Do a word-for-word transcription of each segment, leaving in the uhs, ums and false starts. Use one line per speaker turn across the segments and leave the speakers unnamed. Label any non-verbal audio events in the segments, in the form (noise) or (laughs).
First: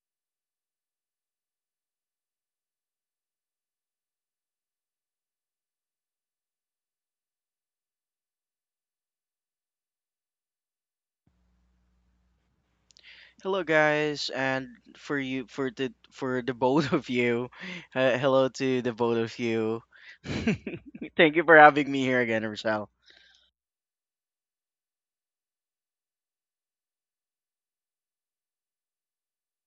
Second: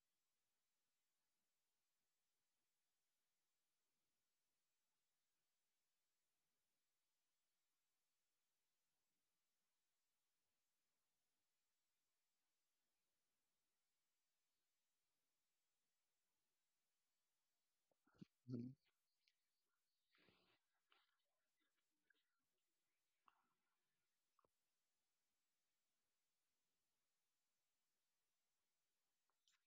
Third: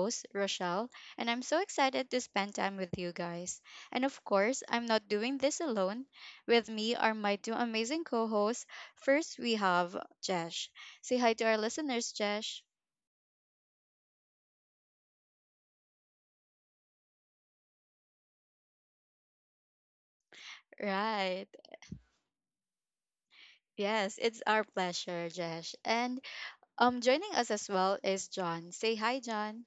host, Rochelle, and I'm so excited to spend time with you guys. And of course, I'm not doing this alone. With me are my two amazing co hosts. First, we have Jesh. Say hi to our listeners, Jesh.
Hello guys, and for you for the for the both of you, (laughs) uh, hello
Mhm.
to the both of you. (laughs) Thank you
Right.
for having me here again, Rochelle.
Yes, it's our pleasure, Jesh. And um, joining us as well is John. Say hi, John.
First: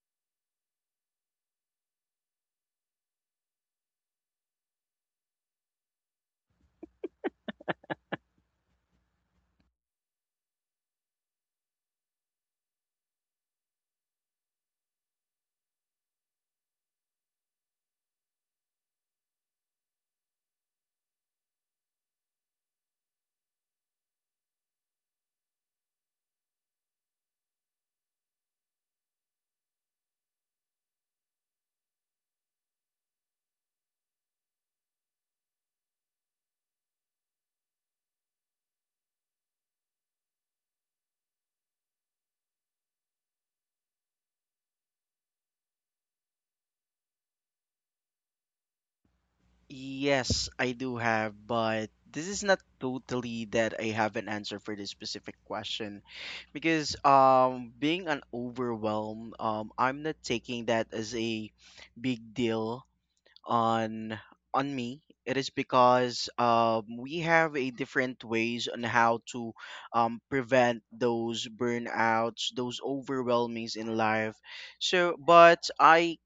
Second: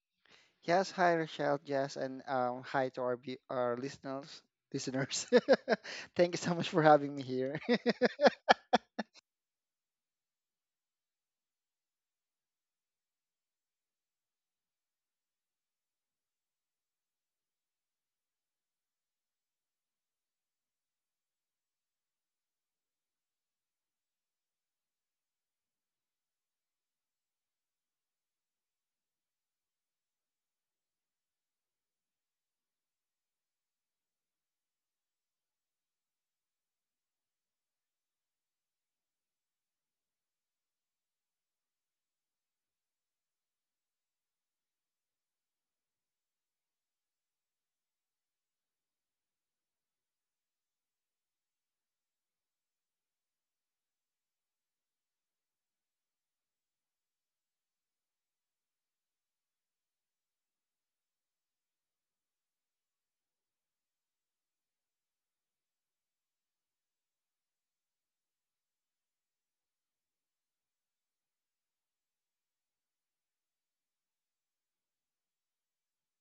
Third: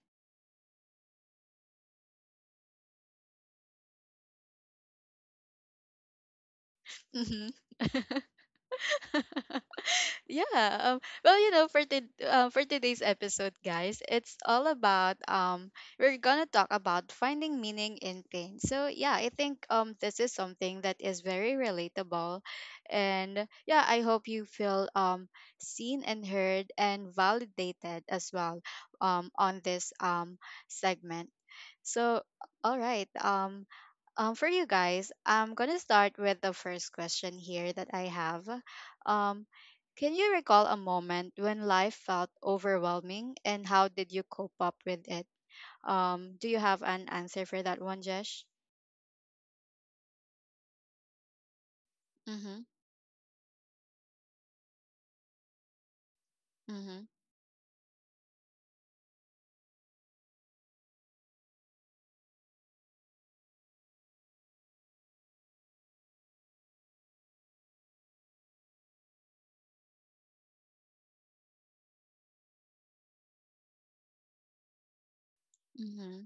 Yes, hi Rochelle, Jess, and um, hi to our be- our listeners. Listeners, (laughs) thank you so much for having me
hmm
here. (laughs)
(laughs) yeah, um well, you know for to, uh, for today's episode, guys, it's all about um we're gonna talk about finding meaning in pain. So yeah, I think um this is something that is very relatable, and yeah, I hope you feel um seen and heard and validated as well um on this um segment. So all right. Um um, for you guys, I'm gonna start with the first question here that I have. Um, can you recall a moment when life felt overwhelming, and how did you cope up with it? Um, do you have an answer for that one, Jesh?
Yes, I do have, but this is
Mm-hmm.
not totally that I have an answer for this specific question because
Mm-hmm.
um being an overwhelm, um I'm not taking that as a big deal on on me it is because um, we have a different ways on how to um, prevent those burnouts those overwhelmings in life so but I
Mm-hmm.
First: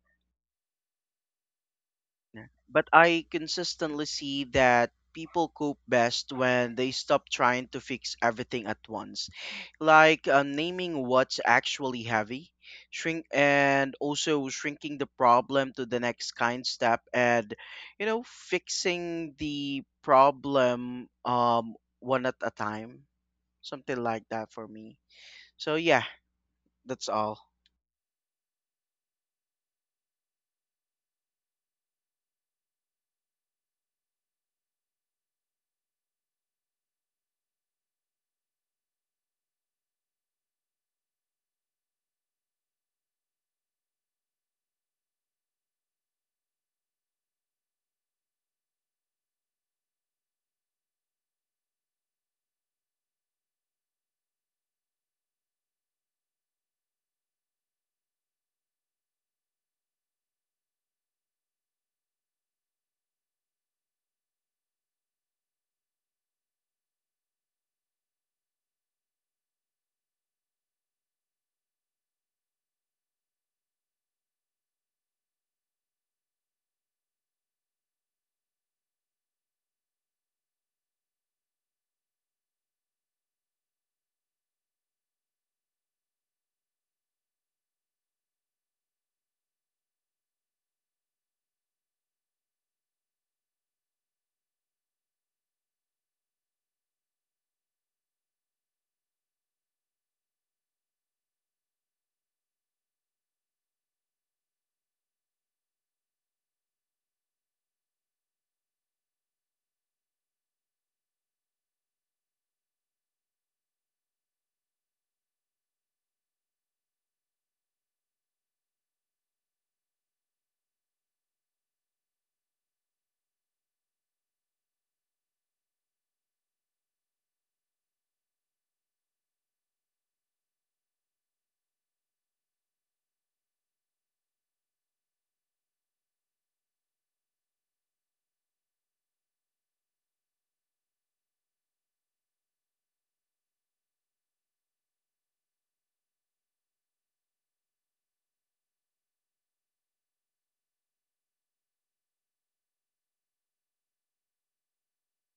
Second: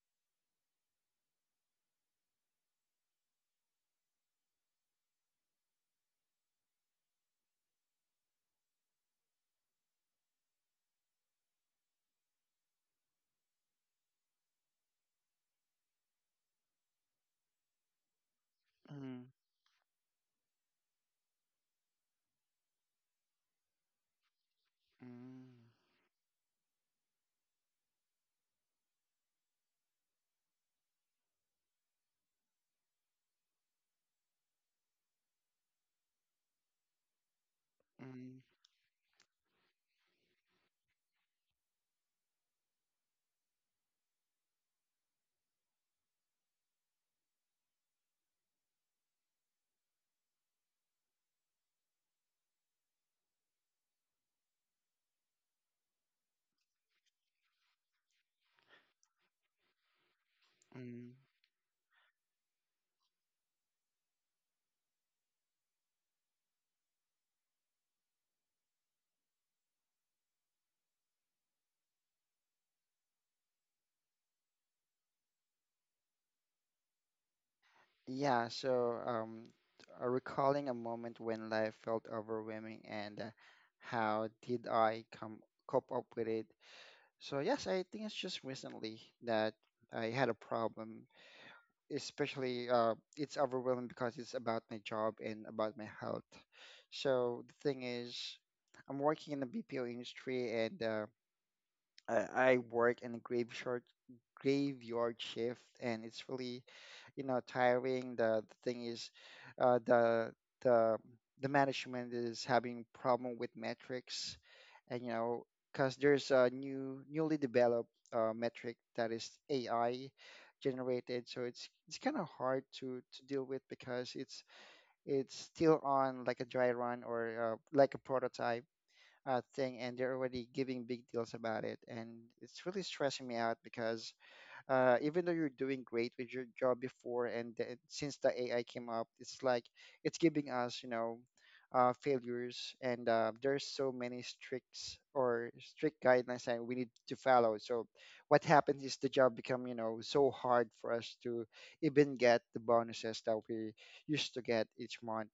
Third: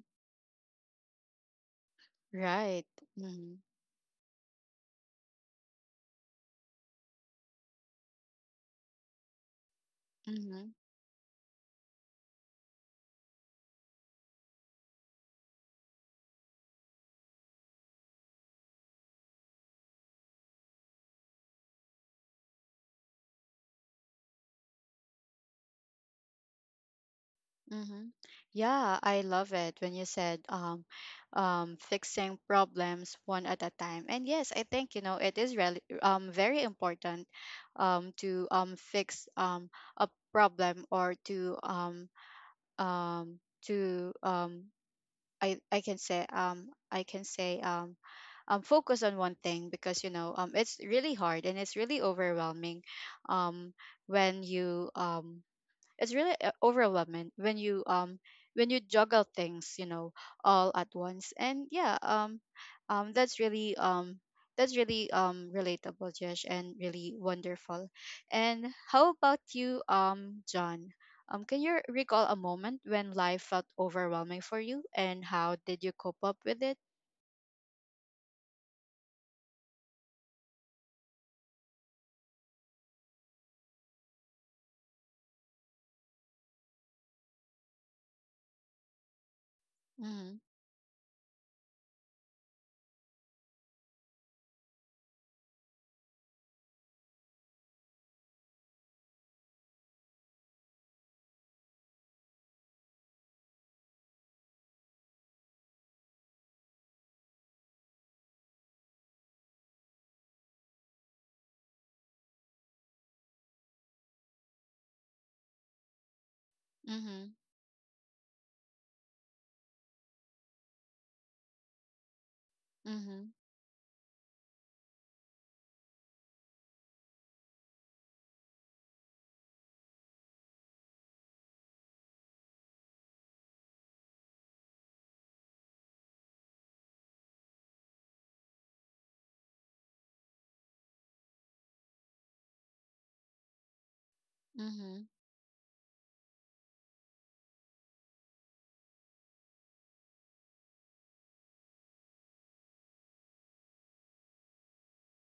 yeah.
Right.
But I
Mm-hmm.
consistently see that people cope best when they stop trying to fix everything at once, like uh,
Mm-hmm.
naming what's actually heavy, shrink, and also shrinking the problem to the next kind step, and you know,
Mm,
fixing the problem um one at a time, something like that for me.
mm,
So yeah, that's all.
Mm-hmm. Yeah, I love it when you said um, um, fixing problems one at a time. And yes, I think you know it is really um, very important um,
mm,
to um, fix um, a problem, or to um, um, to um, I I can say um, I can say um, um, focus on one thing, because you know um, it's really hard and it's really overwhelming um, when you um, it's really uh, overwhelming when you um when you juggle things, you know, all at
mm.
once. And yeah um um that's really um that's really um relatable, Josh, and really wonderful. And how about you, um John? Um can you recall a moment when life felt overwhelming for you, and how did you cope up with it?
Yeah, so um, uh, recalling a moment when life felt overwhelming and uh, how did I come cope up with it? So yes, I think it's just recently that I had a
Mm-hmm.
problem, especially uh, it's overwhelming because it's about my job and about my health. So the thing is, I'm working in the B P O industry, and uh, I, I work in a graveyard graveyard shift, and it's really, you know, tiring. The, the thing is, uh, the the the management is having problem with metrics, and you know, because there's a new
Mm-hmm.
newly developed uh, metric that is A I generated, so it's it's kind of hard to to deal with because it's it's still on like a dry run or uh, like a prototype uh, thing, and they're already giving big deals about it, and it's really stressing me out because uh, even though you're doing great with your job before and the, since the AI came up, it's like it's giving us, you know, uh, failures, and uh, there's so many strict
Mm-hmm.
or strict guidelines that we need to follow. So what happens is the job become, you know, so hard for us to even get the bonuses that we used to get each month.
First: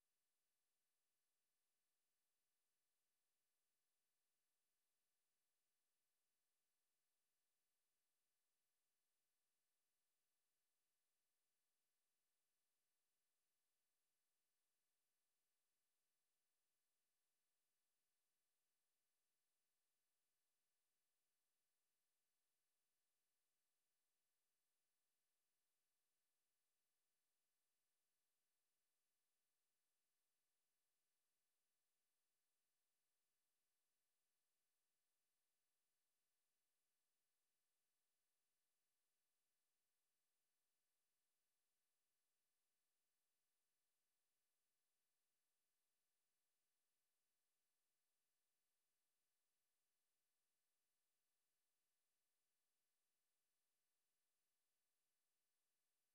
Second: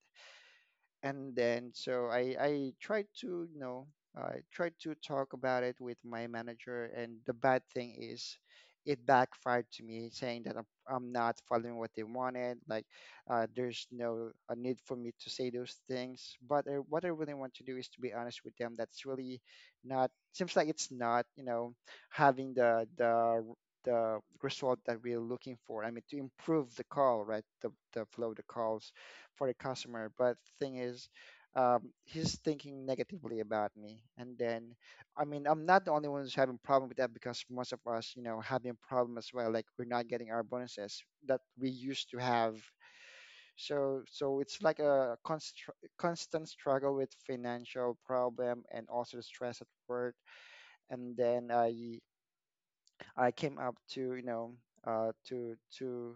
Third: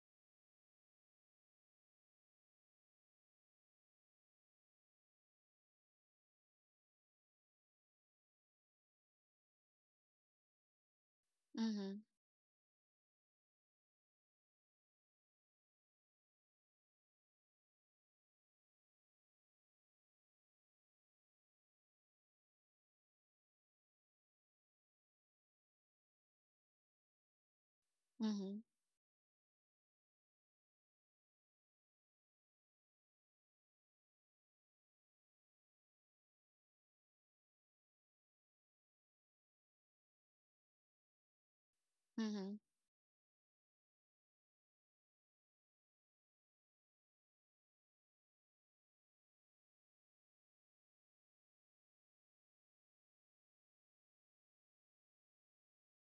And then, so I I tried to, you know, I tried to talk about it with my manager, and the bad thing is it backfired to me, saying that I'm, I'm not following what
Mm-hmm.
they wanted. Like uh, there's no a need for me to say those things. But I, what I really want to do is to be honest with them. That's really not— seems like it's not, you know, having the the the result that we're looking for. I mean, to improve the call, right? The the flow of the
Mm-hmm.
calls for the customer. But thing is, um, he's thinking negatively about me. And then I mean, I'm not the only one who's having problem with that, because most of us, you know, having problem as well, like we're not getting our bonuses that we used to
Mm-hmm.
have.
Mm-hmm.
So so it's like a constr constant struggle with financial problem and also the stress at work. And then i i came up to, you know, uh, to to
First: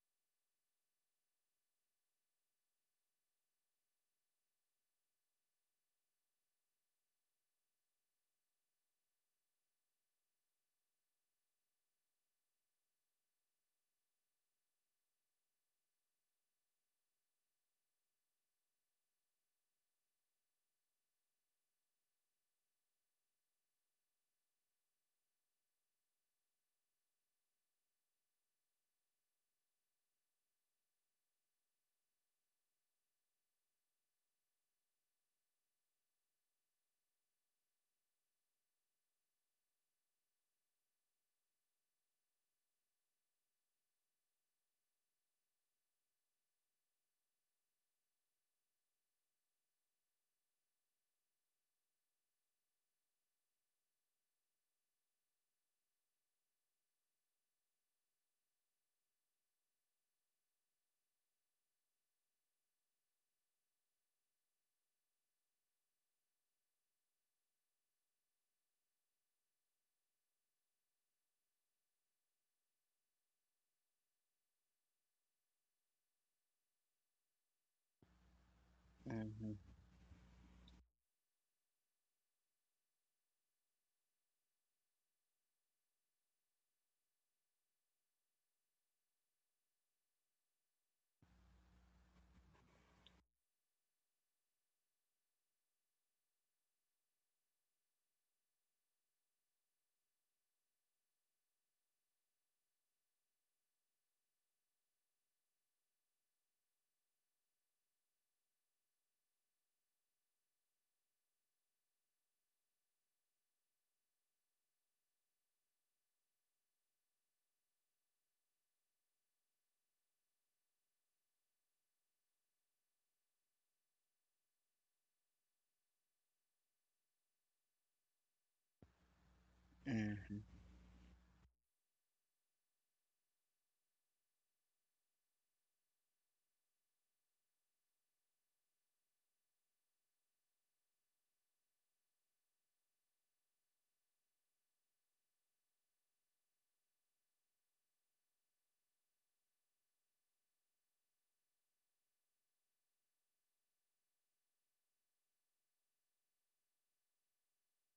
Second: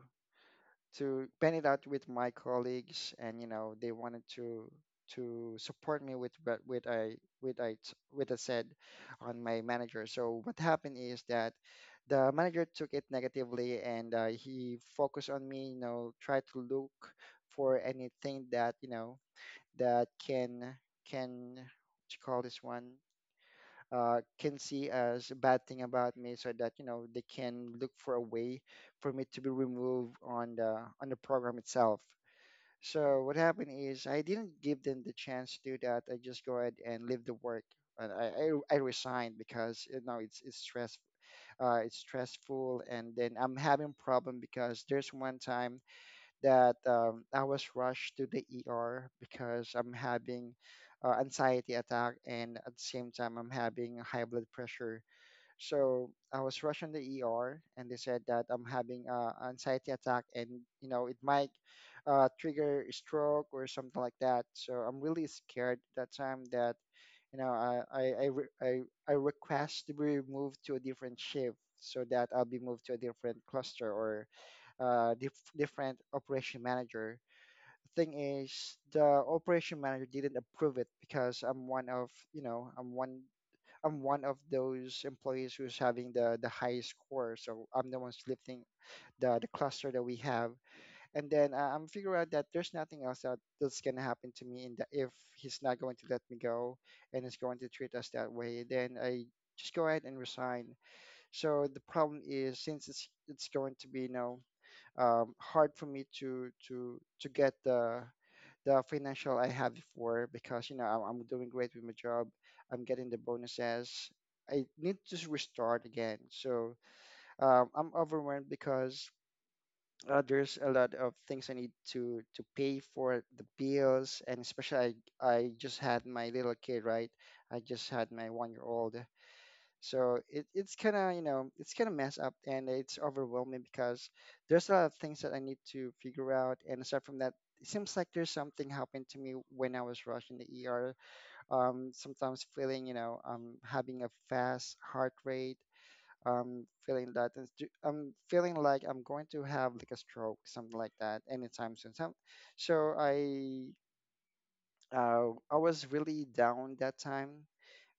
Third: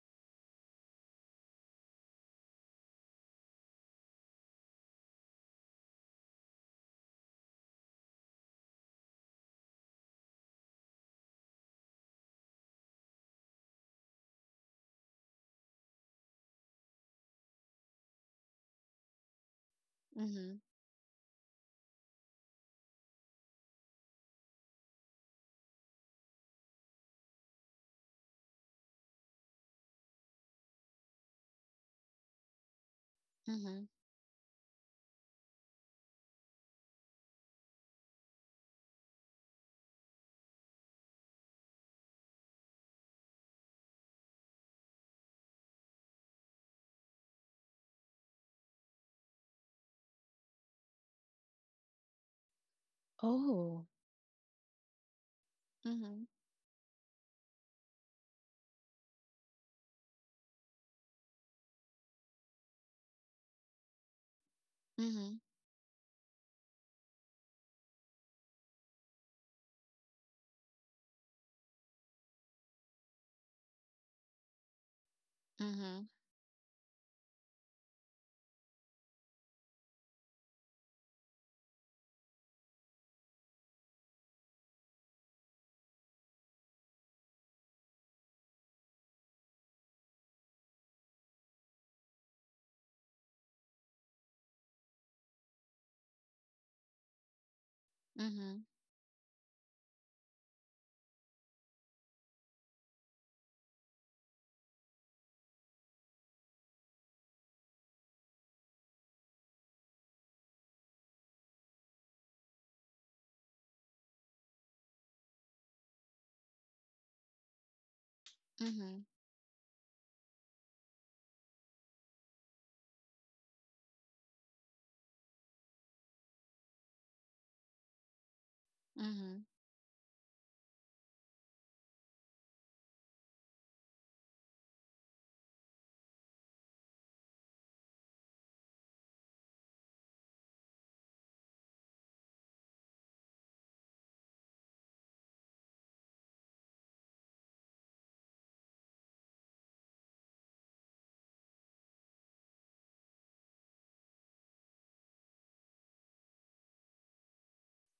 to pen it out with my colleagues, and you know, they wanted to to support me with what, with I with I t- with I said on my manager. So what happened is that the manager took it negatively, and uh, he focused on me. You know, tried to look for anything that, you know, that
Mm-hmm.
can— can, what you call this one, uh, can see as a bad thing about me, so that you know, they can look for a way for me to be removed on the on the program itself. So what happened
Mm-hmm.
is I didn't give them the chance to do that. I just go ahead and leave the work. And i i, I resigned because, you know, it's it's stress— uh, it's stressful. And then I'm having problem, because there's one time that um, I was rushed to the E R because I'm having uh, anxiety attack, and at the same time I'm
Oh.
having high blood pressure. So
Mm-hmm.
I was rushed in the E R, and they said that I'm having uh, anxiety attack, and you know, it might uh, trigger a stroke or something like that. So I'm really
Mm-hmm.
scared that time, that you know, I I I, re- I, I request to be moved to a different shift, so that I'll be moved to a different cluster or uh, dif- different
Mm-hmm.
operation manager. Thing is, the
hmm
operation manager didn't approve it, because I'm one of— you know, I'm one I'm one of those employees who's having the the highest score, so I'm the one lifting the the cluster that we have. And then uh, I'm figure out that there's nothing else that— that's gonna happen to me in the— if he's not going to let me go and is going to treat us that way,
Mhm,
then I just go ahead and resign. So the problem is, since it's it's going to be, you know, um, hard for me to to to get the the financial I had before, because you know, I'm, I'm doing great with my job. I'm getting the bonuses. I need to s- restart again. So um, I'm overwhelmed
mhm,
because uh, there's a lot of things I need to to pay for the bills, and especially I I just had my little kid, right? I just had my one year old.
mhm,
So
hmm
it, it's kind of, you know, it's kind of messed up, and it's overwhelming because there's a lot of things that I need to figure out. And aside from that, it seems like there's something happened to me when I was rushed in the E R. Um, sometimes feeling, you know, um, having a fast heart rate, um, feeling that it's ju- I'm feeling like I'm going to have like a stroke, something like that anytime soon. So, so I, uh, I was really down that time,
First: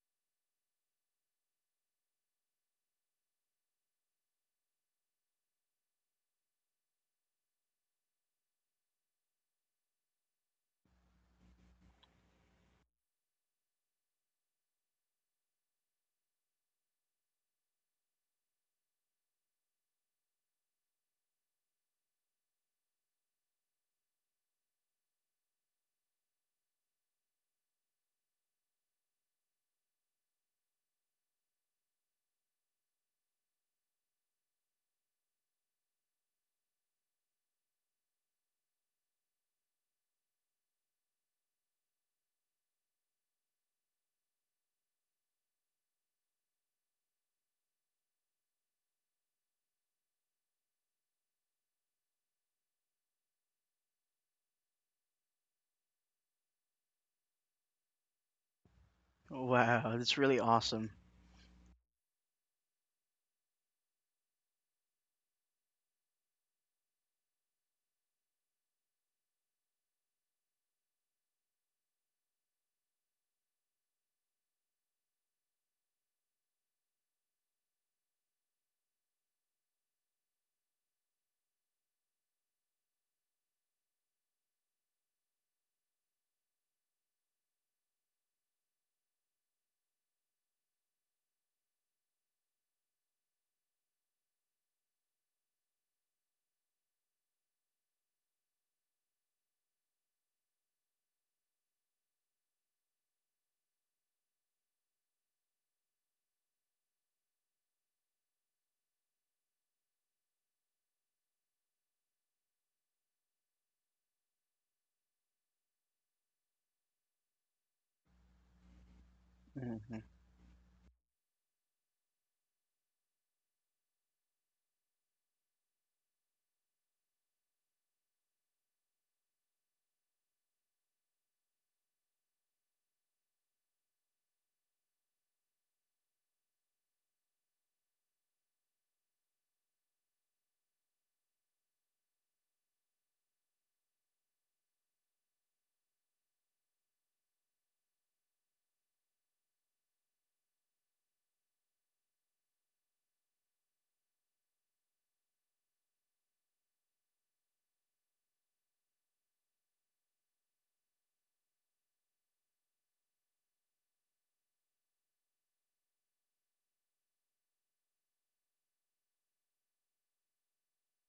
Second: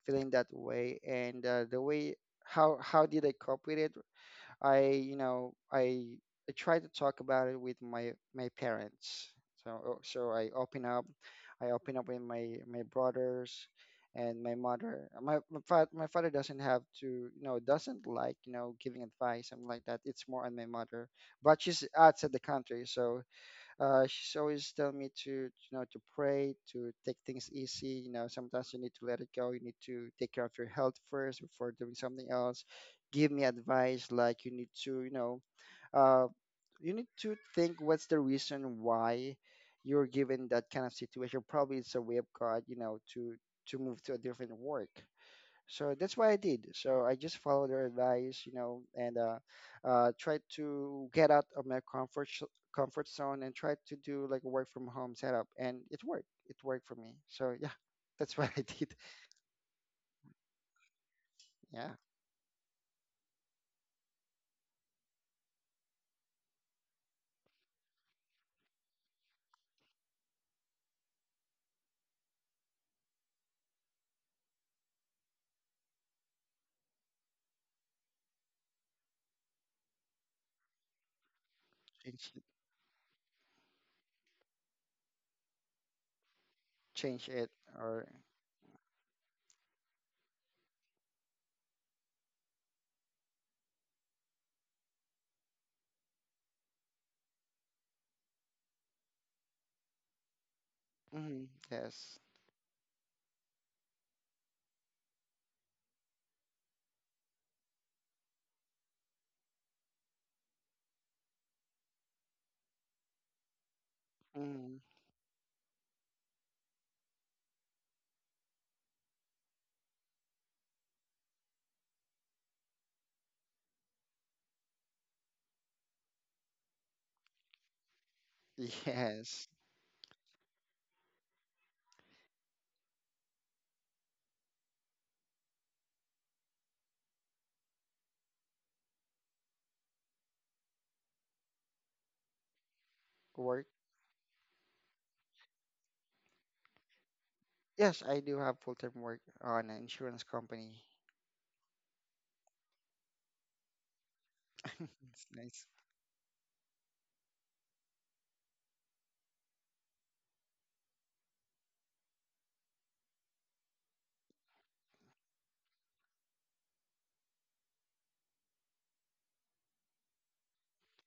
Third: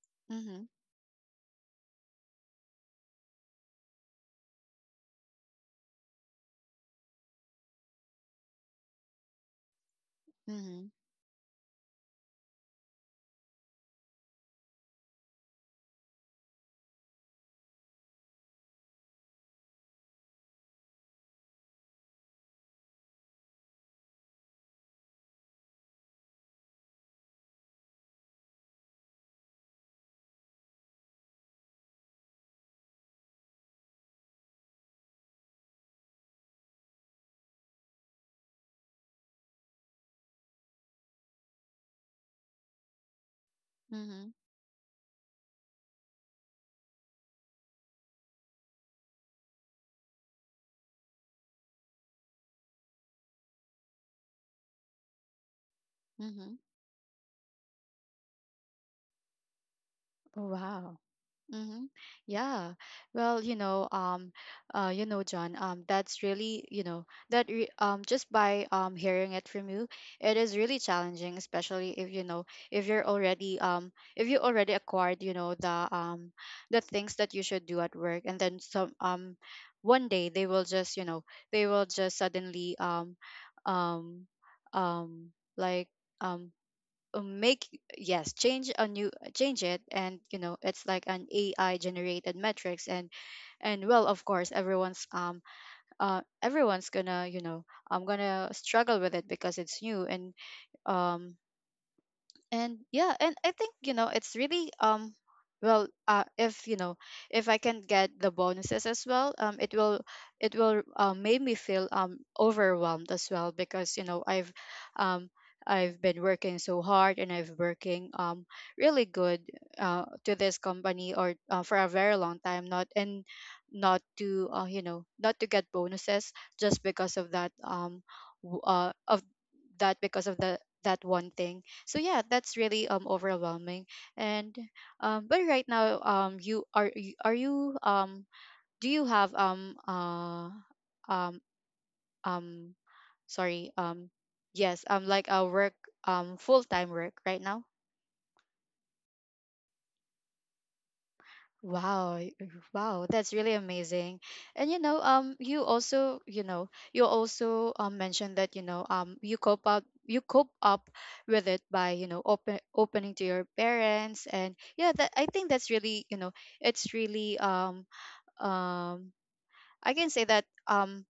feeling that
mhm,
way. And uh, the way how how did I cope with it? I you know, i i try to talk about it with my my parents. So so i open
mhm,
up. I open up with my my brothers and my mother. My my, fa- my father doesn't have to, you know, doesn't like, you know, giving advice, something like that. It's more on my mother, but she's outside the country. So uh, she's always telling me to, you know, to pray, to take things easy. You know, sometimes you need to let it go. You need to take care of your health first before doing something else. Give me advice like you need to, you know, uh, you need to think what's the reason why you're given that kind of situation. Probably it's a way of God, you know, to to move to a
mhm,
different work. So that's what I did. So I just followed their advice, you know, and uh, uh, tried to get out of my comfort sh- comfort zone, and tried to do like a work from home setup, and it worked.
mhm.
It worked for me. So (laughs) yeah, that's what I did. (laughs)
Wow, that's really awesome.
Wow. Mm-hmm.
Yeah,
Yeah. Well, you know, um, uh, you know, John, um, that's really, you know, that re um, just by um hearing it from you, it is really challenging, especially if you know, if you're already um if you already acquired, you know, the um the things that you should do at work, and then some um one day they will just, you know, they will just
change it,
suddenly um um um like um uh,
change it
make
or
yes change a new, change it, and you know it's like an ai generated metrics. and and well, of course, everyone's um uh everyone's gonna, you know, I'm gonna struggle with it because it's new. and um
mm, yes,
and yeah, and I think you know it's really um well, uh if you know, if I can get the bonuses as well, um it will, it will uh make me feel um overwhelmed as well, because you know i've
mm,
um I've been working so hard and I've working um really good
hmm
uh to this company, or uh, for a very long time, not, and not to, uh, you know, not to get bonuses just because of that, um w- uh of
yes,
that, because of the, that one thing. So yeah, that's really um overwhelming. And um but right now, um you are, you are you um do you have um uh um um
work.
sorry um yes, um like a work, um full-time work right now?
Yes, I do have full time work on an insurance company.
Wow, y- wow, that's really amazing. And you
(laughs)
know,
It's
um, you
nice.
also, you know, you also um, mentioned that, you know, um, you cope up, you cope up with it by, you know, open opening to your parents, and yeah, that I think that's really, you know, it's really, um, um, I can say that, um,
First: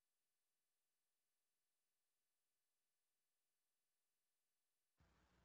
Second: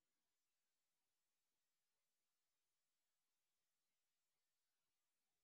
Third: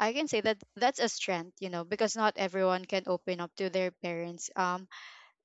I can say that that's a strength, you know, because not everyone can open up to their parents. Um,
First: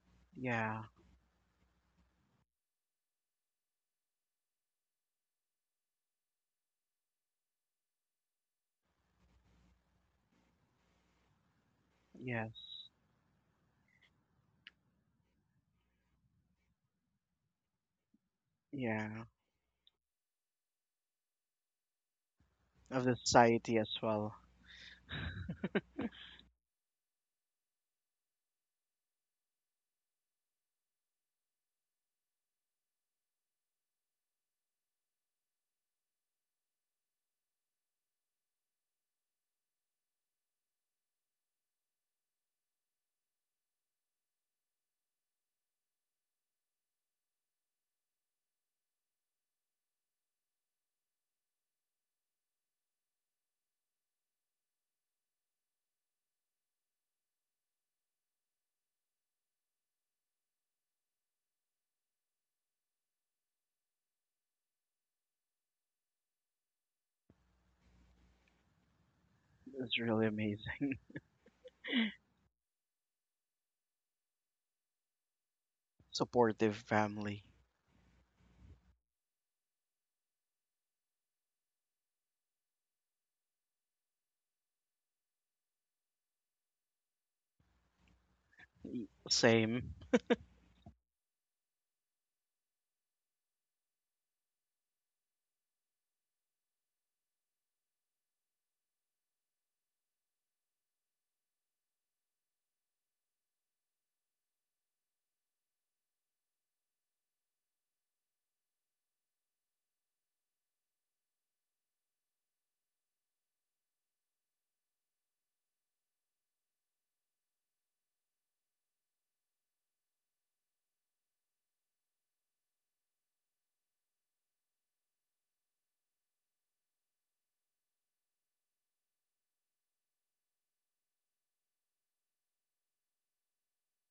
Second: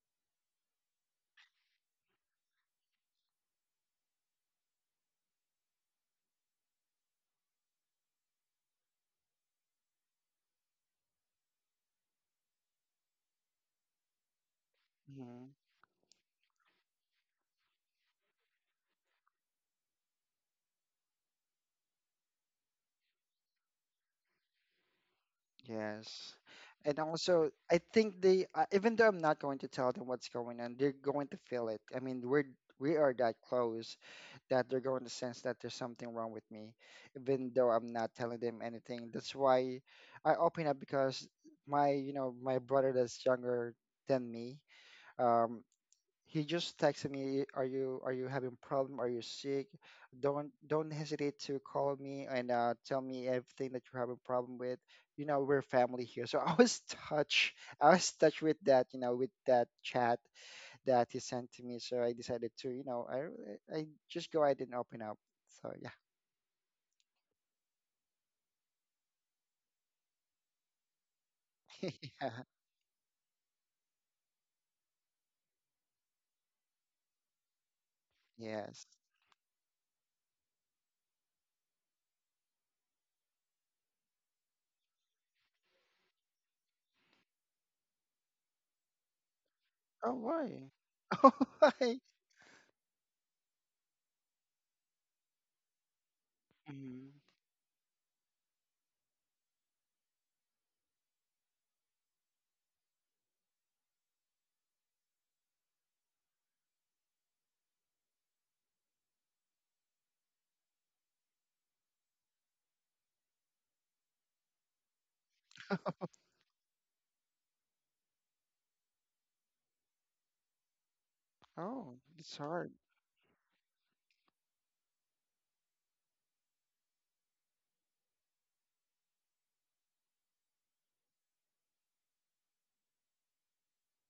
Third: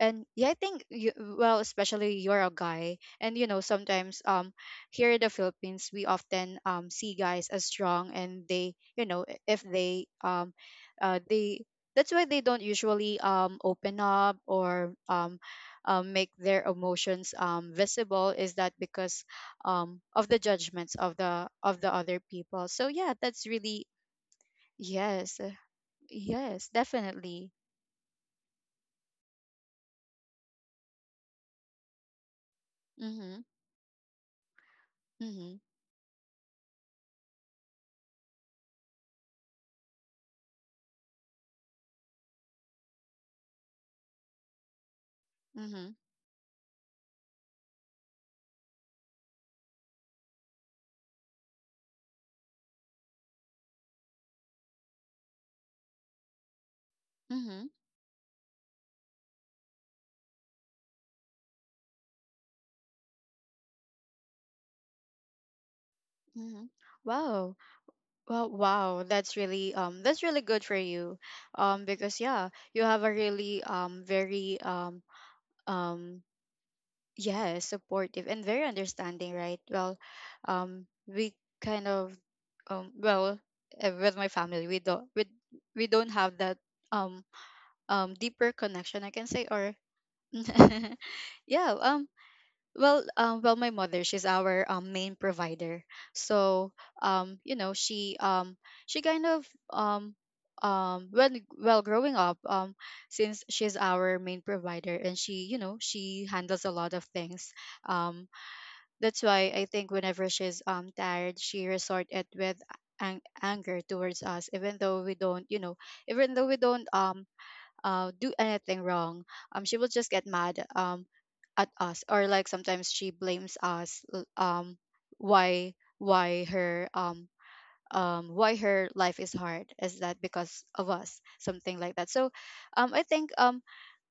And yeah, I
Yeah.
think you, well, especially you're a guy and you know, sometimes um here in the Philippines we often um see guys as strong, and they, you know, i- if they um uh they that's why they don't
Yes.
usually um open up, or um
Mm-hmm.
uh, make their emotions um visible. Is that because
Yeah,
um of the judgments of the of the other people? So
of
yeah,
the
that's
society
really,
as well.
yes,
Yes.
yes,
And also,
definitely.
I think they, uh, even though I'm not going to tell them what's going on, they're going to feel it. I mean, we're— we are that
Mm-hmm.
close that they're going to sense that
Mm-hmm.
there's something wrong with me, even though I'm not telling them anything. That's why I open up, because my, you know, my brother that's younger than me, um,
Mm-hmm.
he just texted me, "Are you— are you having problem? Are you sick? Don't— don't hesitate to call me and uh, tell me everything that you're having problem with. You know, we're family here." So (laughs) I was touched.
Mm-hmm.
I was touched with that, you know, with that chat that he sent to me. So I decided to, you know, I I just go ahead and open up. So
Mhm. Wow. Well, wow. That's really
It's
um that's
really
really good for
amazing.
you. Um
yeah, (laughs)
because
yeah,
yeah, you have a really um very um um
Supportive family.
yeah, supportive and very
yes.
understanding, right? Well, um we kind of um well, uh, with my family, we don't we, we don't have that um um deeper connection, I can say, or
Same.
Oh,
(laughs)
why? (laughs) Oh,
yeah,
why?
um well, um, well, my mother, she's our um, main provider. So,
Mm.
um, you know, she um, she kind of um, um, when, well, growing up, um, since she's our main provider and she, you know, she handles a lot of things. Um, that's why I think whenever she's um tired, she resort it with ang- anger towards us, even though we don't, you know, even though we don't um uh, do anything wrong. Um, she will just get mad um, at
Oh,
us, or
it's
like
hard.
sometimes she blames us. l- Um, why why her um um why her life is hard? Is that because of us? Something like that. So, um, I think um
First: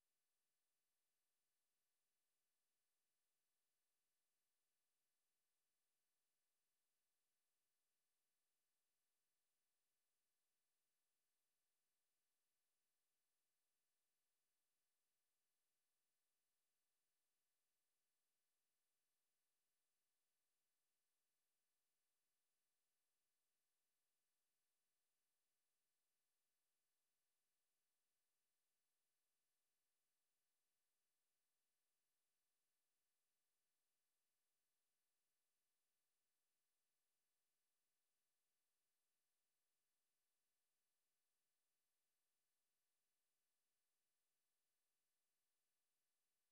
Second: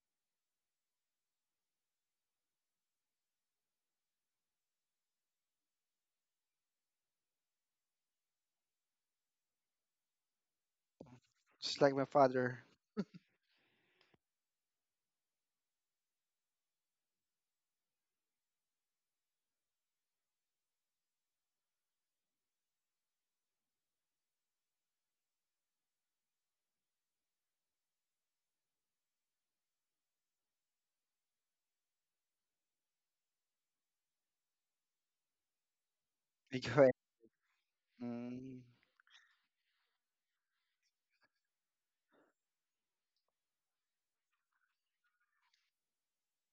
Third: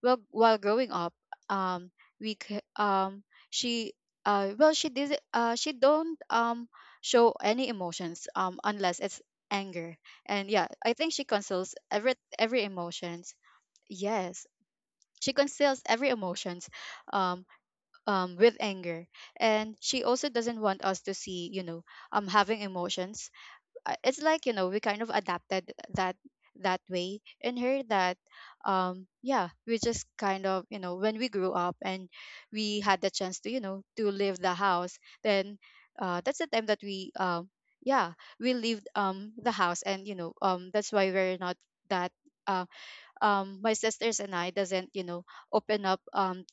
well, while growing up, um we c- um she uh well, she did uh she don't um show any emotions um unless it's anger. And yeah, I think she conceals
Just like my
every
father.
every emotions. Yes, she conceals every emotions, um, um, with anger, and she also doesn't want us to see, you know, um, having emotions. Uh, It's like you know we kind of adapted that, that way in her, that um yeah, we just kind of, you know, when we grew up and we had the chance to, you know, to leave the house, then uh that's the
(laughs)
time
Big
that
way.
we um yeah, we
Mm.
leave um the house. And you know, um that's why we're not that uh um my sisters and I doesn't, you know, open up um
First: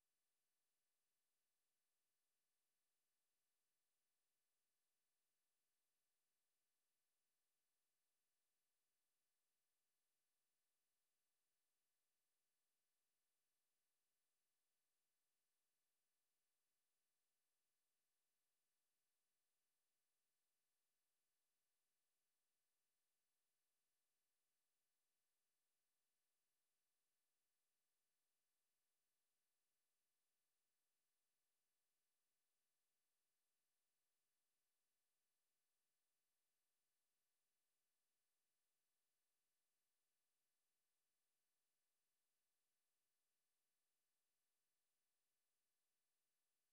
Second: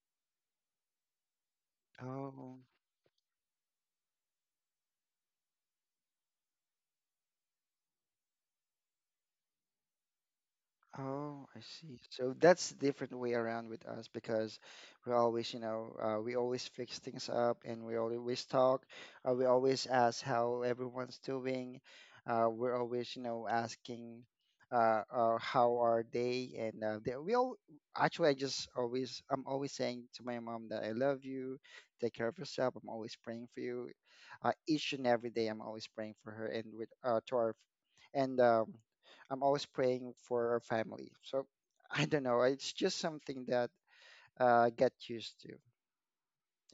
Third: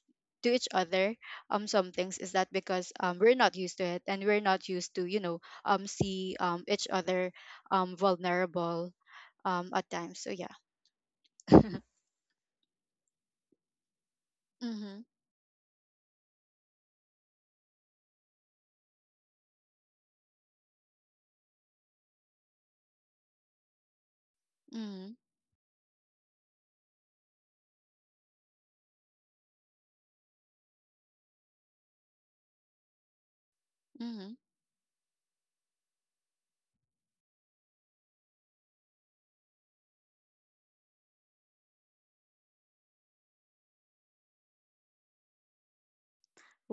to each other um some things, is that
Oh.
because um we're not used to it, and we're not used to, you know, um see um each other um vulnerable um at times. So yeah.
Oh,
(laughs)
I
Mhm.
see. So that's different way around with us, because we always, you know, uh, we always fix things up, and we always talk. Uh, we always ask how everyone's doing. Uh, we're always, you know, asking uh,
Mhm.
uh, how are they? And uh, they, we all— actually, I just always, I'm always saying to my mom that I love you, take care of yourself. I'm always praying for you.
Mhm.
Uh, each and every day, I'm always praying for her, and with uh, to our— and um, I'm always praying for our family. So (laughs) I don't know. It's just something that uh get used to.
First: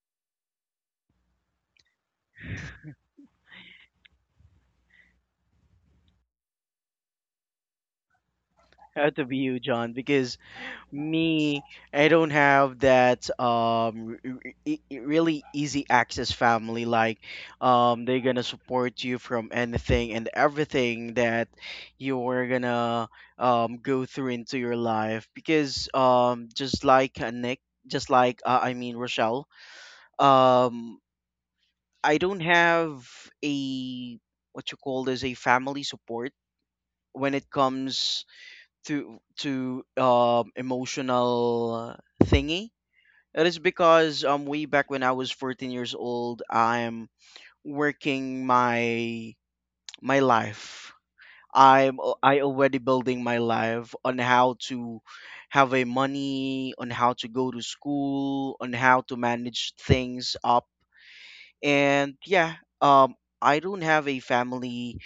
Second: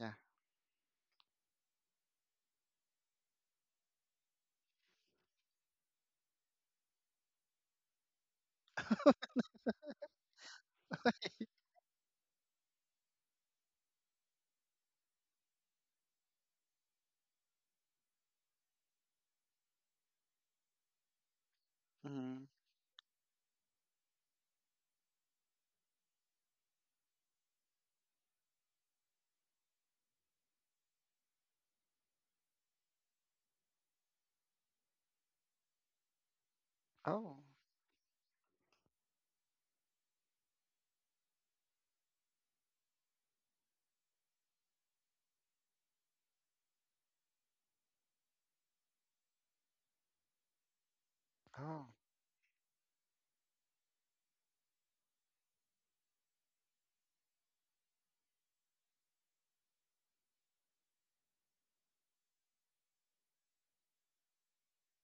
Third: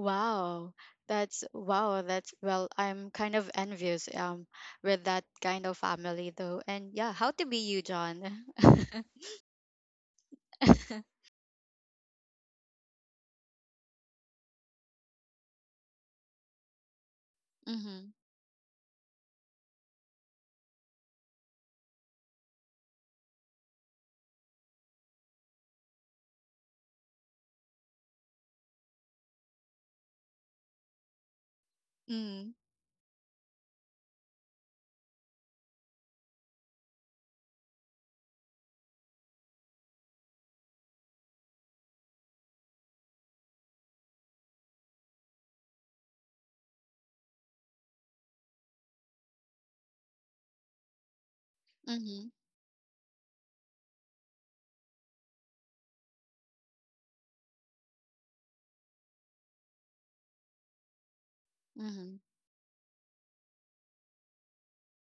Yeah.
that's wow, that's well, I'm kind of envious um with that kind of family, though. And yeah, how to be you, John? (laughs)
I had to be you, John, because me, I don't have that um r- r- e- e- really easy access family. Like, um,
Mhm.
they're gonna support you from anything and everything that you're
Hmm.
gonna um go through into your life. Because um, just like uh, Nick, just like uh, I mean Rochelle, um I don't
Mhm.
have a what you call this a family support when
Oh,
it comes to to um, emotional thingy. It is because um way back when I was fourteen years old, I'm working my my life.
oh.
I'm al-
Mhm.
I already building my life on how to have a money, on how to go to school, on how to manage things up. And
Mhm.
yeah, um, I don't have a family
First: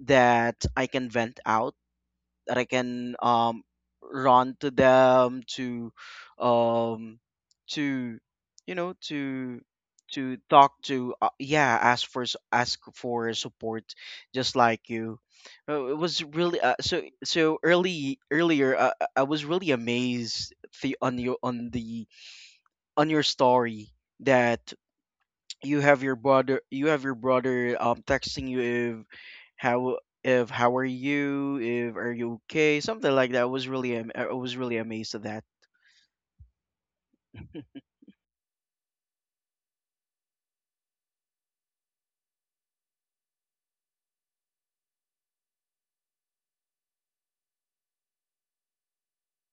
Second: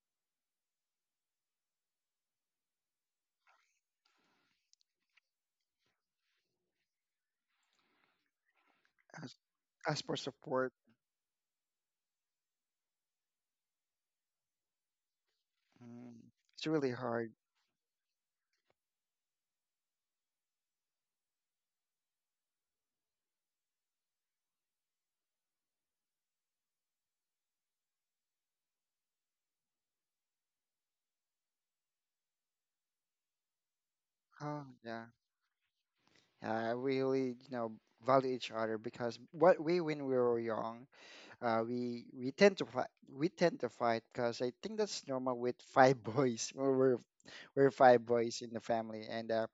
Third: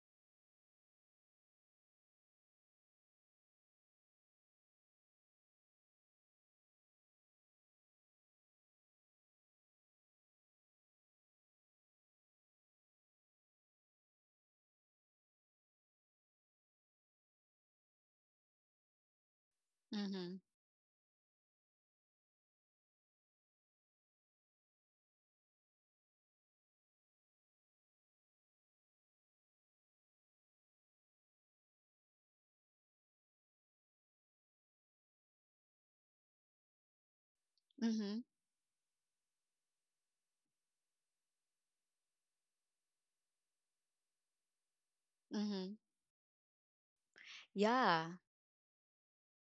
that I can vent out, that I can um, run to them to, um, to, you know,
As—
to
as for
to talk
support,
to. Uh, yeah, ask for s- ask for support, just like you. Uh, It
mm,
was really
it's
uh,
really
so
hard.
so early earlier. Uh, I I was really
Mhm.
amazed the on your on the on your story that you have your brother you have your brother um texting you if how if how are you if are you okay something like that I was really am- I was
Oh,
really
yeah.
amazed at that.
Yeah, I really, you know,
(laughs)
Mhm,
value each other, because what we— when we were young, uh, we we tend to fight— we tend to fight, because I think that's normal with
mhm.
five (laughs) boys. We're we're we're five
Yeah.
boys in the family, and uh,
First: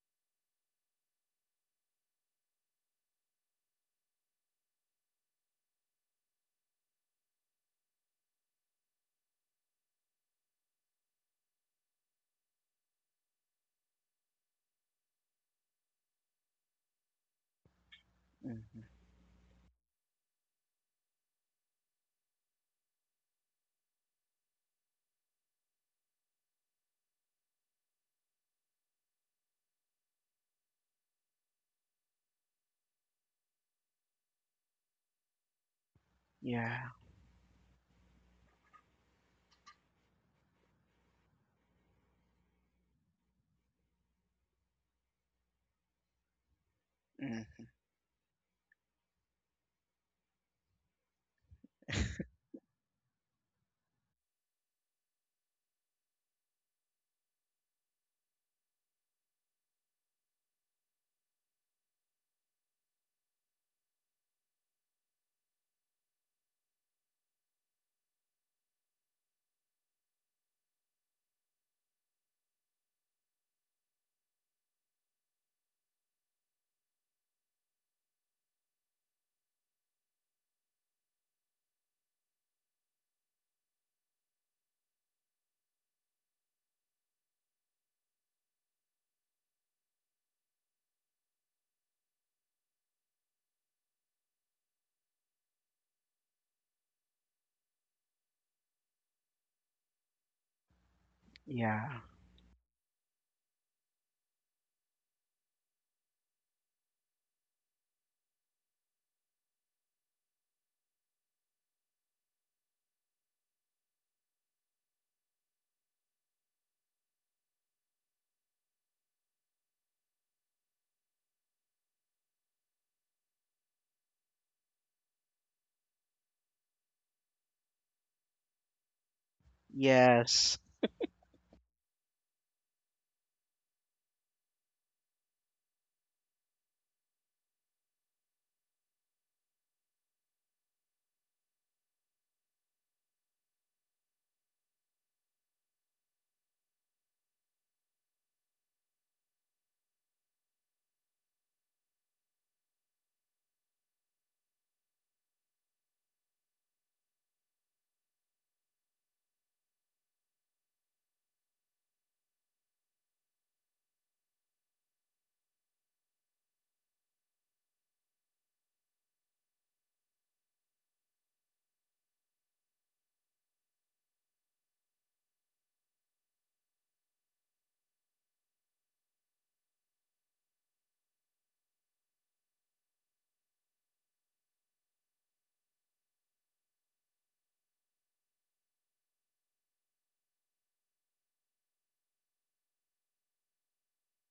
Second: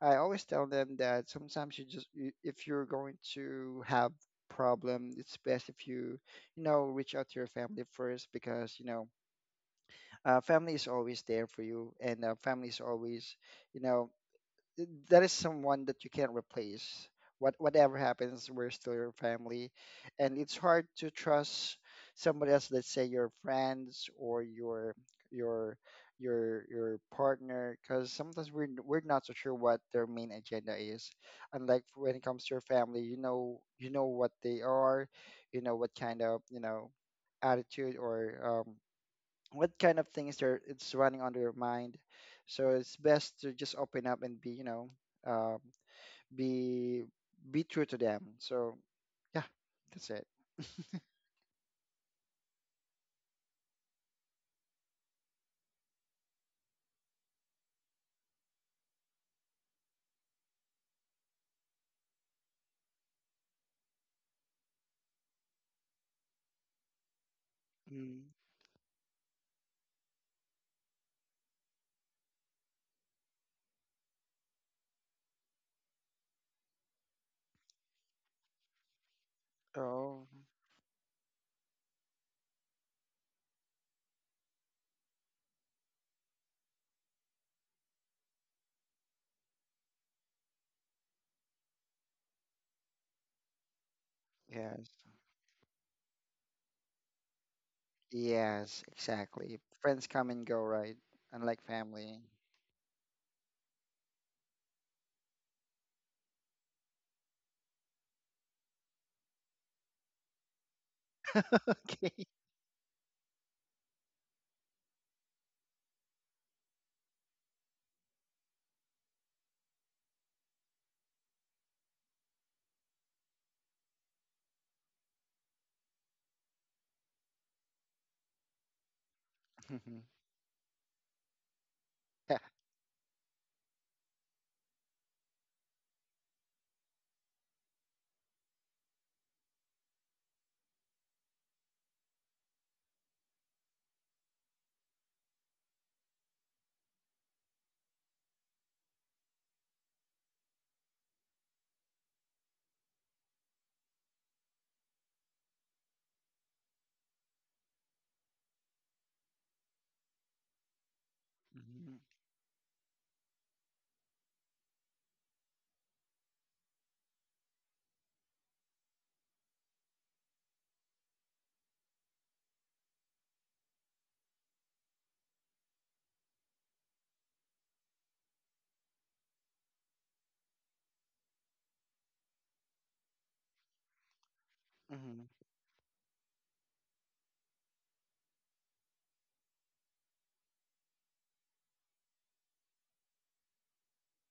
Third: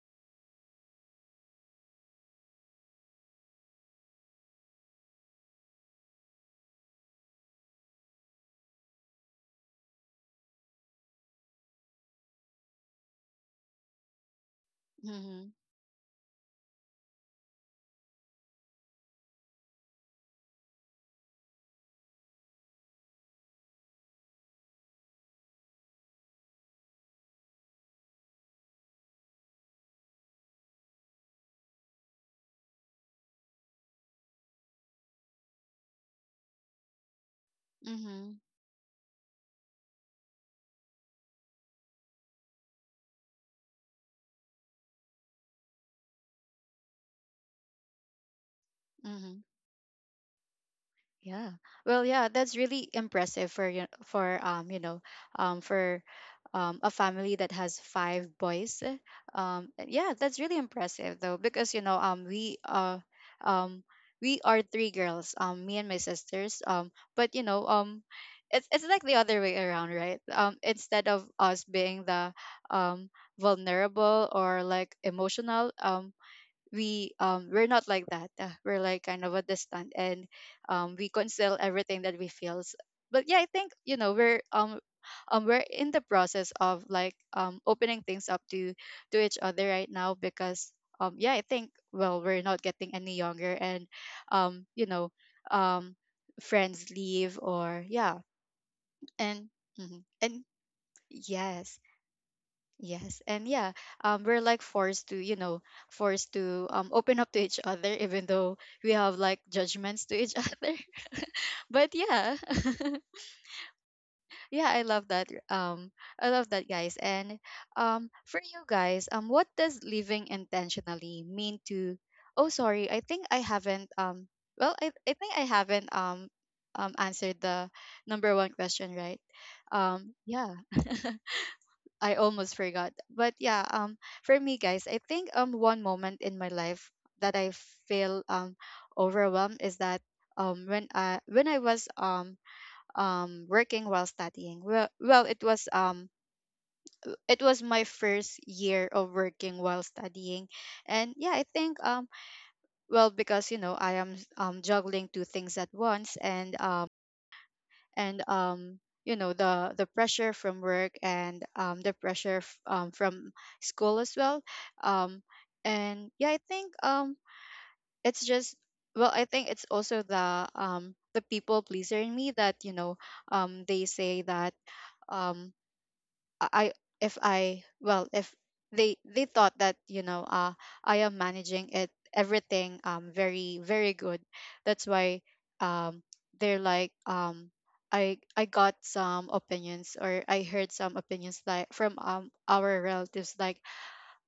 I always tell them that sometimes you just— you, if you're going to have problem, it's best if you— you know, reach out to your family first, because you know, uh, family is always there for you, and uh, family is always, you know, that is
Mhm,
someone that you can't replace. What— whatever happens, we're
Mm,
still your family, and it's hard to trust somebody else. Let's say your friends or your your your your partner, because sometimes we're we're not so sure what their main agenda is. Unlike when it comes to your family, you know you know what they are, you know what kind of you know
yeah
attitude
mhm,
or um, what kind of things are it's running on their mind. So it's best to just open up and be, you know, um, be be
mm,
true to them. So
mhm.
yeah, that's it.
Yeah. Well, yeah, that's really impressive for you for um, you know, um for um a family that has five boys. Um yeah, that's really impressive though, because you know, um we uh um we are three girls, um me and my sisters. Um but you know, um
Mm.
it's it's like the other way around, right? Um instead of us being the um vulnerable or like emotional, um we um we're not like that. Uh, we're like kind of a distant, and
Oh,
um we conceal everything that we feels. But yeah, I think you know we're um um we're in the process of like um opening things up to to each other right now, because um yeah, I think, well, we're not getting any younger, and um you
yes,
know, um friends leave, or yeah,
yes,
and
exactly.
mhm,
Friends come and
and
go, right? Unlike
yes.
yeah
family. (laughs)
Yes, and yeah, um, we're like forced to, you know, forced to um, open up to each other, even though we have like judgments to each (laughs) other. (laughs) But
Okay.
yeah, (laughs) yeah, I love that. Um, I love that, guys. And um, for you guys, um, what does living intentionally mean to? Oh, sorry, I think I haven't. Um, well, I, I think I haven't um, um, answered the number one question, right?
Mhm.
Um, yeah.
yes.
(laughs) I
Yeah.
almost forgot. But yeah, um, for me, guys, I think um one moment in my life that I feel um overwhelmed is that um when I when I was um um working while studying. Well, well, it was um it was my first year of working while studying, and yeah, I think um well because you know I am um juggling two things at once and um and um you know the the pressure from work and um the pressure f- um from school as well. um and yeah, I think um it's just, well, I think it's also the um the people pleaser in me, that you know, um they say that, um I if I well if they they thought that, you know, uh I am managing it everything, um very very good, that's
Mm-hmm. Mm-hmm.
why um they're like, um I I got some opinions, or I heard some opinions like, from um our relatives, like,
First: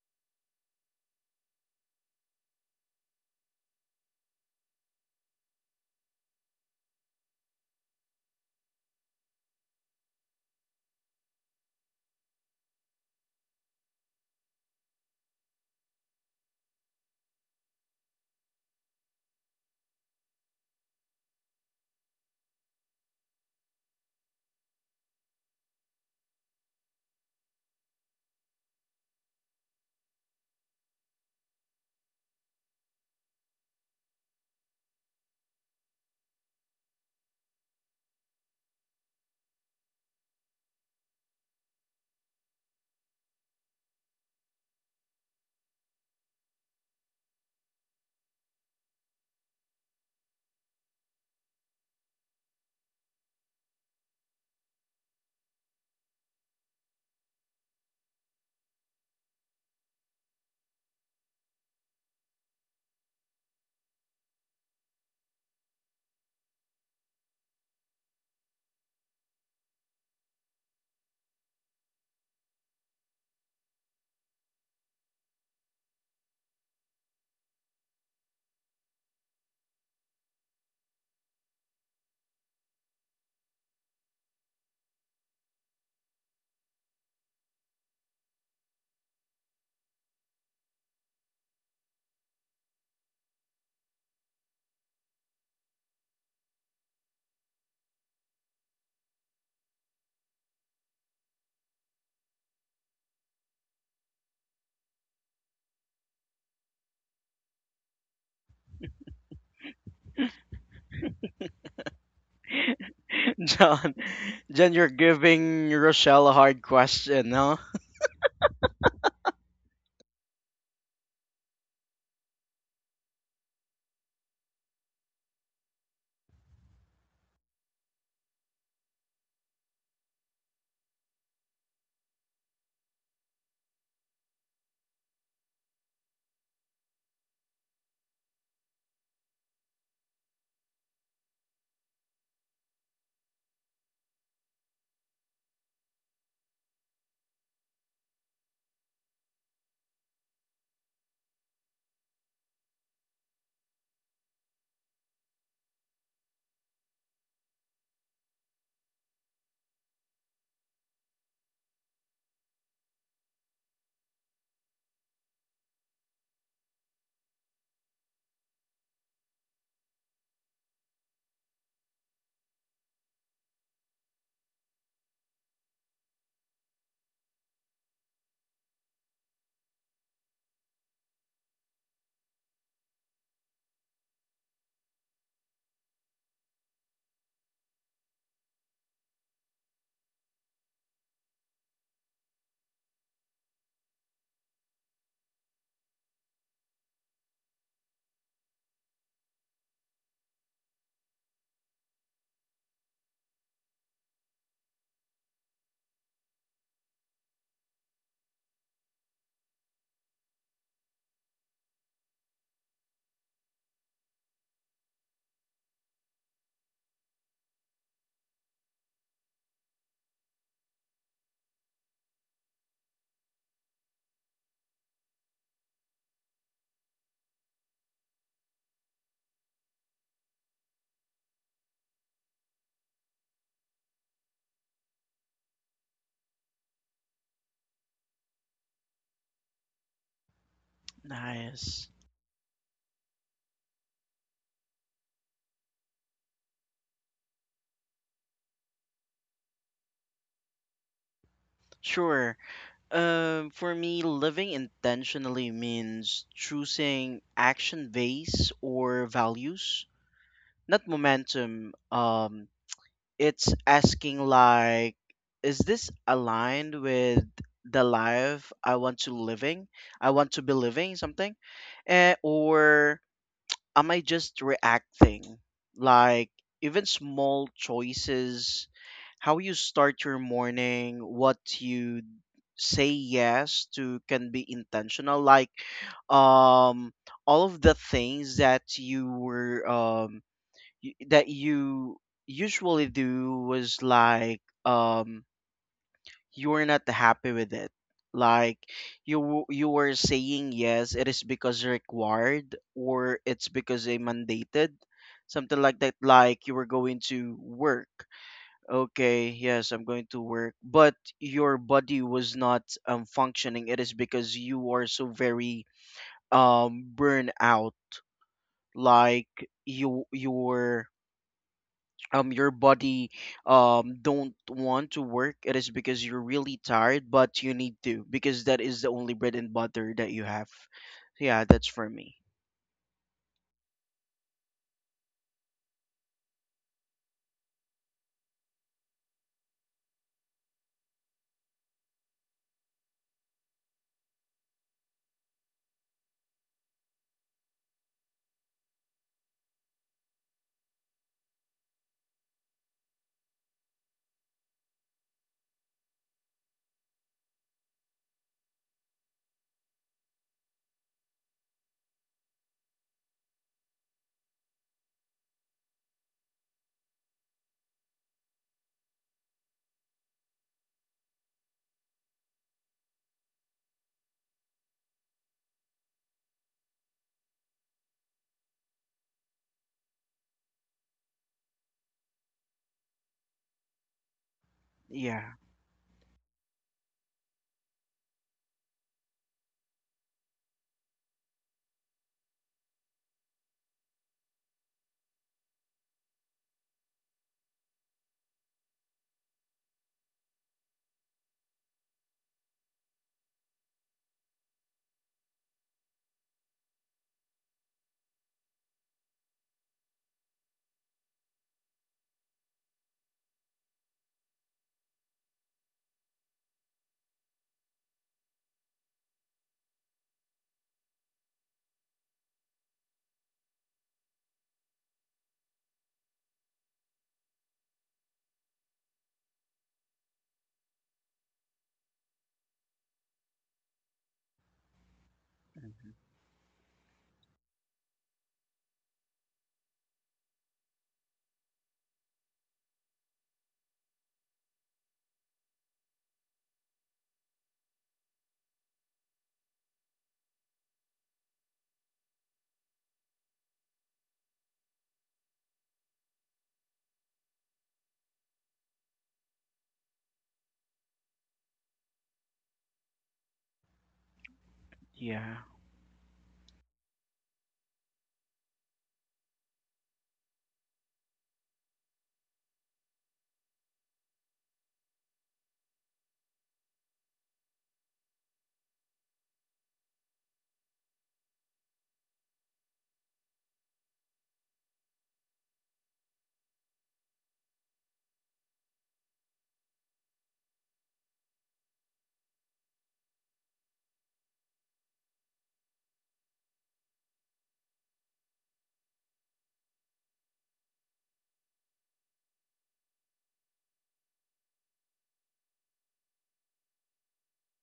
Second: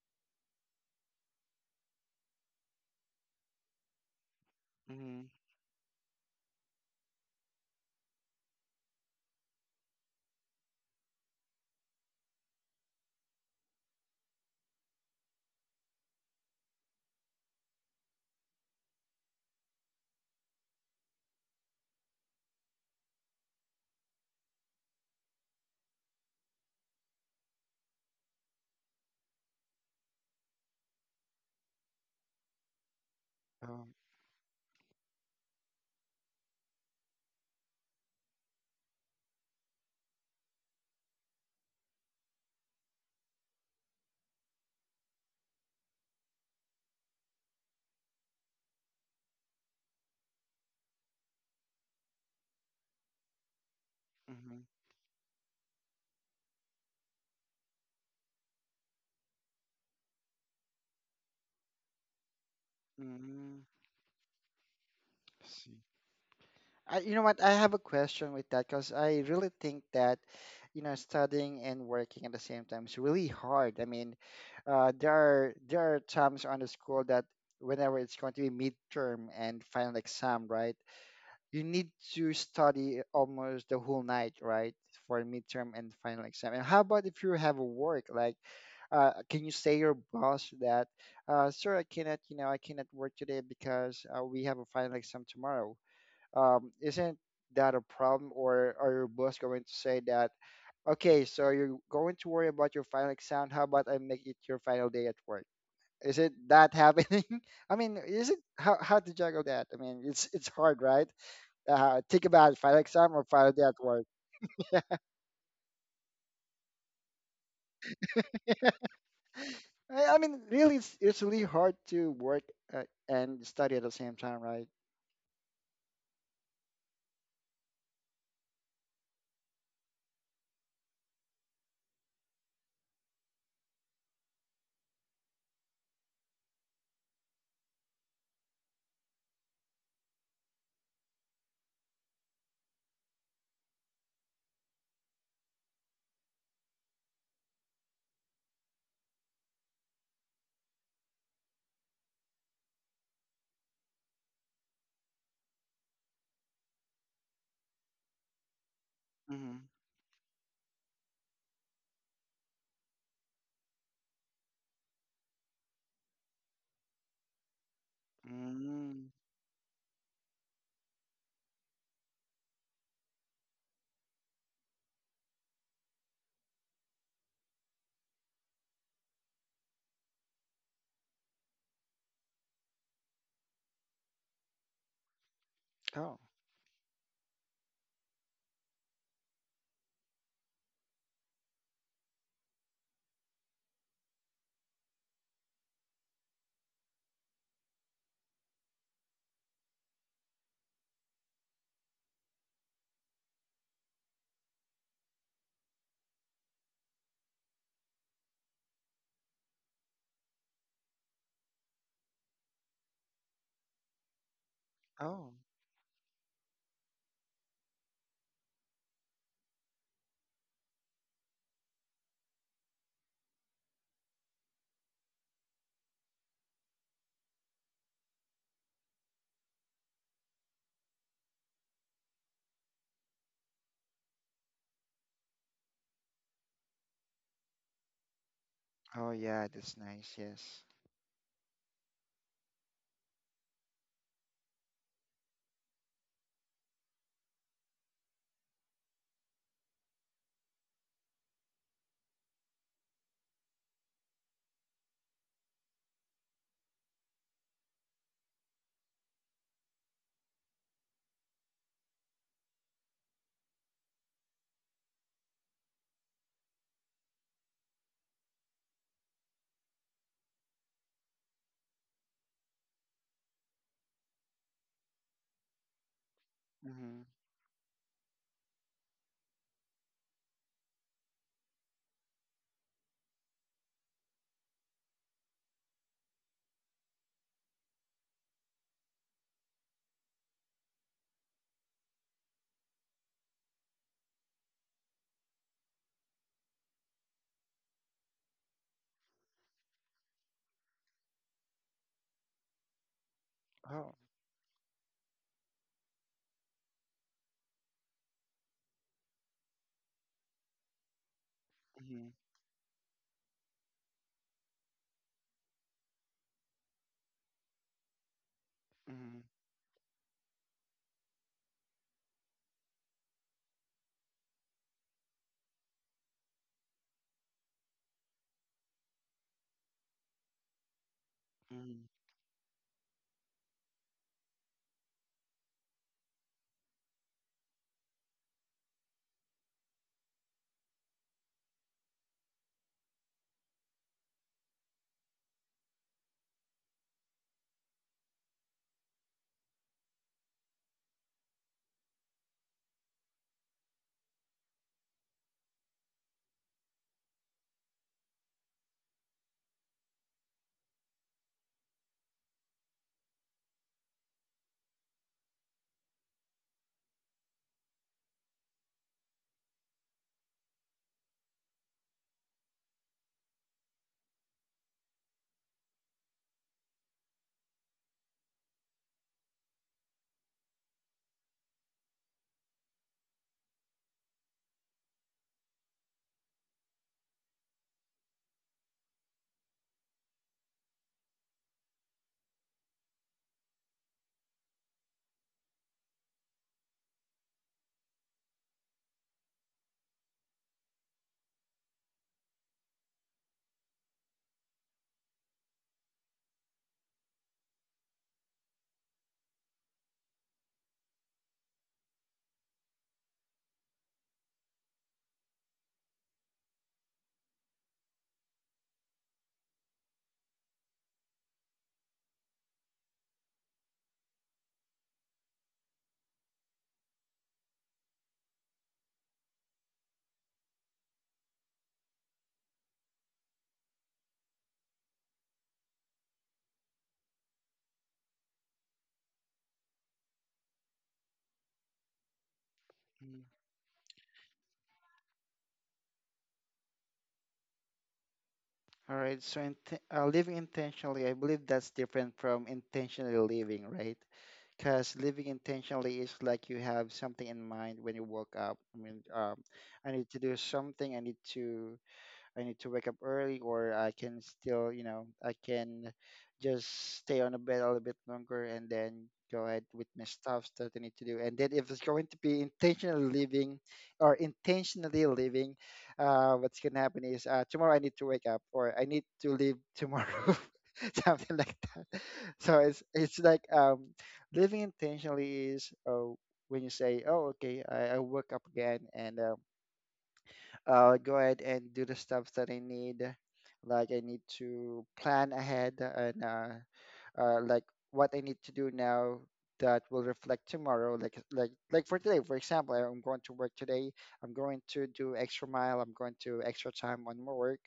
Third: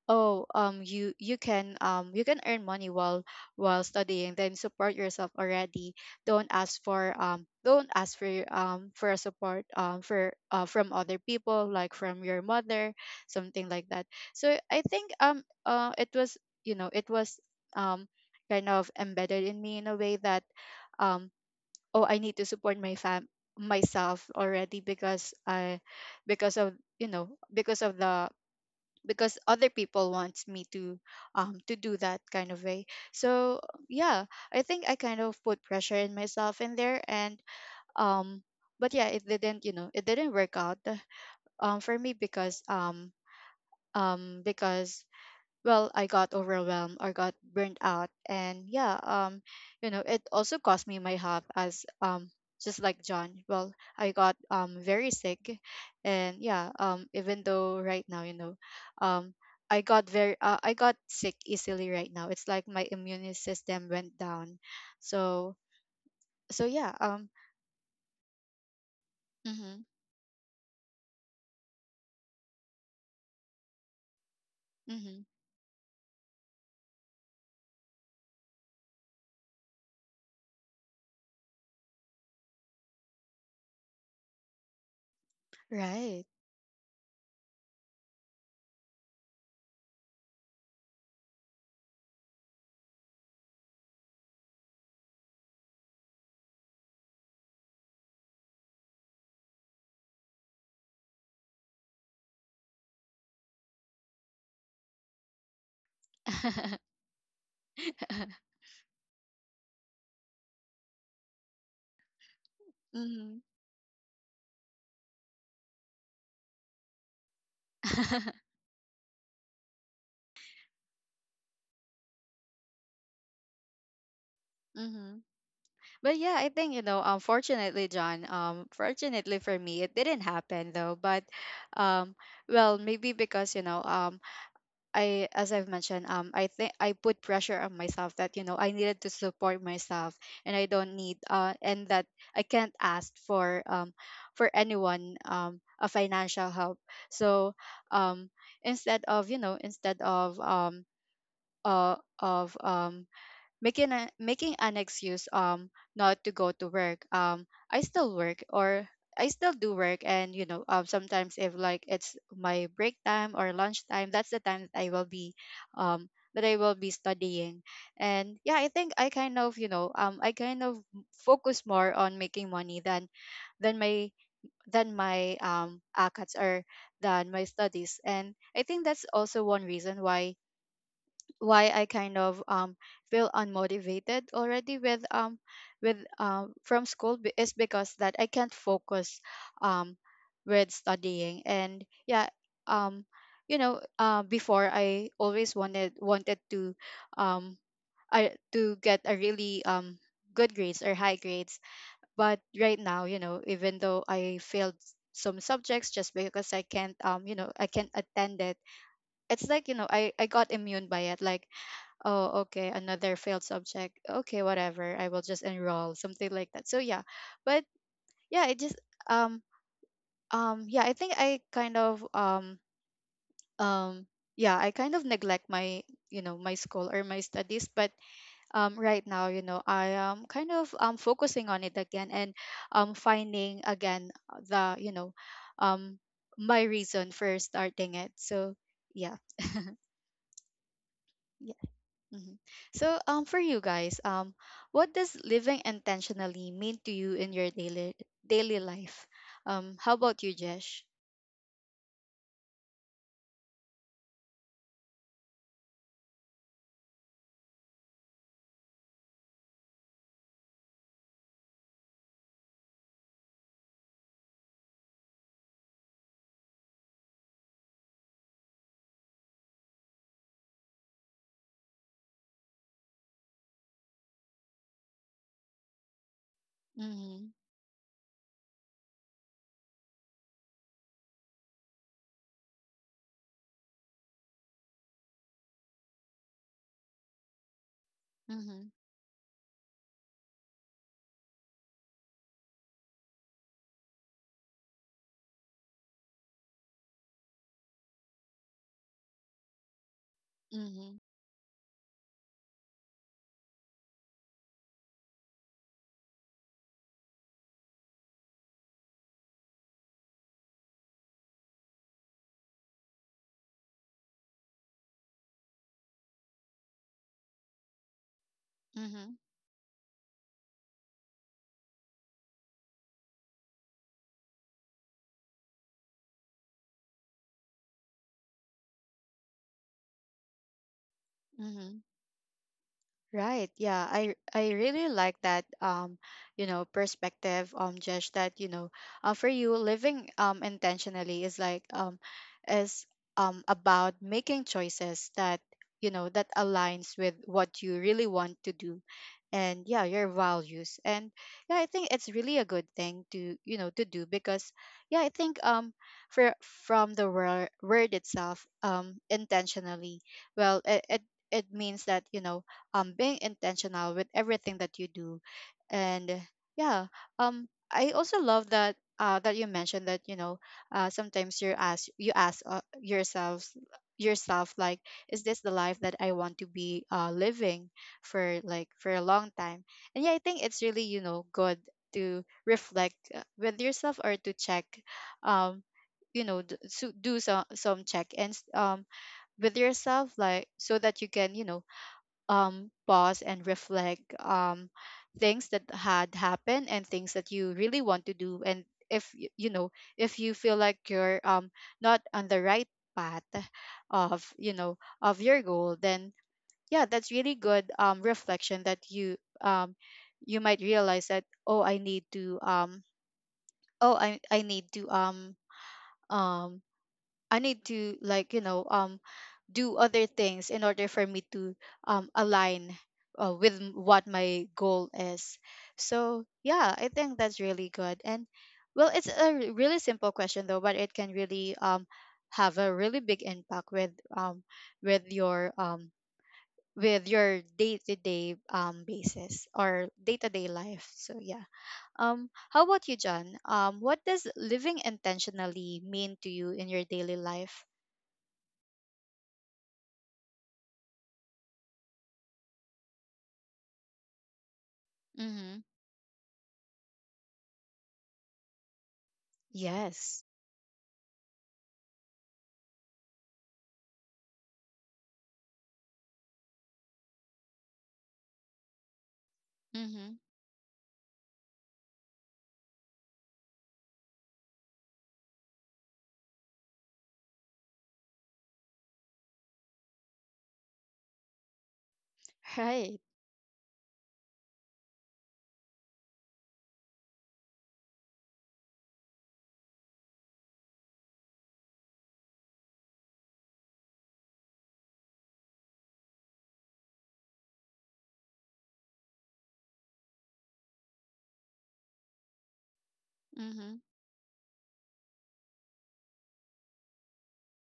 oh, um you you can um you can earn money, while while studying, then support
Mm-hmm.
yourself already. Don't ask for um don't ask for, um for a support, um for uh, from other people, like from your mother, something like that. So I think, um uh it was, you know, it was, um kind of embedded in me in a way that, um oh, I need to support my fam myself already, because I because of you know, because of the because other people wants me to, um to do that kind of way. So
Oh.
yeah, I think I kind of put pressure in myself in there, and um but yeah, it didn't, you know, it didn't work out, um for me, because um um because, well, I got overwhelmed, or got burnt out, and yeah. Um you know, it also cost me my health, as um just like John. Well, I got
Mm-hmm.
um very sick. And yeah, um even though right now, you know, um i got very uh, I got sick easily right now. It's like my immune
Mm-hmm.
system went down. So, so yeah.
I, you know
Um
what? I have a question with that because I really think
mhm.
that, you know, studying and working at the same time is really hard. I mean, uh, there
Mhm.
are there are times on the school that whenever it's going to be midterm and final exam, right? You need to study almost the whole night, right, for midterm and final
Right.
exam. And how about if you have a work? Like, uh, can you say your boss that, uh, sir, I cannot, you know, I cannot work today because uh, we have a final exam tomorrow, um, isn't that a problem, or are your boss going to say that, okay, so you're going to worry about your final exam? How about I make it your final day at work? Is it that
(laughs)
happening? (laughs) I mean, is it, how, how to juggle that? I mean, it's it's hard, right? Uh, think about it, final exam or
Mhm.
(laughs)
final day at
John,
work.
John, you're giving Rochelle a hard question, huh.
(laughs)
(laughs) i, I mean, really it's, it's really hard to work uh, and study at the same time, right?
Mhm. But yeah, I think, you know, unfortunately, John, um, fortunately for me, it didn't happen though. But, um, well, maybe because, you know, um, I as I've mentioned, um, I think I put pressure on myself, that you know I needed to support myself, and I don't need, uh, and that I can't ask for, um, for anyone, um, a financial help. So, um, instead of, you know, instead of um, uh, of um making a, making an excuse, um not to go to work. um i still work or I still
Mm-hmm.
do work, and, you know, um sometimes if like it's my break time or lunch time, that's the time that I will be um that I will be studying. And yeah, I think
Mm-hmm.
I kind of, you know, um I kind of focus more on making money, than than my than my um ACATS, or than my studies. And I think that's also one reason why why I kind of um feel unmotivated already with um with
Oh.
um from school be- is because that I can't focus, um with studying. And yeah. um you know, uh, before I always wanted wanted to, um I to get a really, um good grades or high grades. But right now, you know, even though I failed s- some subjects, just because I can't, um you know, I can't attend it. It's like, you know, I I got immune by it, like, oh, okay, another failed subject. Okay, whatever. I will
Oh.
just enroll, something like that. So yeah. But yeah, it just, um um yeah, I think I kind of, um um yeah, I kind of neglect my, you know, my school, or my studies. But um right now, you know, I am kind of um focusing on it again, and um finding again, the, you know, um my reason for starting it. So
Oh
yeah.
yeah, that's nice. Yes.
Yeah.
Nice.
Mhm. So, um, for you guys, um, what does living intentionally mean to you in your daily daily life? Um, how about you, Jesh?
Sure, um for me living intentionally means choosing action base or values, not momentum. Um it's asking like is this aligned with the life I want to living I want to be living something. Eh, or am I just reacting, like even
Hmm.
Mm-hmm.
small choices, how you start your morning, what you say yes to can be intentional. Like, um all of the things
Mm-hmm.
that you were um y- that you usually do was like, um you were not happy with it. Like, you w- you were saying yes
Mm-hmm.
it is because required or it's because
Oh.
they mandated something like that. Like you were going to work. Okay, yes, I'm going to work, but your body was not um, functioning it is because you are so very um burned out.
Mm-hmm.
Like, you you were um your body um don't want to work it is because you're really tired but you need to because that is the only bread and butter that you have. Yeah, that's
Mm-hmm.
Mhm.
for me.
Right. Yeah. I I really like that, um, you know, perspective, um Jesh, that, you know, uh, for you living um intentionally is like, um is um about making choices that, you know, that aligns with what you really want to do, and yeah, your values. And yeah, I think it's really a good thing to, you know, to do, because yeah, I think um for from the word, word itself, um intentionally, well, it, it it means that, you know, um being intentional with everything that you do. And yeah, um I also love that, uh that you mentioned, that, you know, uh sometimes you ask, you ask uh, yourselves yourself, like, is this the life that I want to be, uh living, for like for a long time. And yeah, I think it's really, you know, good to reflect, uh, with yourself, or to check,
yeah
um you know, d- so do some some check ins um with yourself, like, so that you can, you know, um, pause and reflect, um, things that had happened, and things that you really want to do. And if y- you know, if you feel like you're, um, not on the right path, of, you know, of your goal, then yeah, that's really good, um, reflection, that you, um, you might realize that, oh, I need to, um, oh i, I need to, um, um, I need to, like, you know, um, do other things in order for me to, um, align, uh, with m- what my goal is. So yeah, I think that's really good. And well, it's a r- really simple question though, but it can really, um, have a really big impact with, um, with your, um, with your day to day, um basis, or day to day life. So yeah. Um, how about you, John? Um, what does living intentionally mean to you in your daily life?
All right. So, int- uh, living intentionally, I believe that's different from intentionally living, right? Because living
Mm-hmm.
intentionally is like you have something in mind when you woke up. I mean, um, I need to
Yes.
do something. I need to. I need to wake up early, or I can still, you know, I
yeah
can just stay on the bed a little bit longer and then go ahead with my
Mm-hmm.
stuff that I need to do. And then if it's going to be intentionally leaving, or intentionally leaving, uh, what's going to happen is, uh, tomorrow I need to wake up or I need to leave tomorrow, (laughs) something like that. So it's
Right.
it's like um, living intentionally is, uh, when you say, oh, okay, I, I woke up again, and uh, uh, go ahead and do the stuff that I need. Like I need to plan ahead, and uh, uh, like what I need to do now that will reflect tomorrow. Like like like for today, for example, I'm going to work
Mhm.
today. I'm going to do extra mile. I'm going to extra time on my work,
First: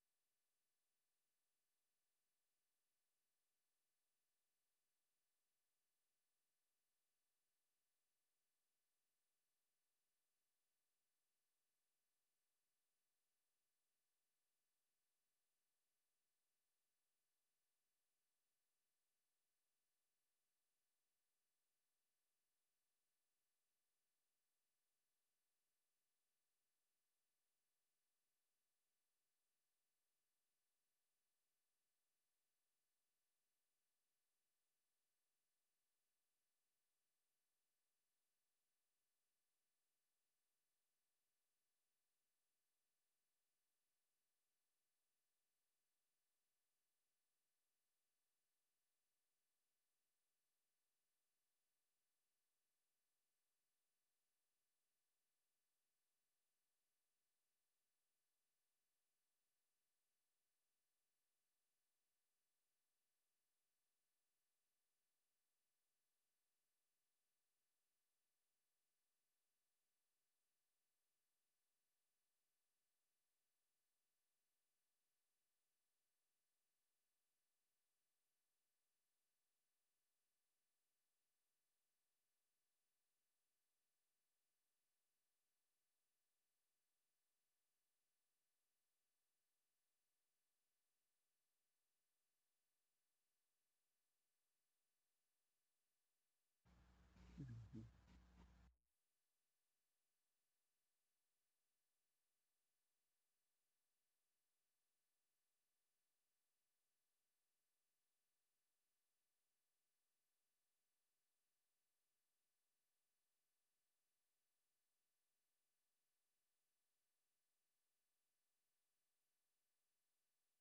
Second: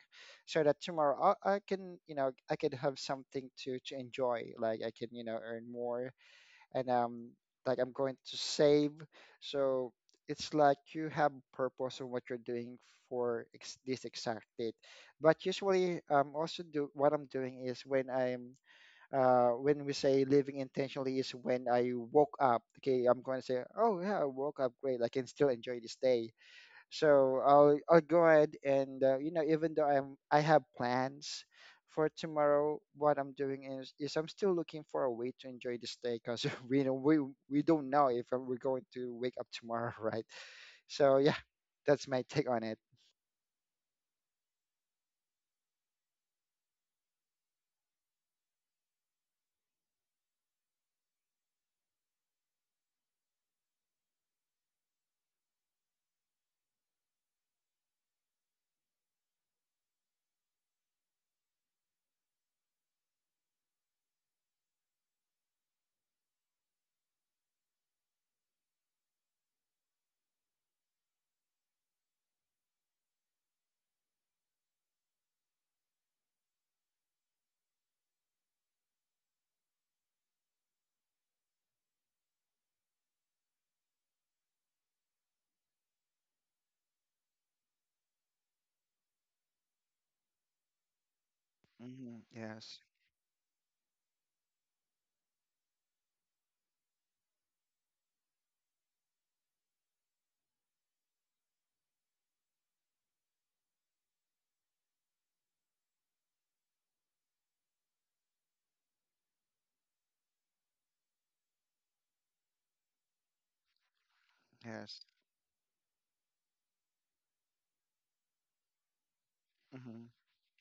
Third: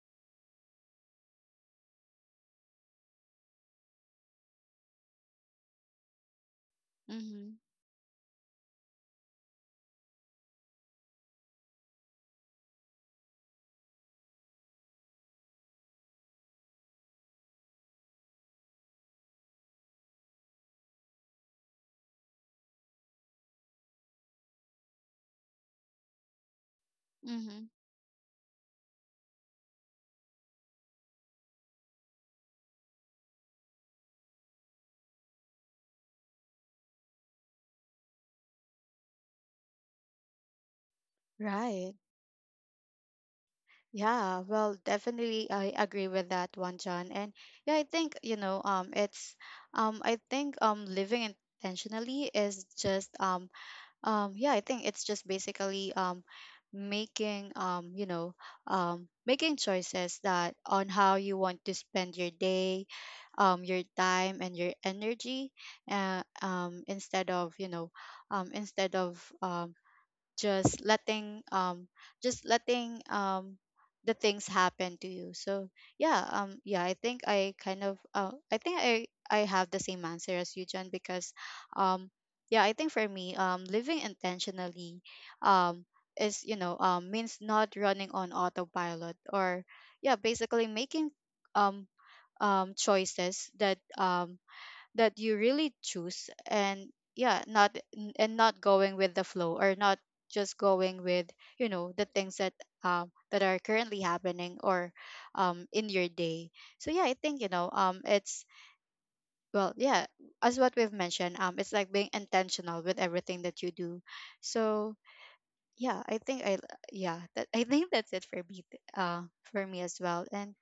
so that tomorrow I, I can, you know, I can have something to to enjoy. Like I can, you know, earn more, and um
Mhm.
like I'm going to save. So it's like you have purpose on what you're doing for ex- this exact date. But usually, um, also do what I'm doing is when I'm, uh when we say living intentionally is when I woke up. Okay, I'm going to say, oh yeah, I woke up great. I can still enjoy this day. So
Mhm.
I'll I'll go ahead and, uh, you know, even though I'm I have plans for tomorrow, what I'm doing is is I'm still looking for a way to enjoy this day, because (laughs) we know we we don't know if we're going to wake up tomorrow, (laughs) right? So yeah,
Right.
that's my take on it.
Yeah, well, definitely I agree with that one, John. And yeah, I think, you know, um it's, um I think um living intentionally is just, um um yeah, I think it's just basically, um making, um you know, um making choices that, on how you want to spend your day, um your time and your energy, uh, um instead of, you know, um instead of, um just letting, um just letting, um the things happen to you. So yeah, um yeah, I think I kind of, uh, I think i i have the same answer as you, John, because, um yeah, I think for me, um living intentionally, um is, you know, um means not running on autopilot, or yeah, basically making, um
Hmm.
um
Yes.
choices that, um that you really choose. And yeah, not n- and not going with the flow, or not just going with, you know, the things that, um that are currently happening, or um in your day. So yeah, I think, you know, um it's, well, yeah, as what we've mentioned, um it's like being intentional with everything that you do. So
Yes.
yeah, I think i yeah that I think that's it for me, th- uh for me as
Hmm.
well. And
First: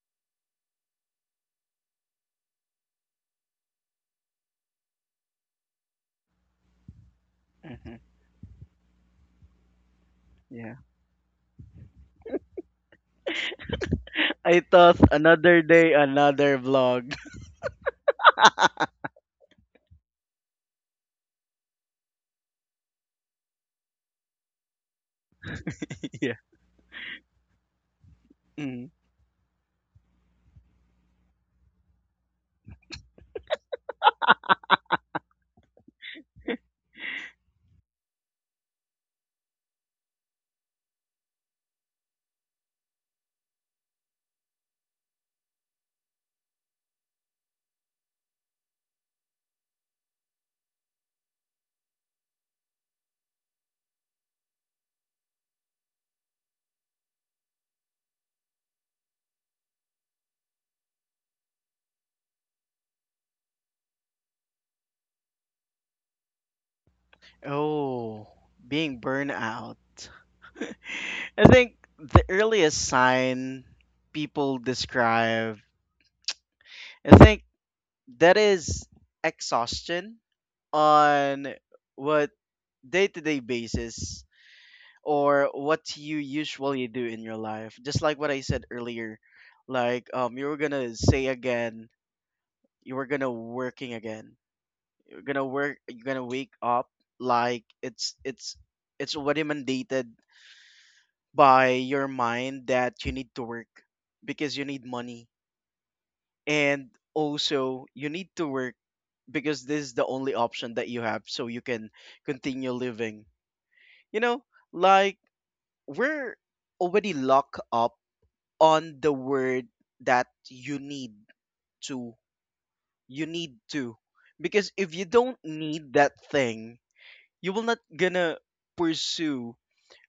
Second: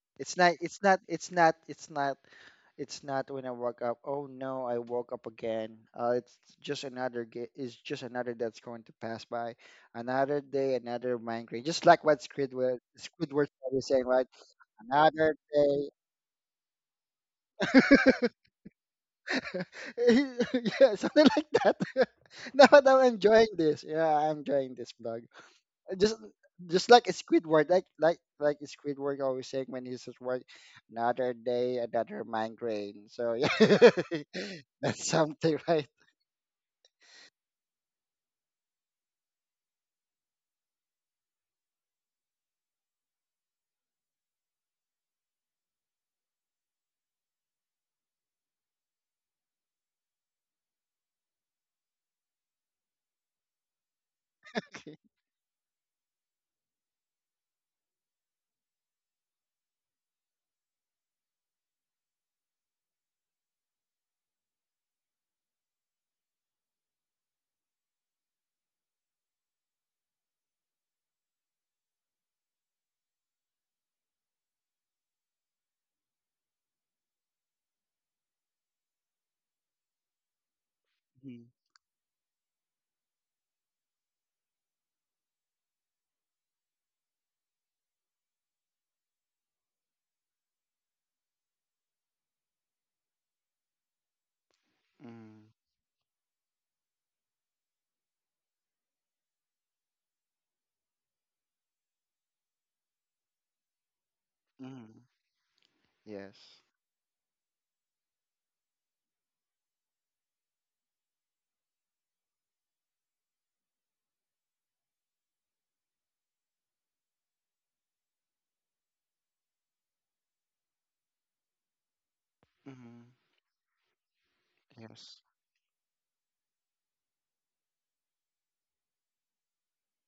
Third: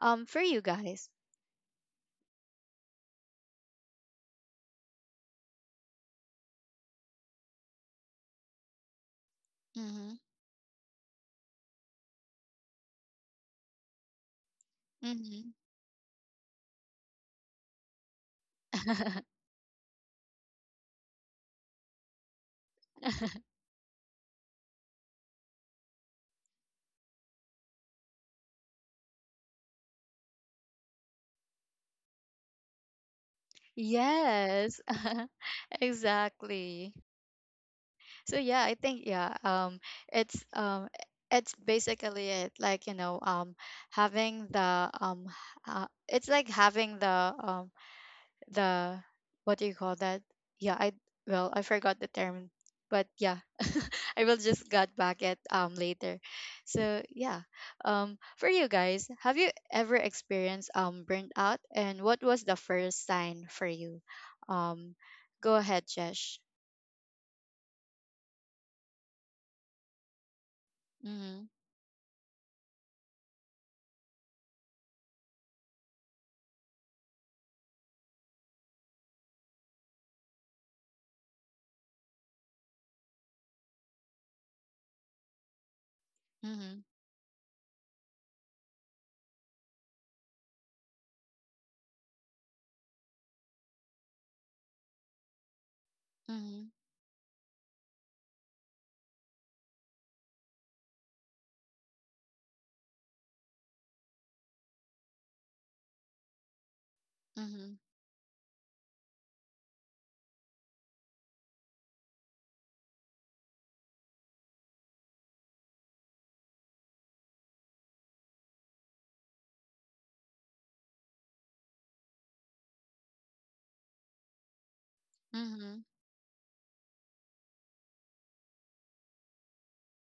um
It's
for
not
you
it's not
guys.
it's not it's not It's not when I woke up. Oh no, I woke up again. Uh, it's just another. ga- It's
hmm
just another that's going to pass by.
Mm-hmm.
Another
yeah,
day, another migraine. Just like what Squidward Squidward was saying, right?
I thought
Another
Mm-hmm.
another
day.
day, another vlog.
(laughs)
(laughs)
Yeah, something like that. (laughs) No, that I'm enjoying this. Yeah, I'm enjoying this vlog. Uh, Just
(laughs) Yeah.
just like Squidward, like like like
Mm.
Squidward always saying when he's at work, another day, another migraine. So yeah,
Yes.
(laughs) that's
(laughs)
something, right?
Exactly. So yeah, I think, yeah, um, it's, um, it's basically it. Like, you know, um, having the, um, h- uh, it's like having the, um, the, what do you call that? Yeah, I well, I forgot the term, but yeah, (laughs) I will just get back
(laughs)
at, um later. So yeah, um, for you guys, have you ever experienced, um burnt out, and what was the first sign for you? Um, Go ahead, Jesh.
Oh, being burned out. (laughs) I
Mm-hmm.
think the earliest sign people describe, I think, that is exhaustion
Mhm.
on what day to day basis or what you
Mm-hmm.
usually do in your life. Just like what I said earlier, like um, you were gonna say again, you were gonna working again. You're gonna
Mhm.
work, you're gonna wake up, like it's it's it's already mandated by your mind that you need to work because you need
Mhm.
money,
Yes.
and
Mm-hmm.
also you need to work because this is the only option that you have so you can continue living, you know, like we're already locked up on the word that you need to
Mhm.
you need to, because if you
Yes.
don't
Mm-hmm.
need that thing, you will not gonna pursue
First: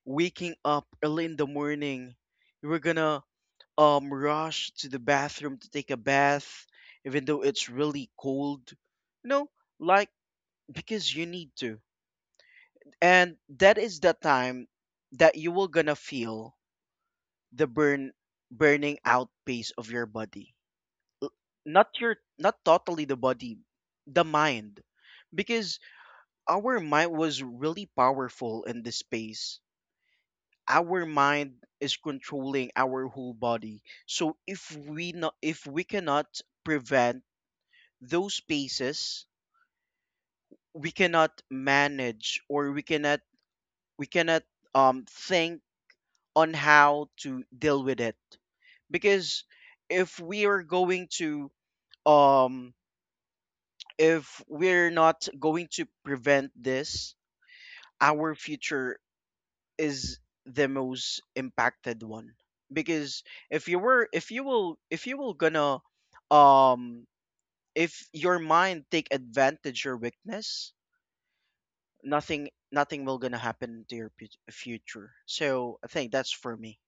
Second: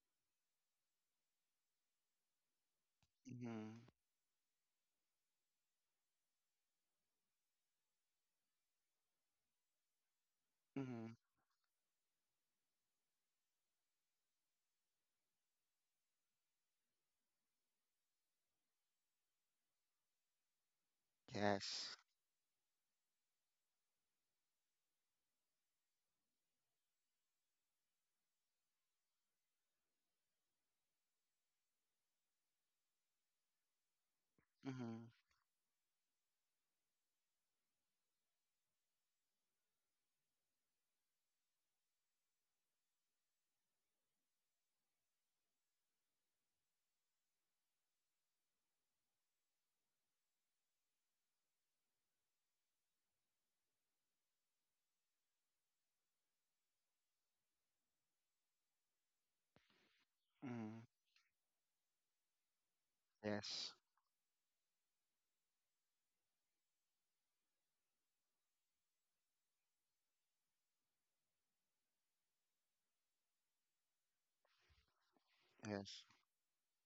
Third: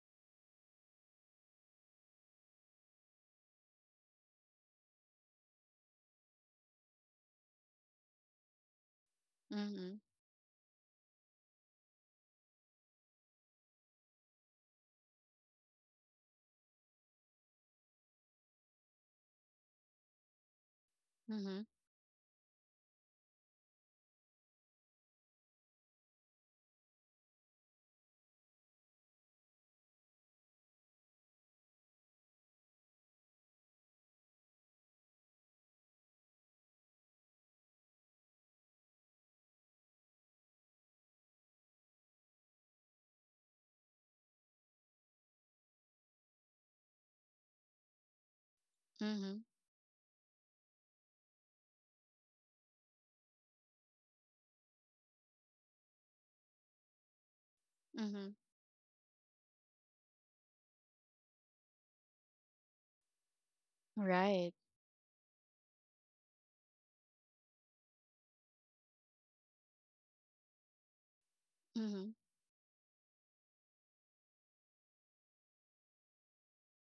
waking up early in the morning. You were gonna
Mhm.
um rush to the bathroom to take a bath, even though it's really cold, you know,
Mm-hmm.
like because
Mhm.
you need to. And that is the time that you will gonna feel the burn burning out pace of your body,
Mm-hmm.
not
Yes.
your, not totally the body, the mind, because our mind was really powerful in this space. Our mind is controlling our whole body, so if
Mhm.
we not, if we cannot prevent those spaces, we cannot manage, or we cannot we cannot um think on how to deal with it,
Mm-hmm.
because if we are going to um if we're not going to prevent this,
Mm-hmm.
our future is the
Mhm.
most impacted one, because if
Yes.
you were if you
Right.
will if you will gonna um if your mind take advantage your weakness, nothing nothing will gonna happen to your put- future. So I
Yes.
think that's for me.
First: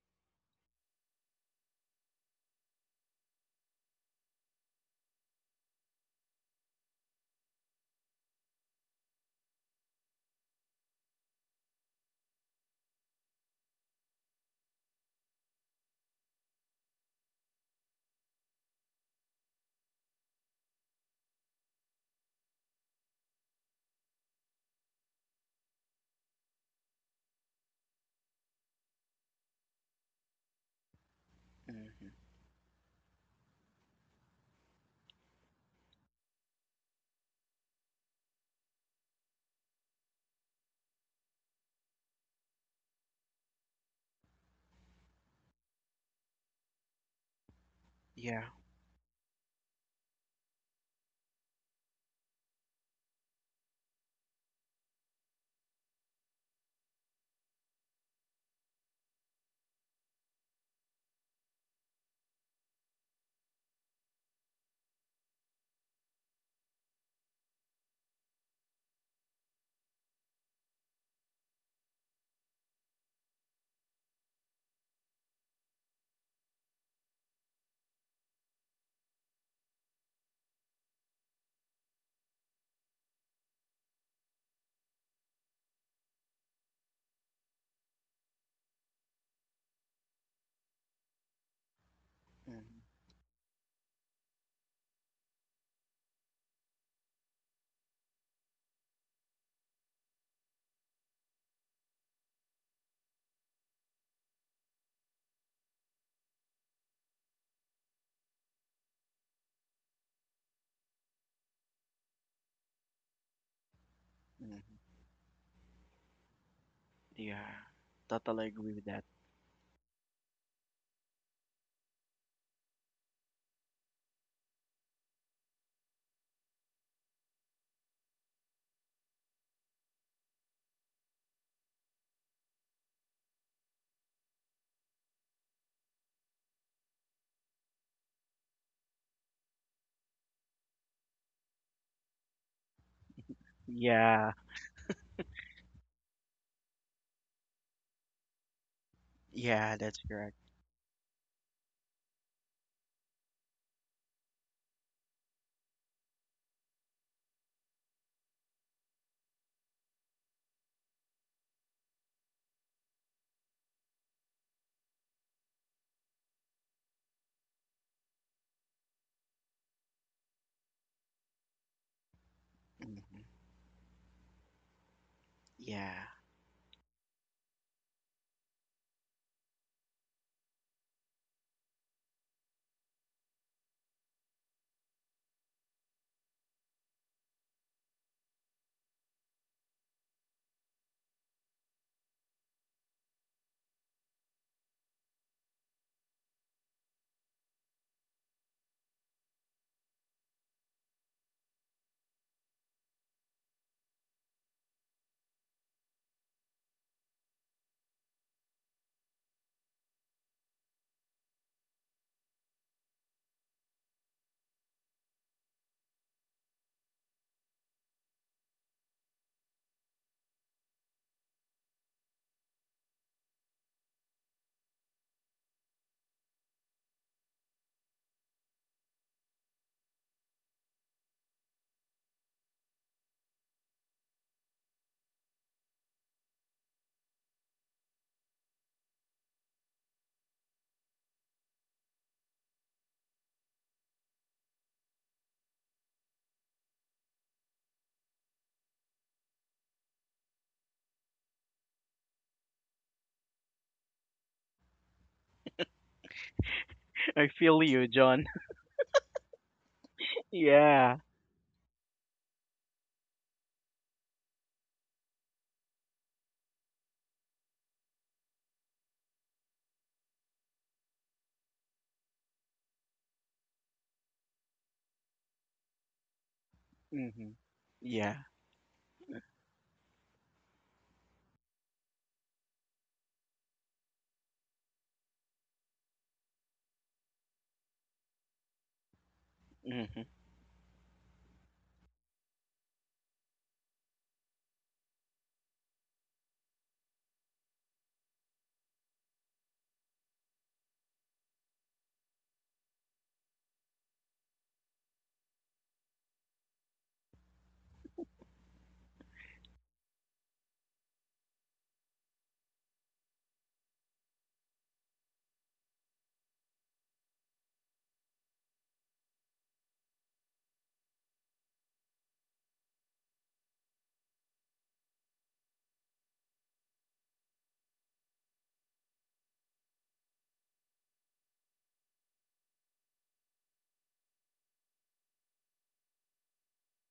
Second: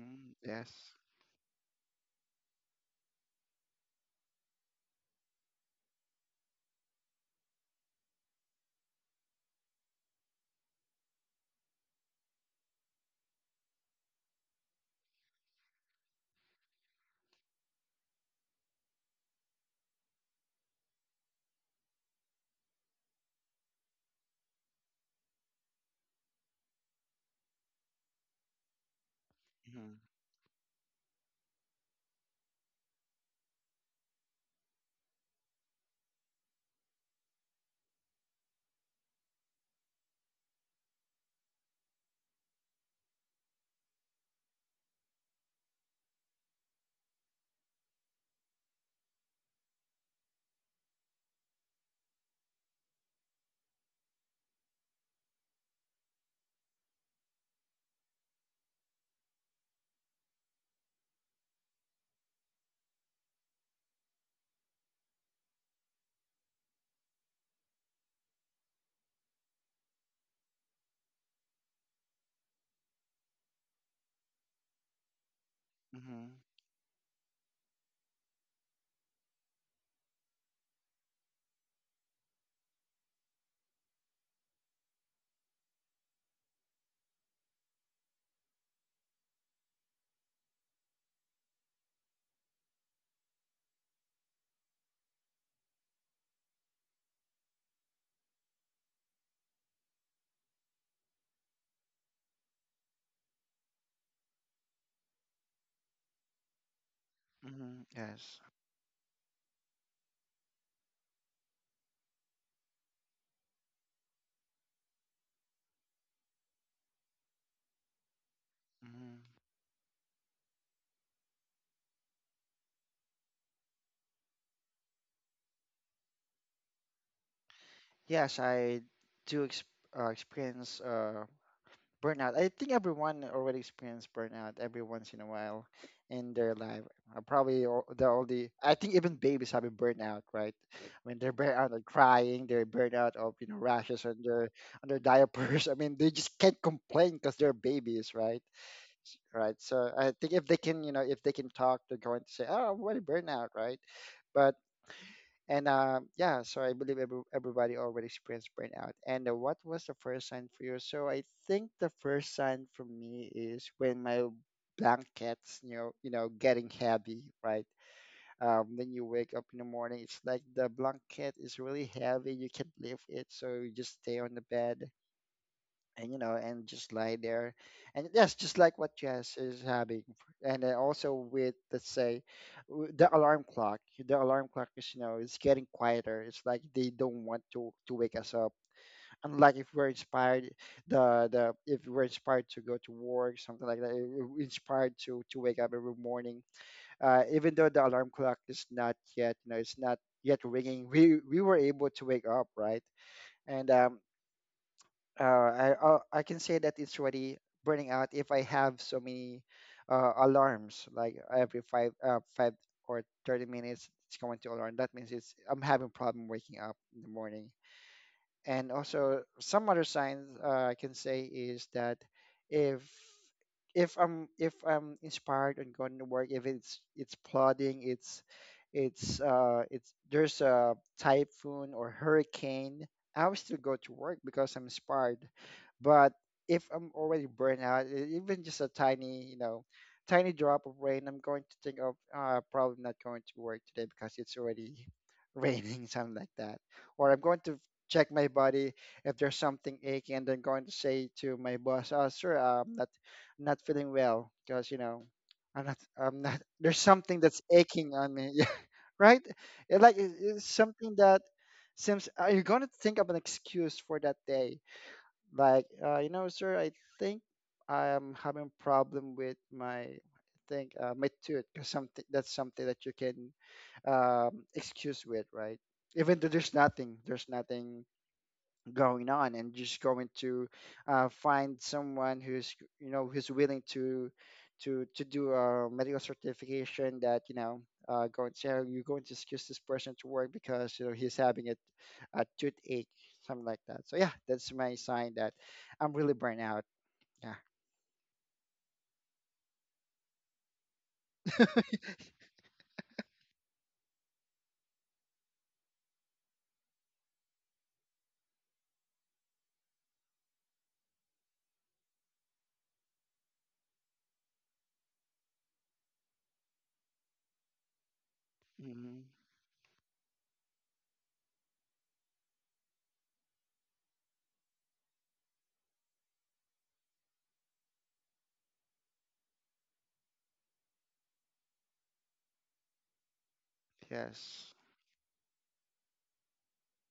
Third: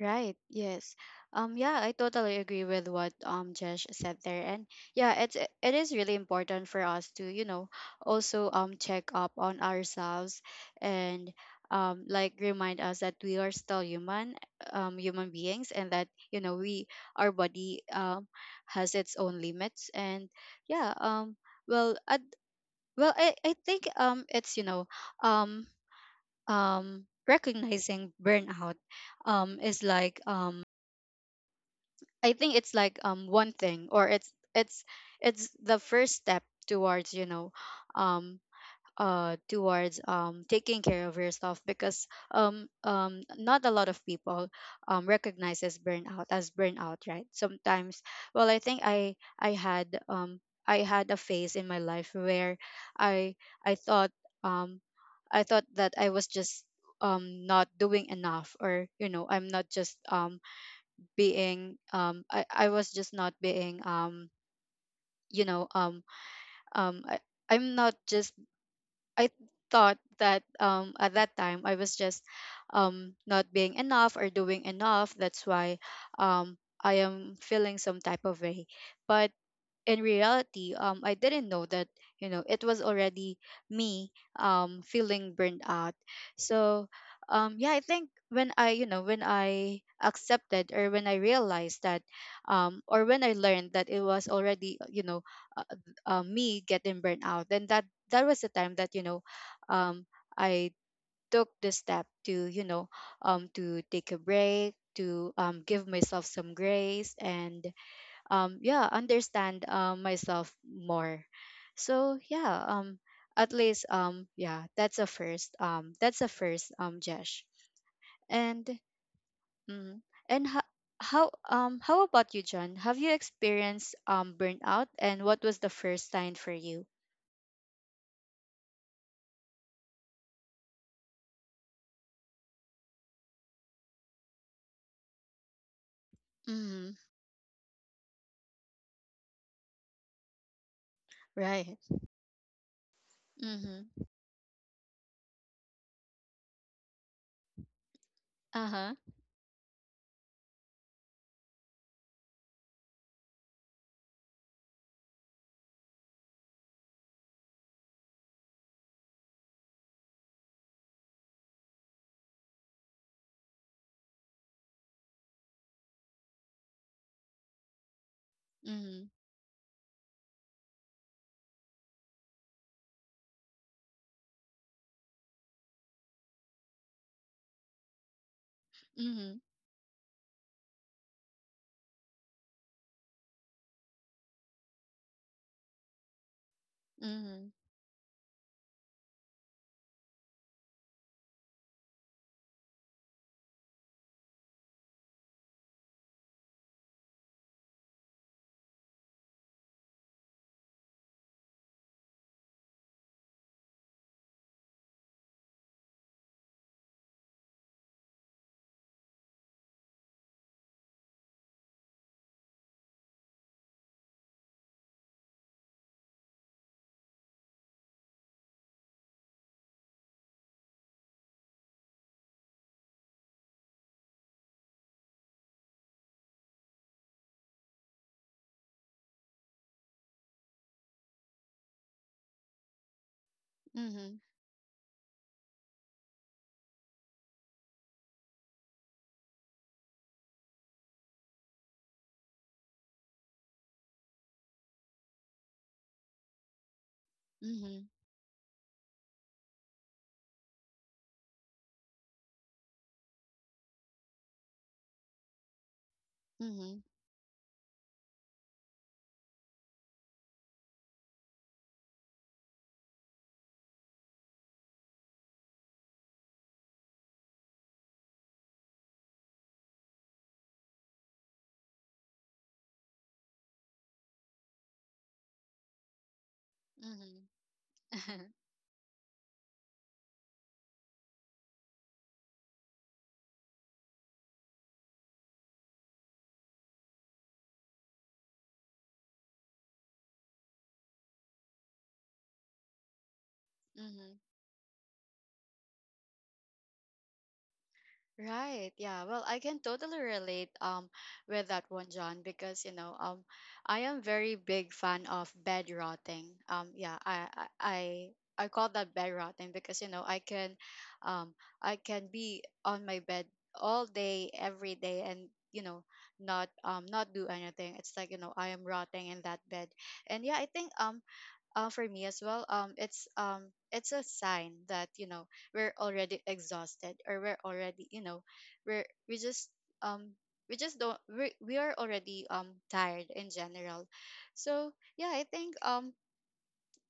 Right. Yes.
Yes.
Um. Yeah, I totally agree with what, um Jesh said there, and yeah, it's it it is really important for us to, you know, also um check up on ourselves, and um like, remind us that we are still human, um human beings, and that, you know, we, our body, um has its own limits. And yeah, um well I, well I, I think, um it's, you know, um um recognizing burnout, um is
Mhm.
like, um
Mm,
I think it's like, um one thing, or it's it's it's the first step towards, you know, um uh towards, um taking care of yourself, because um um not a lot of people um recognizes burnout as burnout, right? Sometimes,
yeah
well, I think I I had, um I had a phase in my life where I I thought, um I thought that I was just, um not doing enough, or, you know, I'm not just, um being, um I, I was just not being, um you know, um um I, I'm not just, I thought that, um at that time I was just, um not being enough, or doing enough, that's why,
Mhm.
um I am feeling some type of way. But in reality, um, I didn't know that, you know, it was already me, um feeling burned out. So, um, yeah, I think when I, you know, when I accepted or when I realized that, um,
mm,
or when I learned that it was already, you know, uh, uh, me getting burned out, then that that was the time that, you know, um, I took the step to, you know, um to take a break, to um give myself some grace, and
Mhm. Yes.
um yeah, understand, um myself more. So yeah, um at least, um yeah,
mm,
that's a first, um that's a first um Jesh.
yeah, totally
And
agree with that.
Mhm.
mm, and ho- how, um how about you, John? Have you experienced, um burnout, and what was the first sign for you?
Yes, I do ex uh, experience uh burnout. I think everyone already experienced burnout every once in a while in their life.
Mm-hmm.
Uh, Probably all the all the I think even babies have been burnout, right? When they're burnout
Right.
of crying, they're burnout of, you know,
Mm-hmm.
rashes on
yeah
their (laughs) on their diapers. (laughs) I mean, they just can't complain because they're babies, right?
Uh-huh.
Right.
yeah,
So
that's
I think
correct.
if they can, you know, if they can talk, they're going to say, "Oh, I'm already burnout," right? But And uh, yeah, so I believe every, everybody already experienced burnout. And uh, what was the first sign for you? So I think the first sign for me is when my blankets, you know, you know, getting heavy, right? Um, when
Mm-hmm.
you wake up in the morning, it's like the blanket is really heavy. You can't lift
Mm,
it, so you just stay on the bed,
yeah
and you know, and just lie there. And yes, just like what
Mm-hmm.
Jess is having. And then also with, let's say, w- the alarm clock, the alarm clock is, you know, it's getting quieter, it's like they don't want
Mm-hmm.
to to wake us up, unlike if we're inspired. The the If we're inspired to go to work, something like that, if we're inspired to to wake up every morning, uh even though the alarm clock is not yet, you know, it's not yet ringing, we we were able to wake up, right? And um uh, I uh, I can say that it's already burning out if I have so many uh, alarms, like every five uh, five or thirty minutes it's going to alarm. That means it's I'm having problem waking up in the morning. And also some other signs, uh, I can say is that if if I'm if I'm inspired and going to work, if it's it's plodding, it's it's uh it's there's a typhoon or hurricane, I will still go to
Mm-hmm.
work because I'm inspired. But if I'm already burnt out, e- even just a tiny, you know, tiny drop of rain, I'm going to think of, uh, probably not going to work today because it's already (laughs) raining, something like that. Or I'm going to
Mm-hmm.
check my body if there's something aching, and then going to say to my boss, "Oh, sir, I'm not not feeling well because you know." I'm not, I'm not, (laughs) there's
Mm-hmm.
something
I
that's
feel you,
aching on
John.
me. (laughs)
(laughs)
Yeah, right? It, like, it- it's something
Yeah.
that seems, uh, you're going to think of an excuse for that day. Like, uh, you know, sir, I think I am having problem with my, I think, uh, my tooth. 'Cause something, that's something that you can um, excuse with, right? Even though there's nothing, there's
hmm
nothing
Yeah.
going on, and just going to, uh, find someone who's, you know, who's willing to to to do a medical certification that, you know, uh, going to say, "Oh, you're going to excuse this person
hmm
to work because you know he's having a, a toothache," something like that. So yeah,
Mm-hmm. (laughs)
that's my sign that I'm really burnt out. Yeah.
Right. Yeah. Well, I can totally relate, um with that one, John, because, you know, um I am very big fan of bed rotting. Um. Yeah. I I I I call that bed rotting because you know I can, um, I can be on my bed all day, every day, and you know not um not do anything. It's like you know I am
Hmm.
rotting in that bed, and yeah, I think um uh, for me as well, um it's um it's a sign that you know we're already exhausted, or we're already, you know we're we just um we just don't, we we are already um tired in general.
Yes.
So yeah, I think um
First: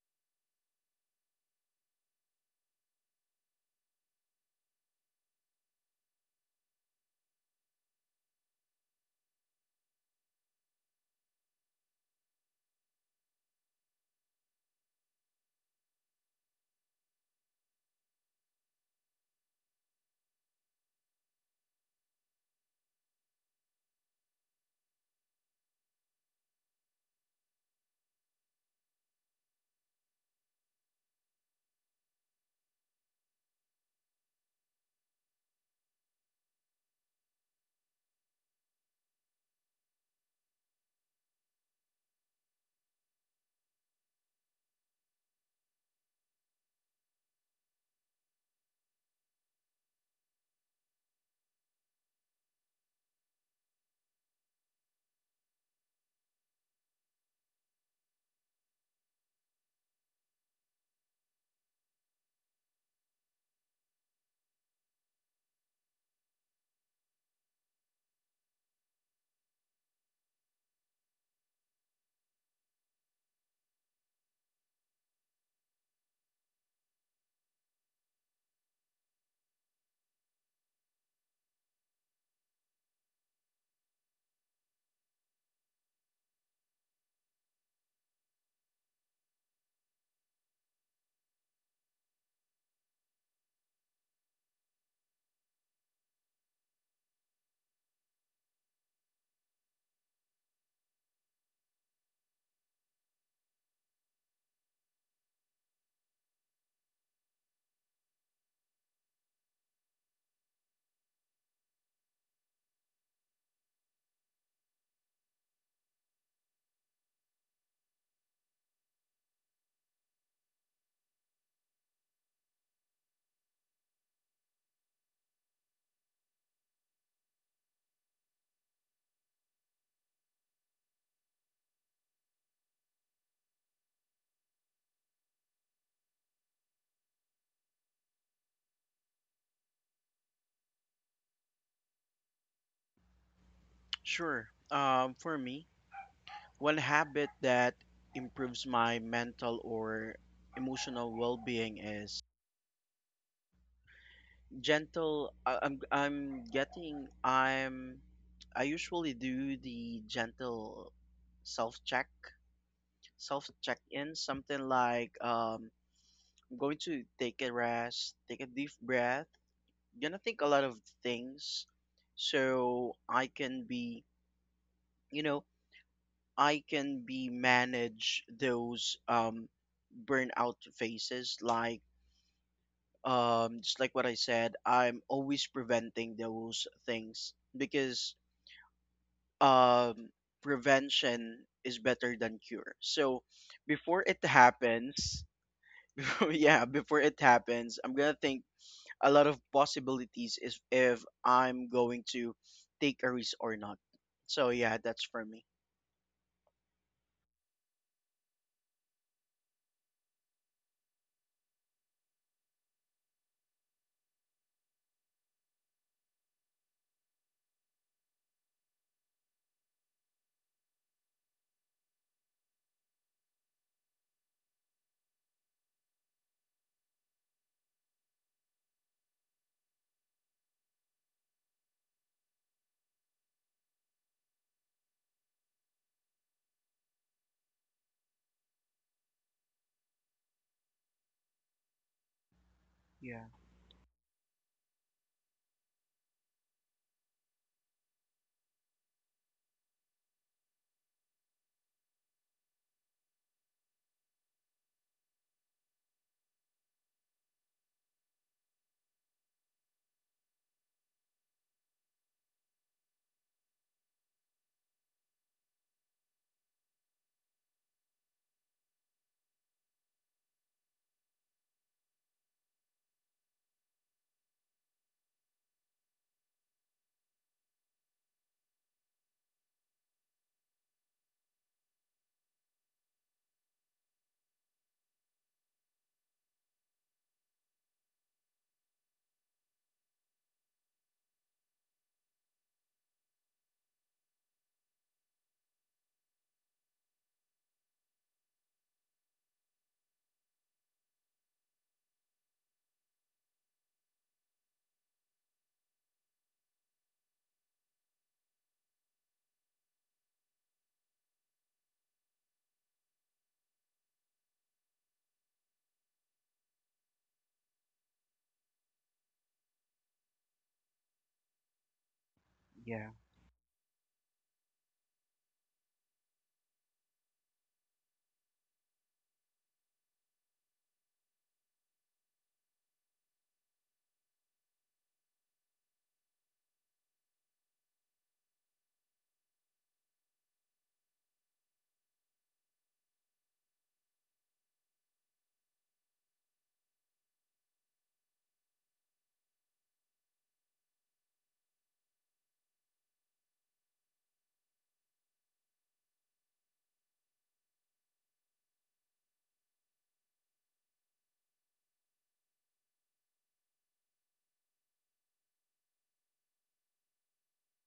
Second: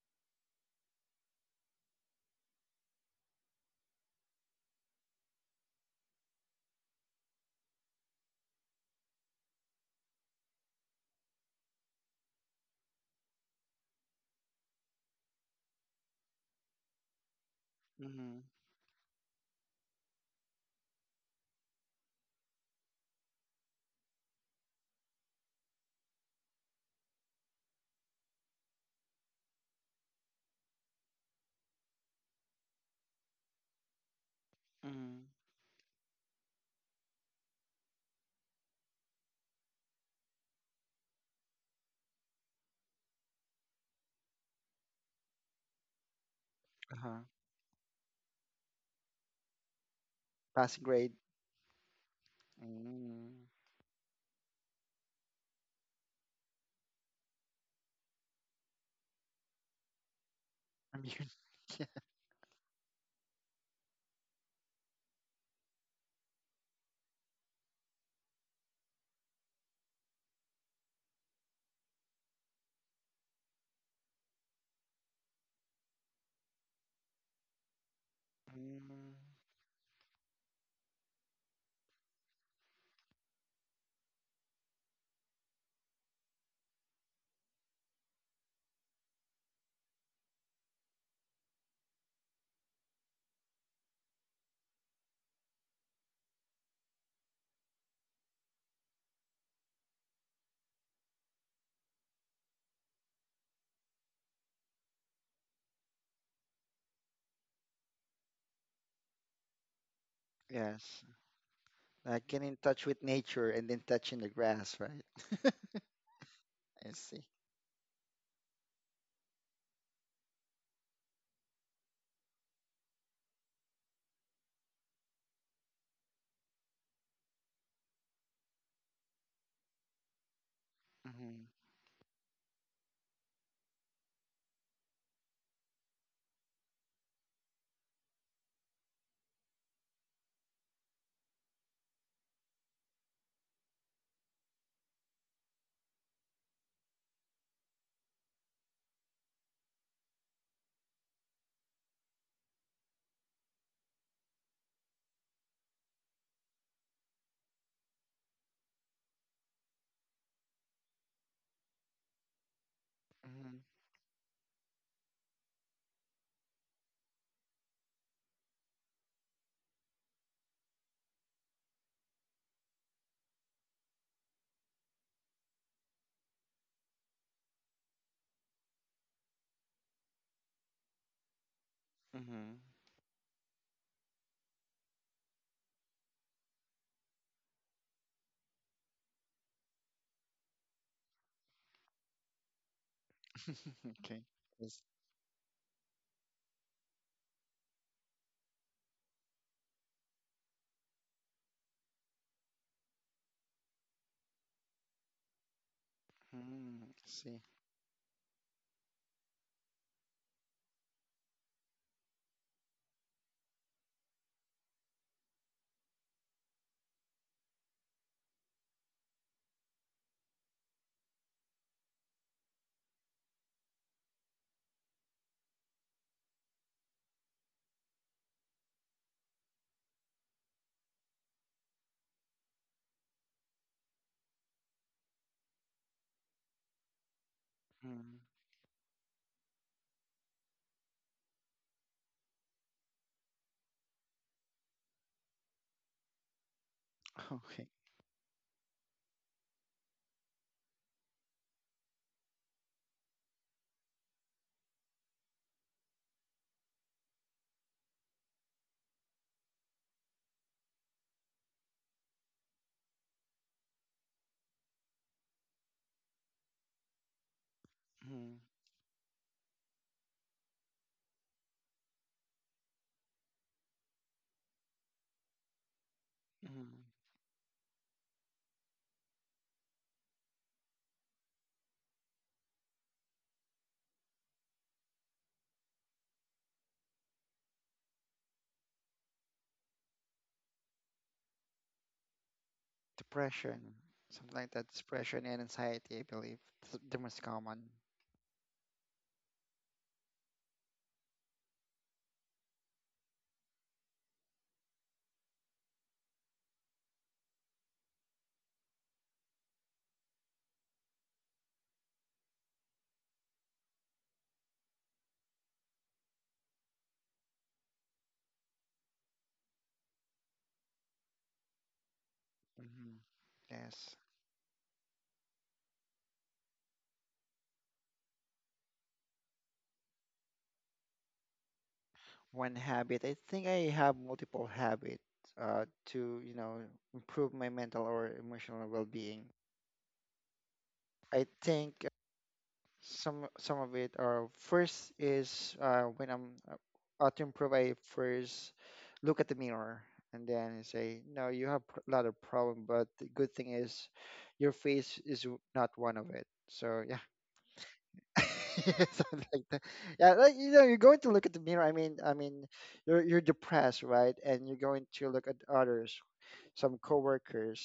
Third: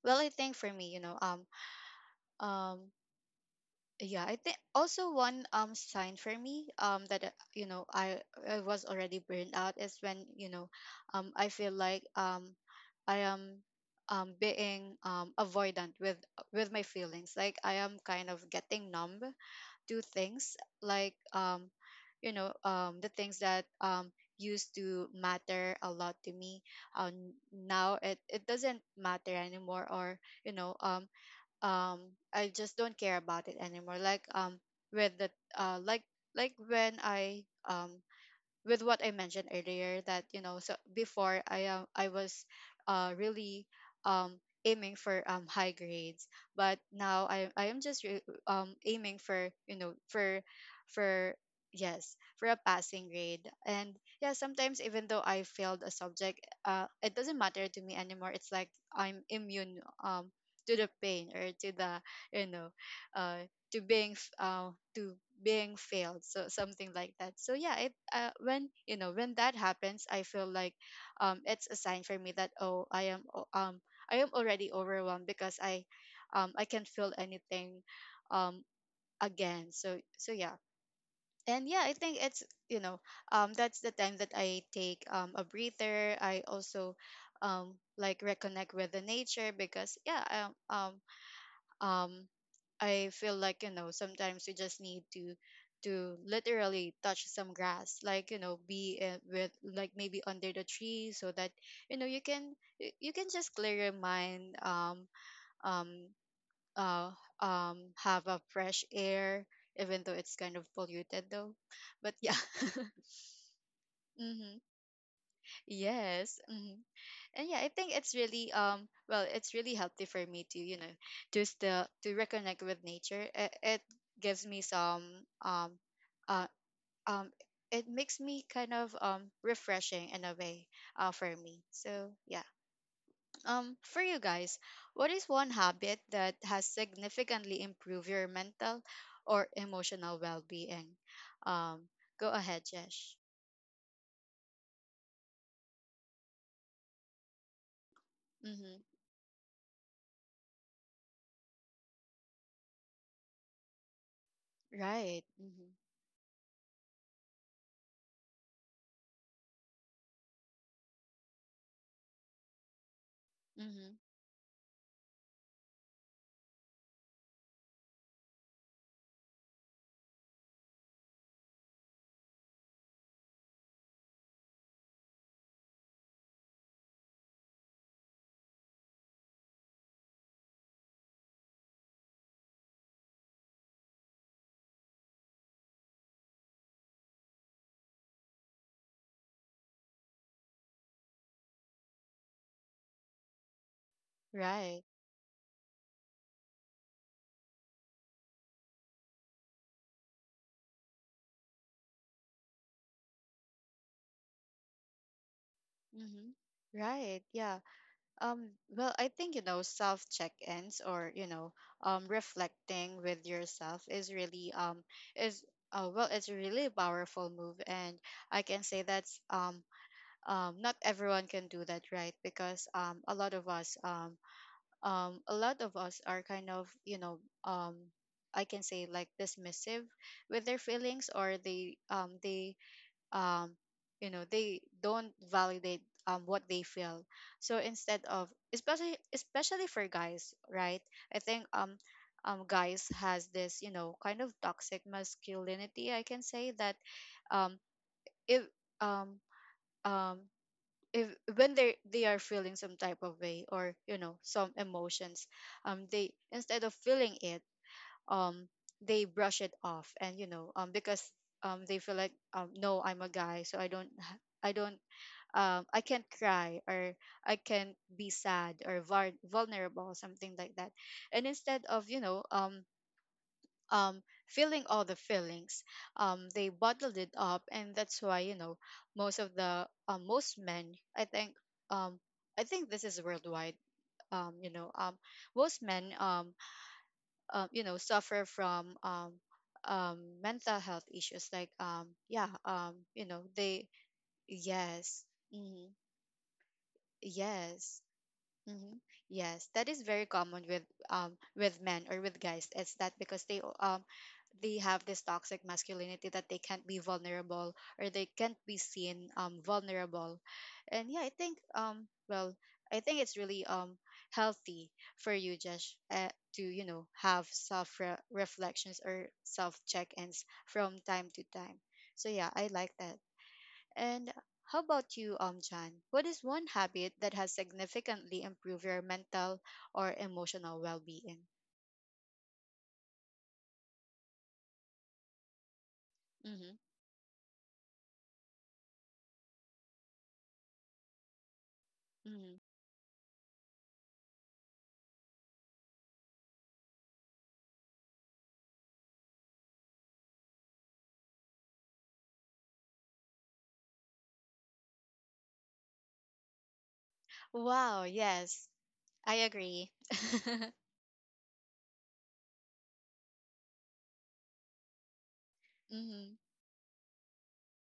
well, I think for me, you know um um yeah, I think also one um sign for me um that, uh, you know I I was already burned out is when you know um I feel like um I am um being um avoidant with with my feelings, like I am kind of
Hmm.
getting numb to things, like um you know um the things that um used to matter a lot to me, um now it it doesn't matter anymore. Or you know um um I just don't care about it anymore. Like um with
Hmm.
the, uh like like when I, um with what I mentioned earlier, that you know so before I am I was uh really um aiming for um high grades, but
Uh-huh.
now I I am just re- um aiming for, you know for
Passing grade.
for yes, for a passing
Mm.
grade. And yeah, sometimes even though I failed a subject, uh, it doesn't matter to me anymore. It's like I'm immune um to the
I.
pain or to the, you know uh to being f- uh to being failed, so something like that. So yeah, it uh, when you know when that happens, I feel like um it's a sign for me that, oh, i am o- um i am already overwhelmed because i um i can't feel anything um again. So so yeah. And yeah, I think it's, you know um that's the time that I take um a breather. I also um like reconnect with the nature, because yeah, um, um um I feel like, you know sometimes you just need to to literally touch some grass, like you know be, uh, with, like, maybe under the tree, so that you know you can, y- you can just clear your mind, um um uh um have a fresh air, even though it's
(laughs)
kind of
Yes.
polluted though. But
Like
yeah.
getting in touch with
(laughs)
nature and then touching the
Mhm.
grass, right? (laughs) I
Yes. Hmm.
see.
And yeah, I think it's really um well, it's really healthy for me to, you know, just the to reconnect with nature. It, it gives me some um uh um it makes me kind of um refreshing in a way uh for
Mm-hmm.
me. So, yeah. Um for you guys, what is one habit that has significantly improved your mental or emotional well-being? Um Go ahead, Jesh.
Sure. Um, for me, one habit that improves
Mhm.
my mental or emotional well-being is
Right.
gentle. I,
Mhm.
I'm I'm getting I'm I usually do the gentle self-check,
Mhm.
self-check-in, something like, um, I'm going to take a rest, take a deep breath. Gonna think a lot of things so I can be, you know, I can be manage those um burnout phases. Like,
Mm-hmm. Mm-hmm.
um just like what I said, I'm always preventing those things because um prevention is better than cure. So
(laughs)
before
Okay.
it
Right.
Yes.
happens, (laughs) yeah, before it happens, I'm gonna think a lot of possibilities is if I'm going to take a risk or not. So yeah, that's for me.
Mm-hmm.
Mm, I
Right.
see.
Yeah. Um, well, I think, you know, self check-ins or, you know, um, reflecting with yourself is really, um, is, uh, well, it's a really powerful move. And I can say that's, um, um, not everyone can do that, right? Because, um, a lot of us, um, um, a lot of us are kind of, you know, um, I can say like dismissive with their feelings, or they, um, they, um, you know they don't validate um, what they feel. So instead
Mm.
of, especially especially for guys, right? I think um, um guys
Yeah,
has this, you know kind of toxic masculinity, I can say that.
(laughs)
Um
Okay.
if um um if when they they are feeling some type of way, or you know some emotions, um they, instead of feeling it, um they brush it off. And you know um because um they feel like, um no, I'm a guy, so i don't ha- i don't, um, I can't cry, or I can't be
Mm.
sad or var- vulnerable, something like that. And instead of, you know, um, um, feeling all the feelings, um, they
Mm.
bottled it up. And that's why, you know, most of the, uh, most men, I think, um, I think this is worldwide. Um, you know, um, most men, um, uh, you know, suffer from um, um, mental health issues. Like, um, yeah, um, you know,
Depression,
they,
something like that.
yes,
Depression and
mhm,
anxiety, I believe. It's the most common.
yes, hmm. Yes, that is very common with um with men or with guys. It's that because they um they have this toxic masculinity, that they can't be vulnerable, or they can't be seen um vulnerable. And yeah, I think um well, I think it's really um healthy for you, Josh, uh, to, you know have self re- reflections or self check-ins from time to time. So yeah, I like
yeah.
that.
Hmm. Yes.
And how about you, um, Jan? What is one habit that has significantly improved your mental or emotional well-being?
One habit. I think I have multiple habits, uh, to, you
Mm-hmm,
know, improve my mental or emotional well-being. I think
mm-hmm.
some some of it are: first is, uh, when I'm uh, uh, to improve, I first look at the mirror and then say, no, you have a lot of problem, but the good thing is your face is w- not one of it. So yeah.
Wow, yes,
(laughs) Yeah,
I
something like that.
agree. (laughs)
Yeah, like,
Mm-hmm.
you know, you're going to look at the mirror. I mean, I mean, you're you're depressed, right? And you're going to look at others, some coworkers,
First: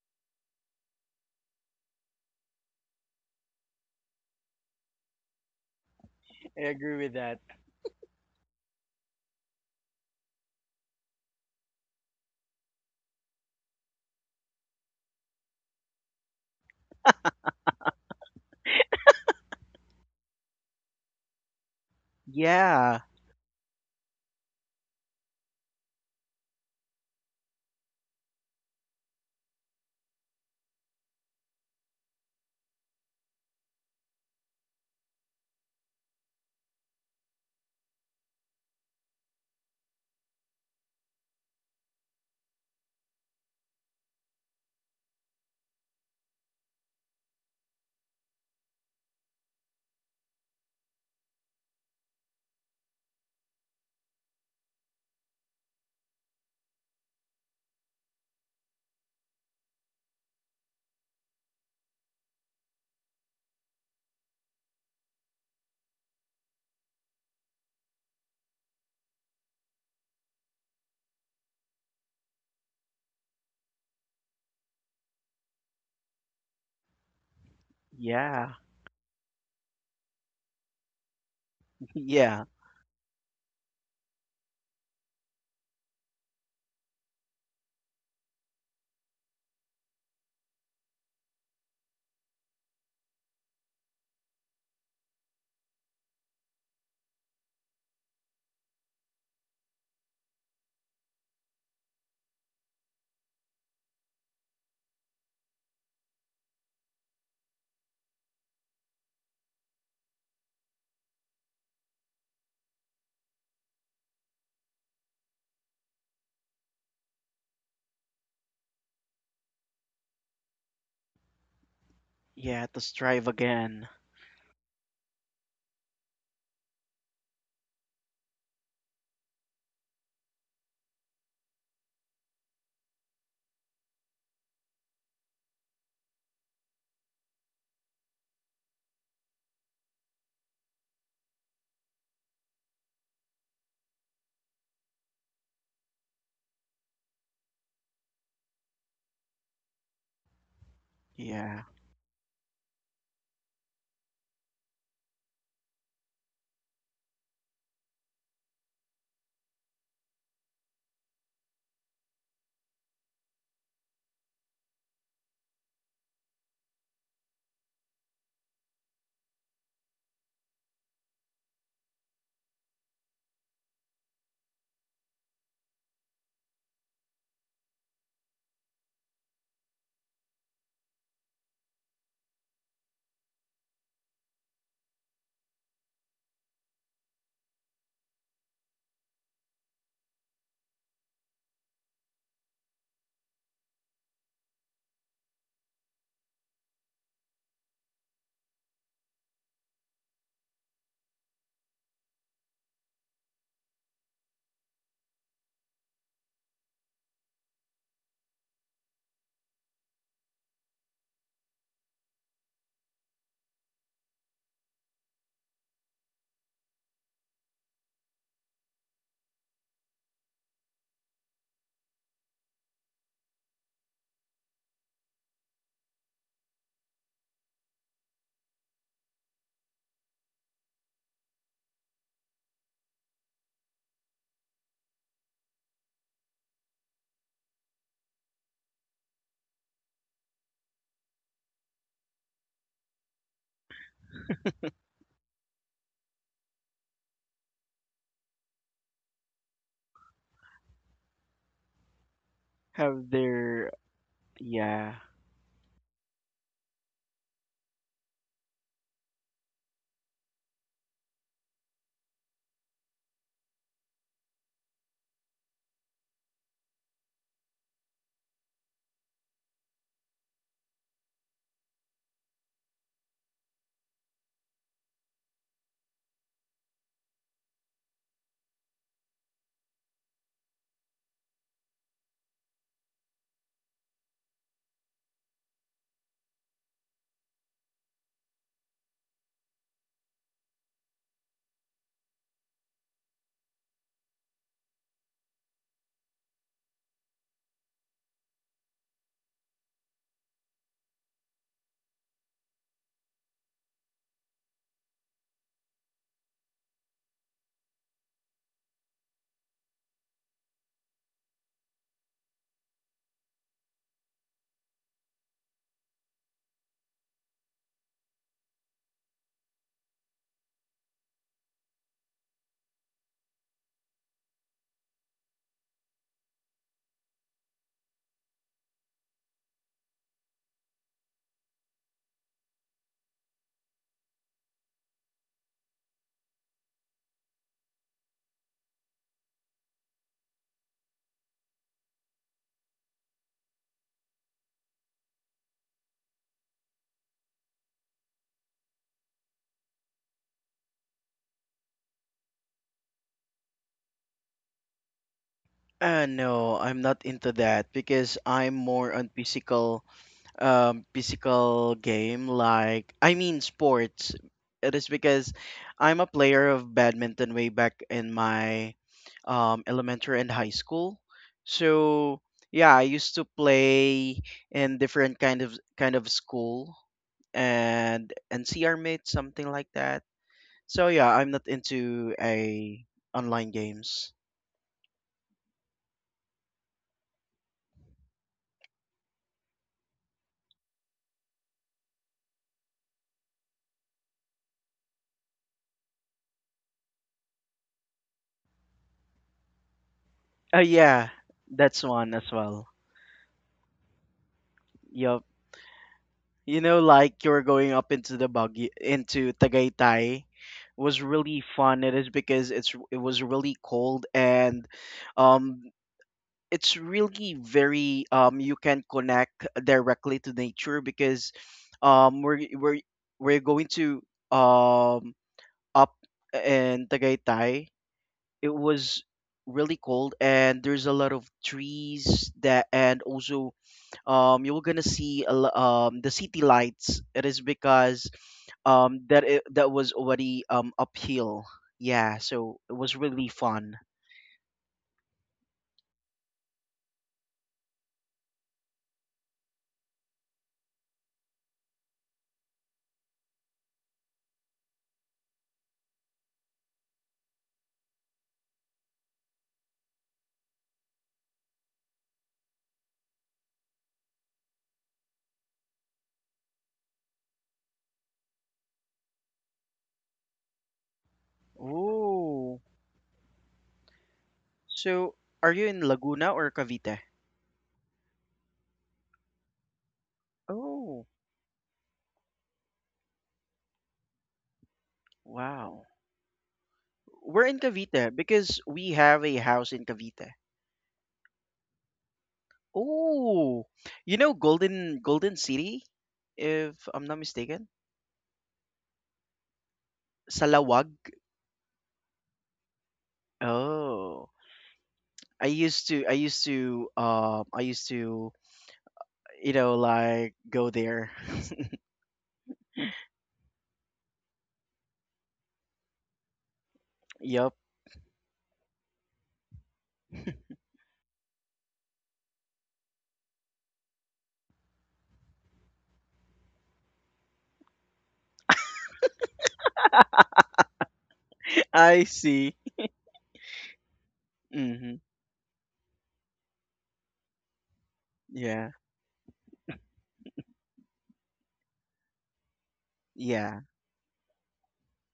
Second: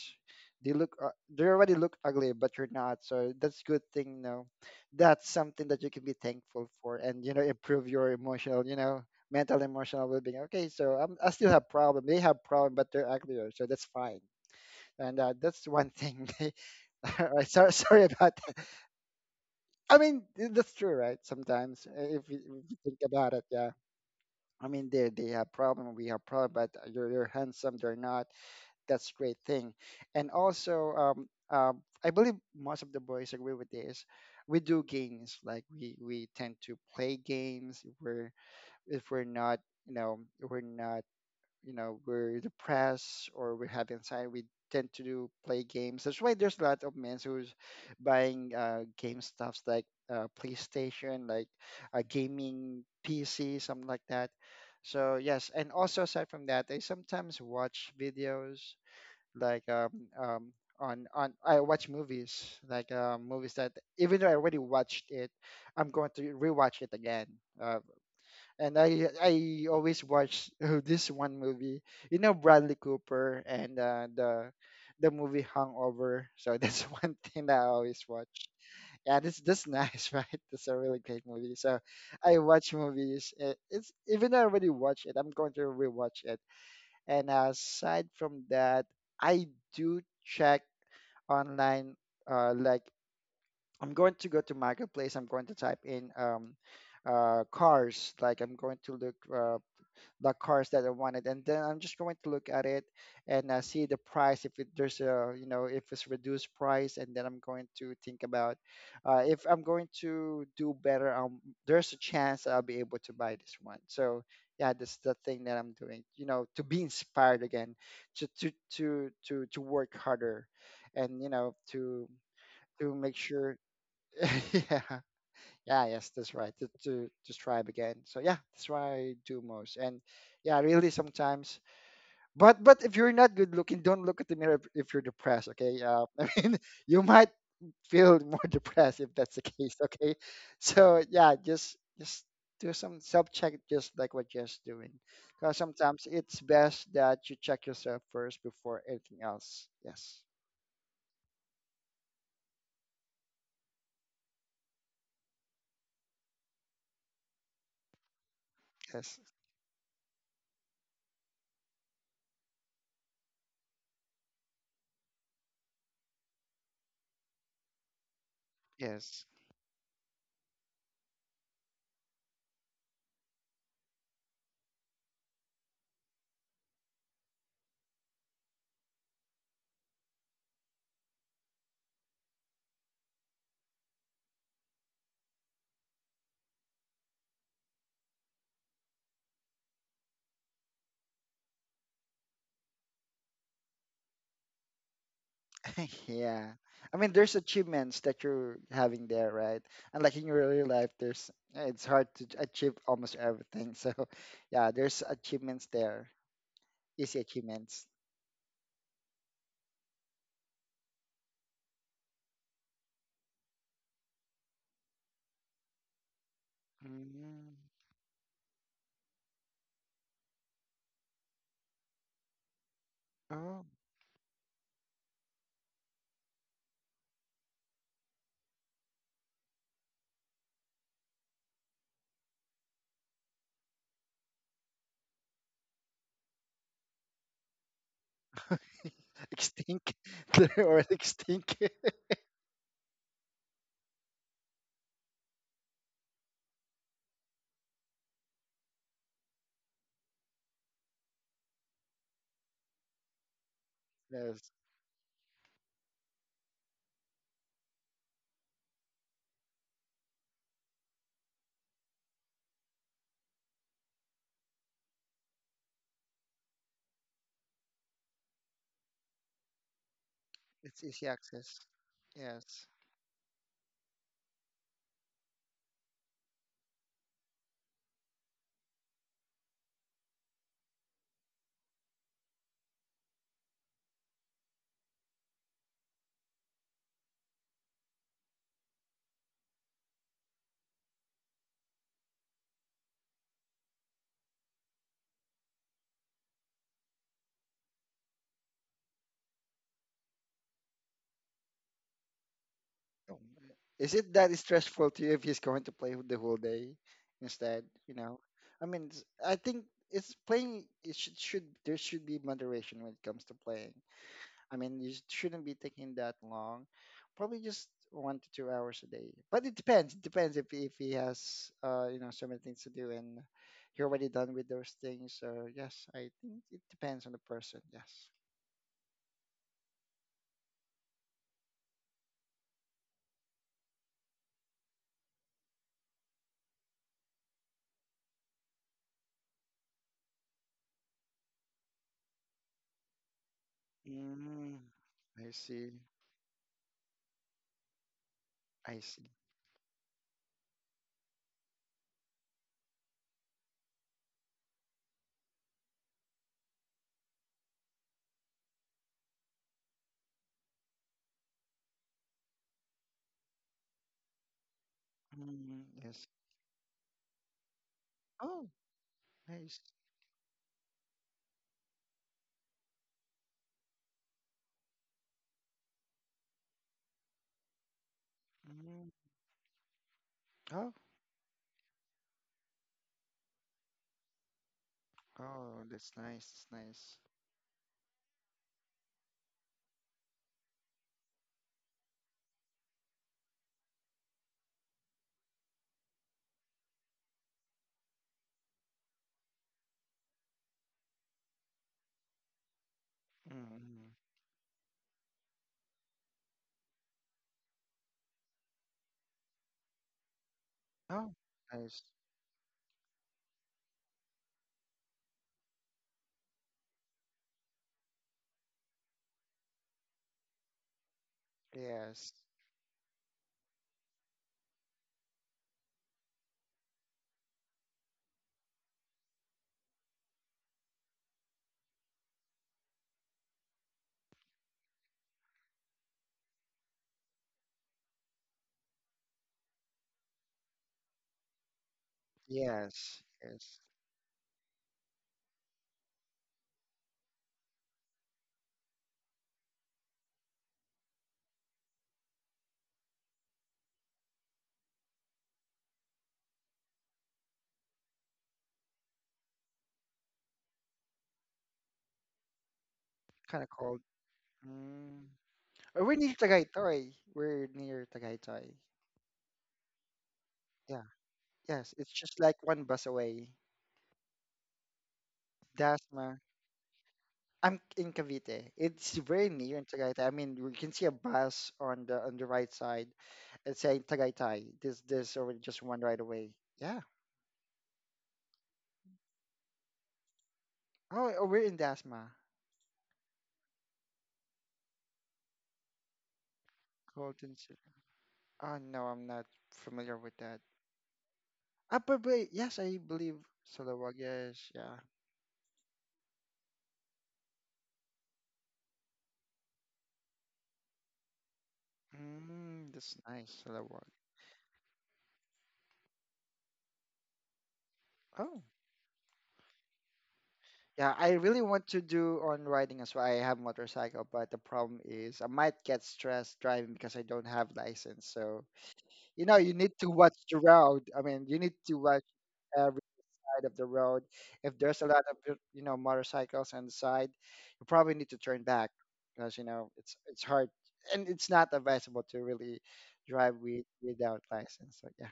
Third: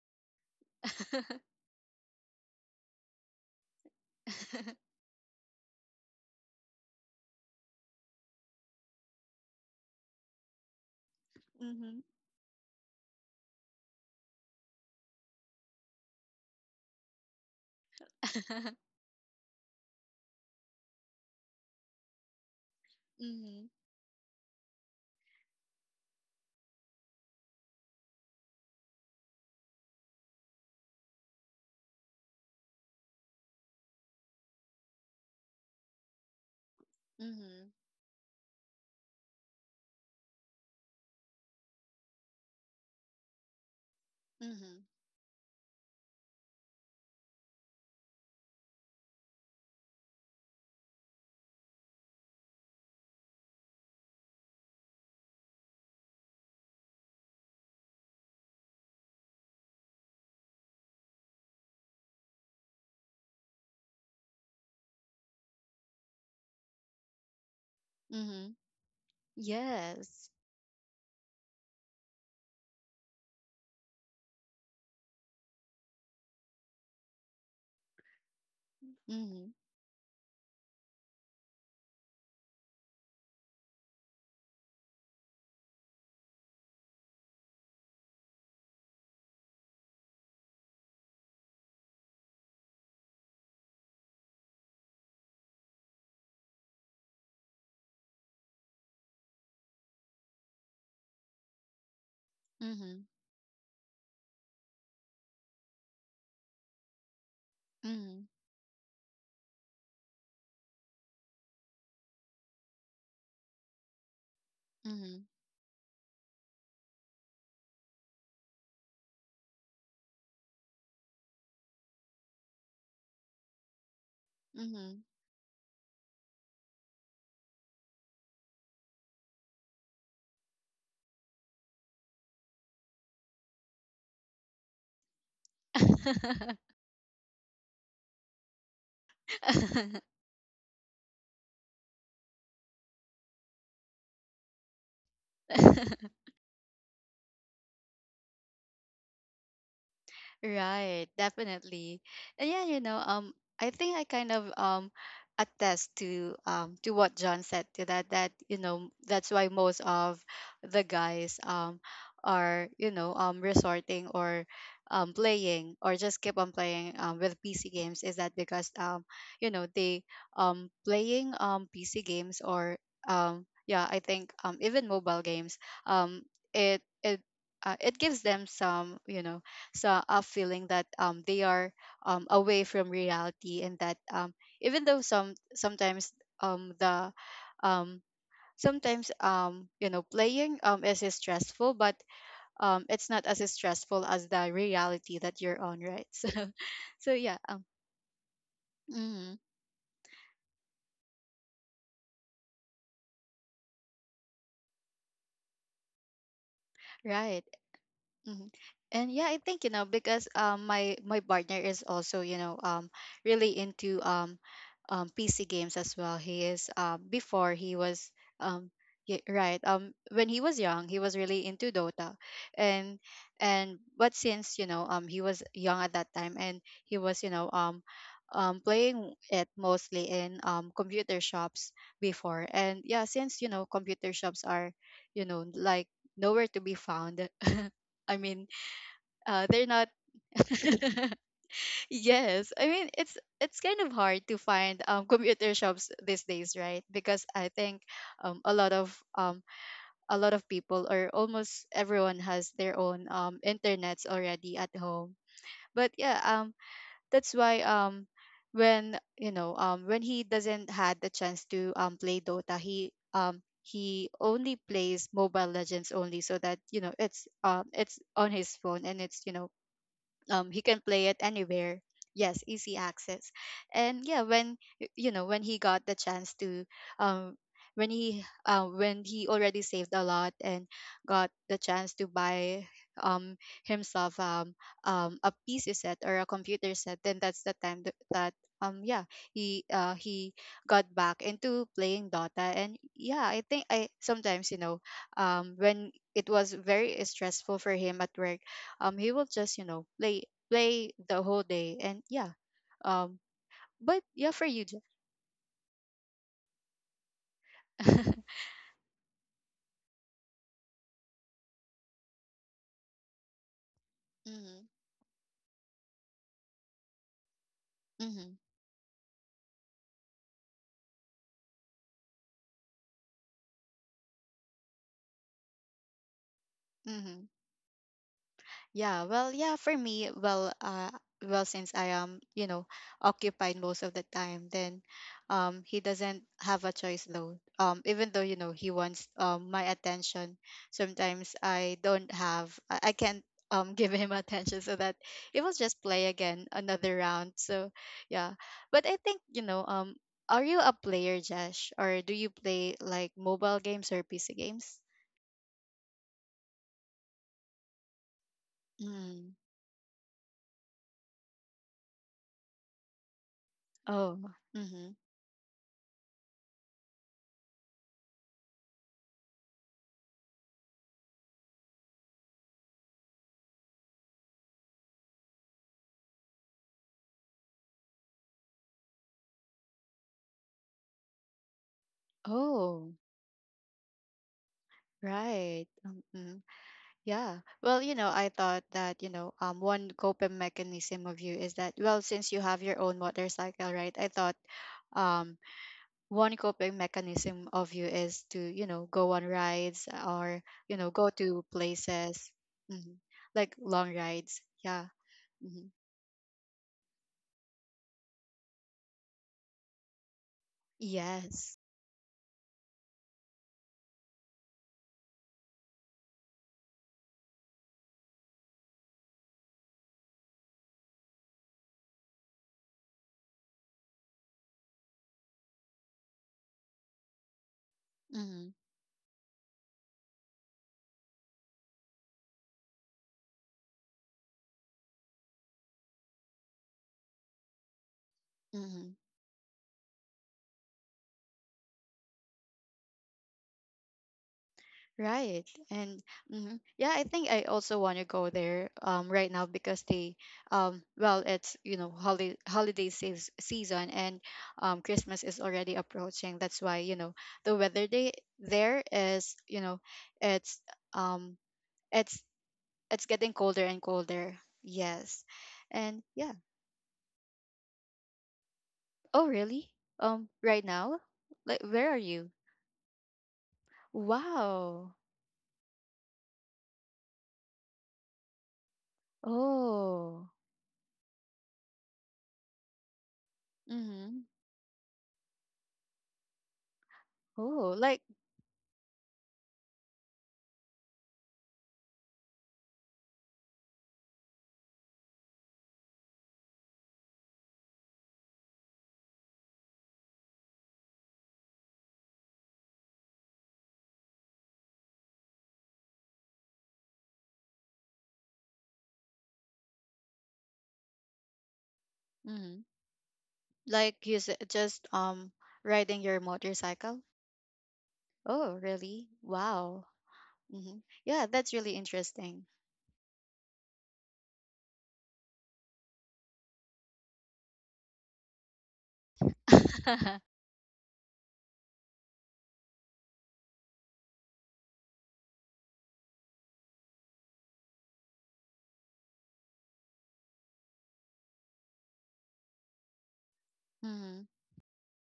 they look, uh, they
(laughs)
already look ugly but you're not, so that's good thing, no, that's something that you can be
I
thankful for,
agree with
and, you
that.
know, improve your emotional, you know, mental emotional well-being. Okay, so I'm, I still have
Mm-hmm.
problem, they have problem, but they're uglier, so that's fine. And uh, that's one thing. (laughs) All right, sorry, sorry about that.
(laughs)
I mean, th- that's true, right? Sometimes, uh, if you, if you think
Yeah,
about it,
Mm-hmm.
yeah, I mean, they they have problem, we have problem, but you're, you're handsome, they're not. That's great thing. And also, um, um, I believe most of the boys agree with this. We do games like we we tend to play
Mm-hmm.
games. If we're if we're not you know we're not you know we're depressed or we have anxiety, we
Mm-hmm.
tend to do play games. That's why there's a lot of men who's buying uh, game stuffs like uh, PlayStation, like a gaming P C, something like that. So yes, and also aside from that, I sometimes watch videos like um, um, on on I watch movies like uh, movies that even though I already watched it, I'm going to rewatch it again. Uh,
Mm-hmm.
and I I always
Yes.
watch (laughs) this one movie, you know Bradley Cooper and uh, the the movie Hangover. So that's (laughs) one thing that I always watch.
yeah,
Yeah, this
Mm-hmm.
this nice, (laughs) right? That's a really great movie. So
(laughs)
I
yeah,
watch movies. uh, It's even though I already watched it, I'm going to rewatch it, and uh, aside from that, I do check online. Uh, like I'm going to go to marketplace. I'm going to type in um, uh, cars. Like I'm going to look uh, the cars that I wanted, and then I'm just going to look at it
Mm-hmm.
and uh, see the price if it, there's a you know if it's reduced price, and then I'm going to
Mm-hmm.
think about uh, if I'm going to do better. Um, there's a chance I'll be able to buy this one. So yeah, that's the thing that I'm doing. You know, to be inspired again, to to to to to work harder, and you know to
yeah. To
to make
strive
sure.
again.
(laughs)
Mm-hmm.
Yeah, yeah, yes, that's right. To, to to strive again. So yeah, that's what I do most. And yeah, really sometimes. But but if you're not good looking, don't look at the mirror if, if you're depressed. Okay. Uh, (laughs) I mean, you might feel more (laughs) depressed if that's the case.
Mm-hmm.
Okay. So yeah, just just do some self check, just like what just doing. Because sometimes
(laughs)
it's best that you check yourself first before anything else. Yes.
Right,
Yeah,
definitely. And yeah, you know, um, I think I kind of um attest to um to what John said, to that that you know
Yes.
that's why most of the guys um are, you know um resorting or um playing, or just keep on playing um with P C games. Is that because um
Yes.
you know they um playing um P C games, or um yeah, I think um even mobile games, um it it uh, it gives them some, you know so, a feeling that um they are um away from reality. And that um even though some sometimes um the um sometimes um you know playing um is stressful, but um it's not as stressful as the reality that you're on, right?
(laughs)
(laughs) So
Yeah. I
so
mean, there's
yeah um
achievements that you're having there,
mhm,
right? And like in your real life, there's it's hard to ch- achieve almost everything. So, (laughs) yeah, there's achievements there, easy
right.
achievements.
Mhm. And yeah, I think you know because um my my partner is also, you know um really into um um P C games as well. He is um before
Mm.
he was um yeah, right, um when he was young, he was really into Dota. and
Oh,
and but since, you know um he was young at that time, and he was, you know um um playing it mostly in um computer shops before. And yeah, since, you know computer shops are, you know like nowhere to be found. (laughs) I mean,
(laughs)
uh, they're not.
extinct. (laughs) or
(laughs)
extinct. (laughs)
Yes, I mean, it's it's kind of hard to find, um, computer shops these days, right? Because I think um, a lot of um, a lot of people, or almost everyone, has their own,
have
um,
their
internets
Yes,
already at
yeah.
home. But yeah, um, that's why, um, when, you know um, when he doesn't had the chance to, um, play Dota, he um, he only plays mobile legends only, so that you know it's um it's on his phone, and it's, you know um he can
it's
play
easy
it
access.
anywhere. Yes,
Yes.
easy access. And yeah, when, y- you know when he got the chance to, um when he uh, when he already saved a lot and got the chance to buy um himself um um a P C set or a computer set, then that's the time th- that um yeah he uh he got back into playing Dota. And yeah, I think, I sometimes, you know um when it was very stressful for him at work, um he will just, you know play play the whole day. And yeah
Oh,
um
is
but
it
yeah,
that
for you, Jack.
stressful to you if he's going to play the whole day instead? You know,
(laughs)
I mean, it's, I think it's playing. It should should there should be moderation when it comes to playing. I
Mm-hmm,
mean, you shouldn't be taking that long. Probably just one to
mm-hmm,
two hours a day. But it depends. It depends if if he has uh you know so many things to do and he already done with those things. So yes, I think it depends on the
mm-hmm.
person. Yes.
Yeah, well, yeah, for me, well, uh, well, since I am, you know, occupied most of the time, then, um, he doesn't have a choice though. Um, even though, you know, he wants, um, my attention, sometimes I don't have, I, I can't, um, (laughs) give him
Mm,
attention, so that
I
it was
see.
just play again another round. So, yeah,
I
but I
see.
think, you know, um, are you a player, Josh, or do you play like mobile games or P C games?
Uh, no, I'm not into that because I'm more on
Mm.
physical um, physical game, like I mean sports.
Oh.
It is
Mm-hmm.
because
Mm,
I'm
yes.
a player of badminton way back in
Oh.
my
Nice.
um, elementary and high school. So yeah, I used to play in different kind of kind of school and N C R
Mm.
mates, something like that.
Oh,
So yeah, I'm not into a
Oh.
online games.
oh,
Right.
that's nice.
Mm-mm.
That's nice.
Yeah. Well, you know, I thought that, you know, um, one coping mechanism of you is that, well, since you have your own motorcycle, right? I thought um, one coping mechanism of you is to, you know, go on rides, or,
Uh,
you know,
yeah,
go to
that's one as
places,
well.
hmm, like
Mm-hmm.
long rides. Yeah.
Yup.
Hmm.
You know, like you're going up into the Baguio, into Tagaytay was
Oh,
really
Yes.
fun.
nice.
It is because it's, it was really cold and um it's really very um you can connect directly to nature because
Yes.
um we're we're we're going to um up in Tagaytay.
Mm-hmm.
It was really cold and there's a lot of trees that, and also um, you're gonna see a lo- um, the city lights. It is because
Mm-hmm.
um, that it, that was already um, uphill. Yeah, so it was
Yes.
really
Yes.
fun.
Right. And mhm, yeah, I think I also want to go there um right now, because they um well, it's, you know holiday holiday seas- season, and um Christmas is already approaching. That's why, you know, the weather day there is, you know, it's um it's it's getting
Kind of
colder and
cold.
colder.
Mm.
Yes.
Oh, we're
And
near
yeah.
Tagaytoy. We're near Tagaytoy.
Oh, really? Um right
Yeah.
now? Like,
Yes.
where
It's
are
just
you?
like
Oh,
one bus away.
Wow.
so are you in
Dasma.
Laguna or Cavite?
I'm in Cavite. It's very near in Tagaytay. I
Oh.
mean, we can see a
Oh,
bus on the on the right side. It's saying
Mhm.
Tagaytay. This this already just
wow.
one right away. Yeah.
We're in
Oh, like
Cavite because we have a house in Cavite.
Oh, oh, we're in Dasma.
Oh, you know Golden Golden City, if I'm not
Colton.
mistaken,
Oh no, I'm not familiar with that.
Salawag.
Ah, but wait, yes, I believe Salawag.
Oh,
Yes, yeah.
I used to I used to um I used to, you know, like go there.
mhm.
Mm, that's nice, Salawag.
Like you said, just um riding your motorcycle?
Yep.
Oh,
Oh, really? Wow. Hmm.
yeah. I
Yeah,
really
that's
want
really
to do
interesting.
on riding as well. I have motorcycle, but the problem is I might get stressed driving because I don't have license. So you know, you need to watch
(laughs)
the road. I mean, you need
(laughs)
to
I
watch
see.
side of the road. If there's a
Mm-hmm.
lot of uh, you know motorcycles on the side, you probably need to turn
Yeah.
back because you know it's it's hard and it's not advisable to really drive
Yeah.
with, without
Hmm.
license. So yeah,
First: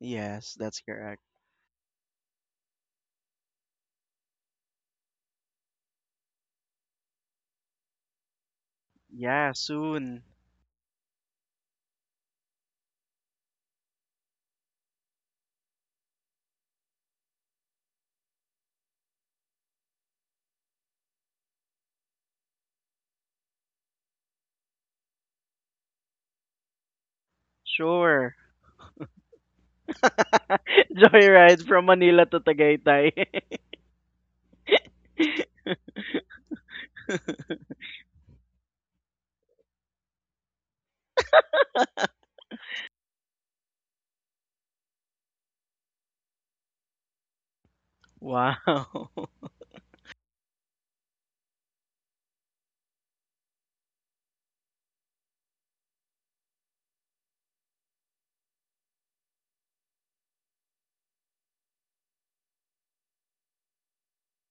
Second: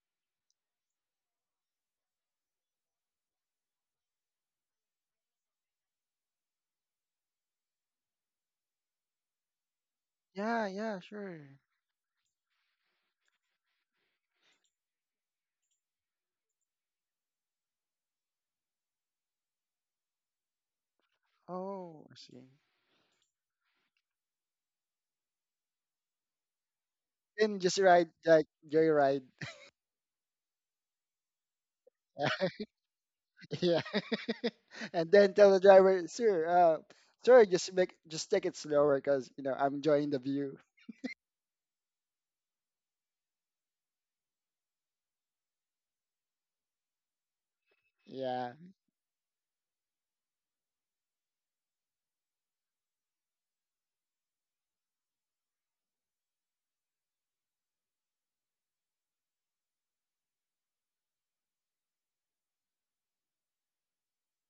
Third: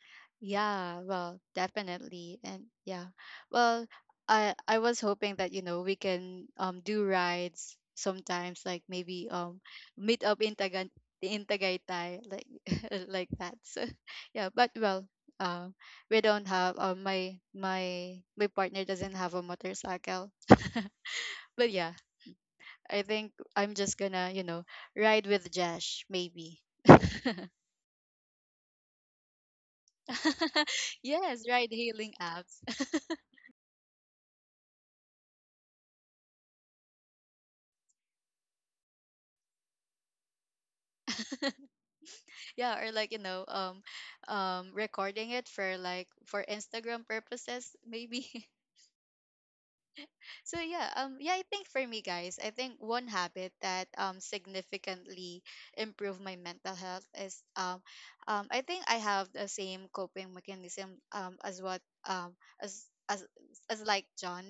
Yes, that's
Yeah,
correct.
well, definitely. And yeah. Well, I I was hoping that, you know, we can um do rides sometimes, like maybe
Yeah,
um
soon.
meet up in
yeah,
Tagan
yeah, sure.
in Tagaytay, like (laughs) like that. So (laughs) yeah, but well, um we don't have, um my my my partner doesn't have a motorcycle. But yeah,
Oh, I see.
I think I'm just gonna, you know, ride with Jash, maybe. (laughs)
Then just ride
Sure.
like joyride.
(laughs)
Yes,
Joyride
ride
from
hailing
Manila to
(laughs)
apps.
Tagaytay.
Yeah, (laughs) and then
(laughs)
tell the driver, sir, uh, sir, just make just take it slower because you know I'm enjoying the view.
(laughs) Yeah, or like, you know, um um recording it for like for Instagram purposes, maybe. (laughs)
Yeah.
Wow.
So yeah, um yeah, I think for me, guys, I think one habit that um significantly improved my mental health is um um I think I have the same coping mechanism um as what um as as as like John.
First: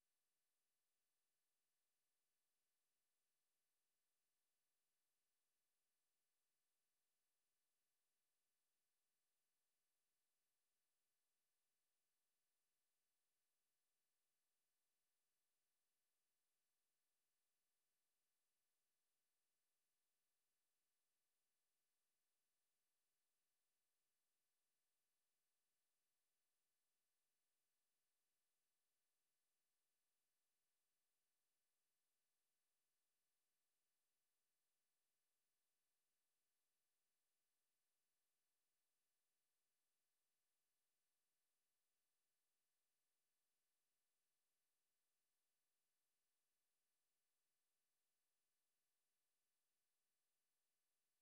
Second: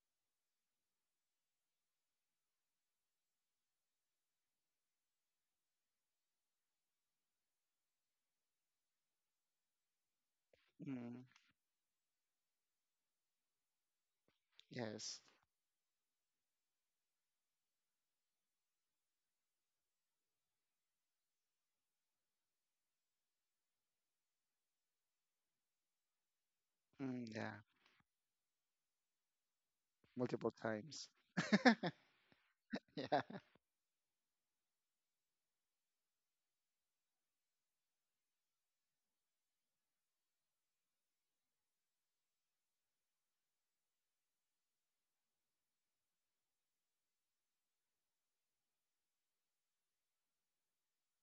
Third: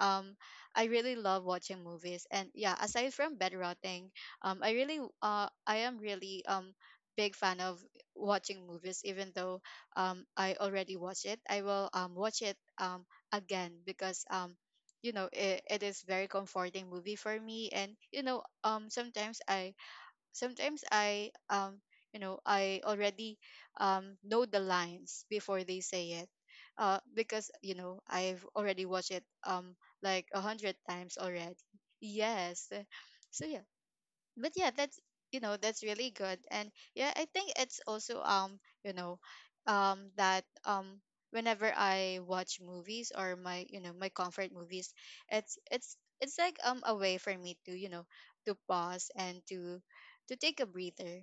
Um I really love watching movies. And yeah, aside from bed rotting, um I really uh I am really um big fan of watching movies even though um I already watch
Mm,
it. I will um watch it um again because um you
yes.
know it, it is very comforting movie for me. And you know um sometimes i sometimes I um you know I already um know the lines before they say it, uh
Mm,
because
yeah.
you know I've already watched it um like a
Multiple
hundred
times.
times already.
(laughs)
Yes.
Yeah.
So
(laughs)
yeah. But yeah, that's you know that's really good. And yeah, I think it's also um you know um that um whenever I watch movies or my you know my comfort movies. It's it's it's like um a way for me to you know to pause and to to take a breather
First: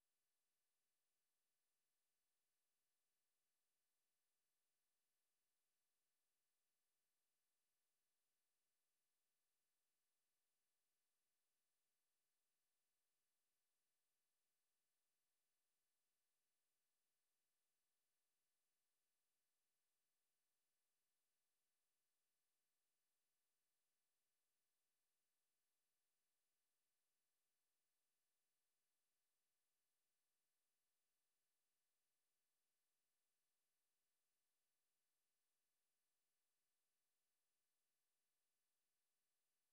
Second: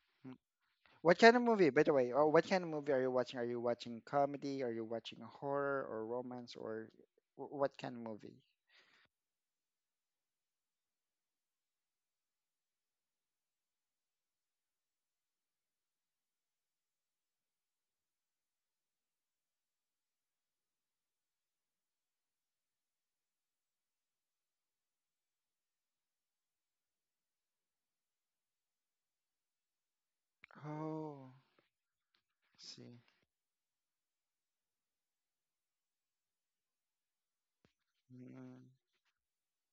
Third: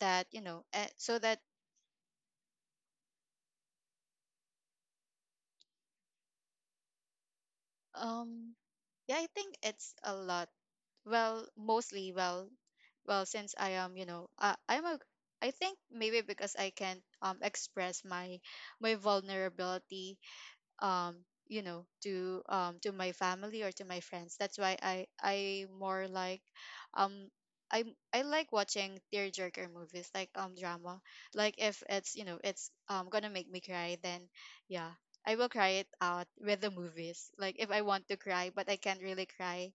that you know eh, so
What kind
that
of movie, by the way, or what kind of movie are you watching? Are you watching comedy? Are you watching horror or romance or wh- what kind of movie?
um Yeah, I think it's a lot. Well, mostly. Well, well, since I am, you know, uh, I'm a, I think maybe because I can't um express my my vulnerability, um you know to um to my family or to my friends. That's why I I more like, um i I like watching tearjerker movies, like um drama.
Oh,
Like,
I
if it's you know it's
see.
um gonna make me cry, then yeah, I will cry it out with the movies. Like, if I want to cry but I can't really cry,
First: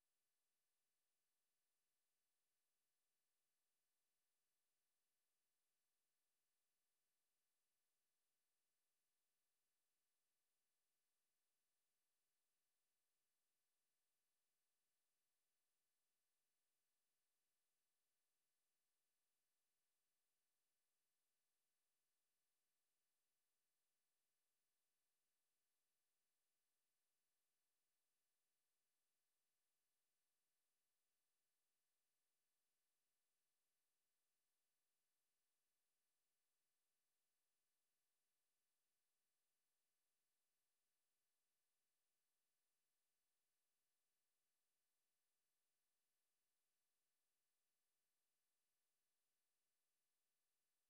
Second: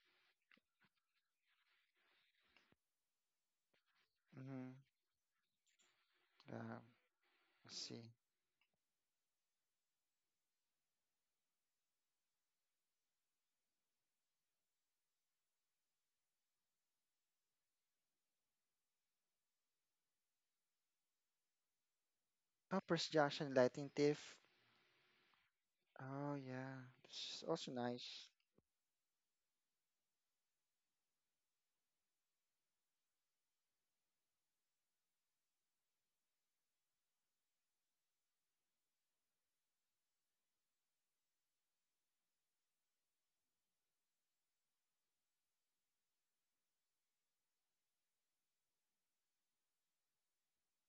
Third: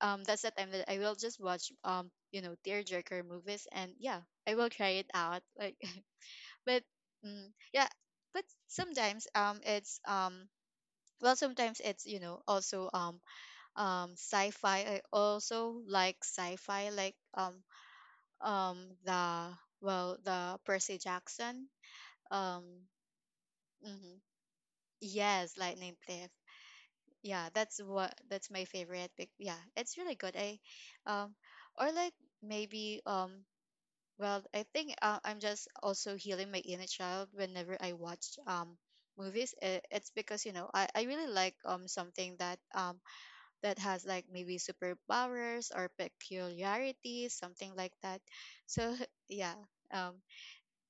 um that's the time that I will just watch, um you know tearjerker movies. And yeah, I
Mm-hmm.
will cry it out, like. (laughs)
Uh,
But
I
mm, yeah.
see.
But sometimes um it's um well, sometimes it's you know also um um sci-fi. I also like sci-fi, like um um the well the Percy Jackson. um
Oh, Percy Jackson, Lightning
mhm.
Thief.
Yes, Lightning Thief.
Oh, yeah. It's
Yeah,
also
that's what
nice.
that's my favorite pic-. Yeah, it's really good. I um or, like, maybe, um well, I think, uh, I'm just also healing my inner child whenever I watch um movies. I- it's because you know i, I really like um something that um that has, like, maybe superpowers or peculiarities, something like that. So, (laughs) yeah. um,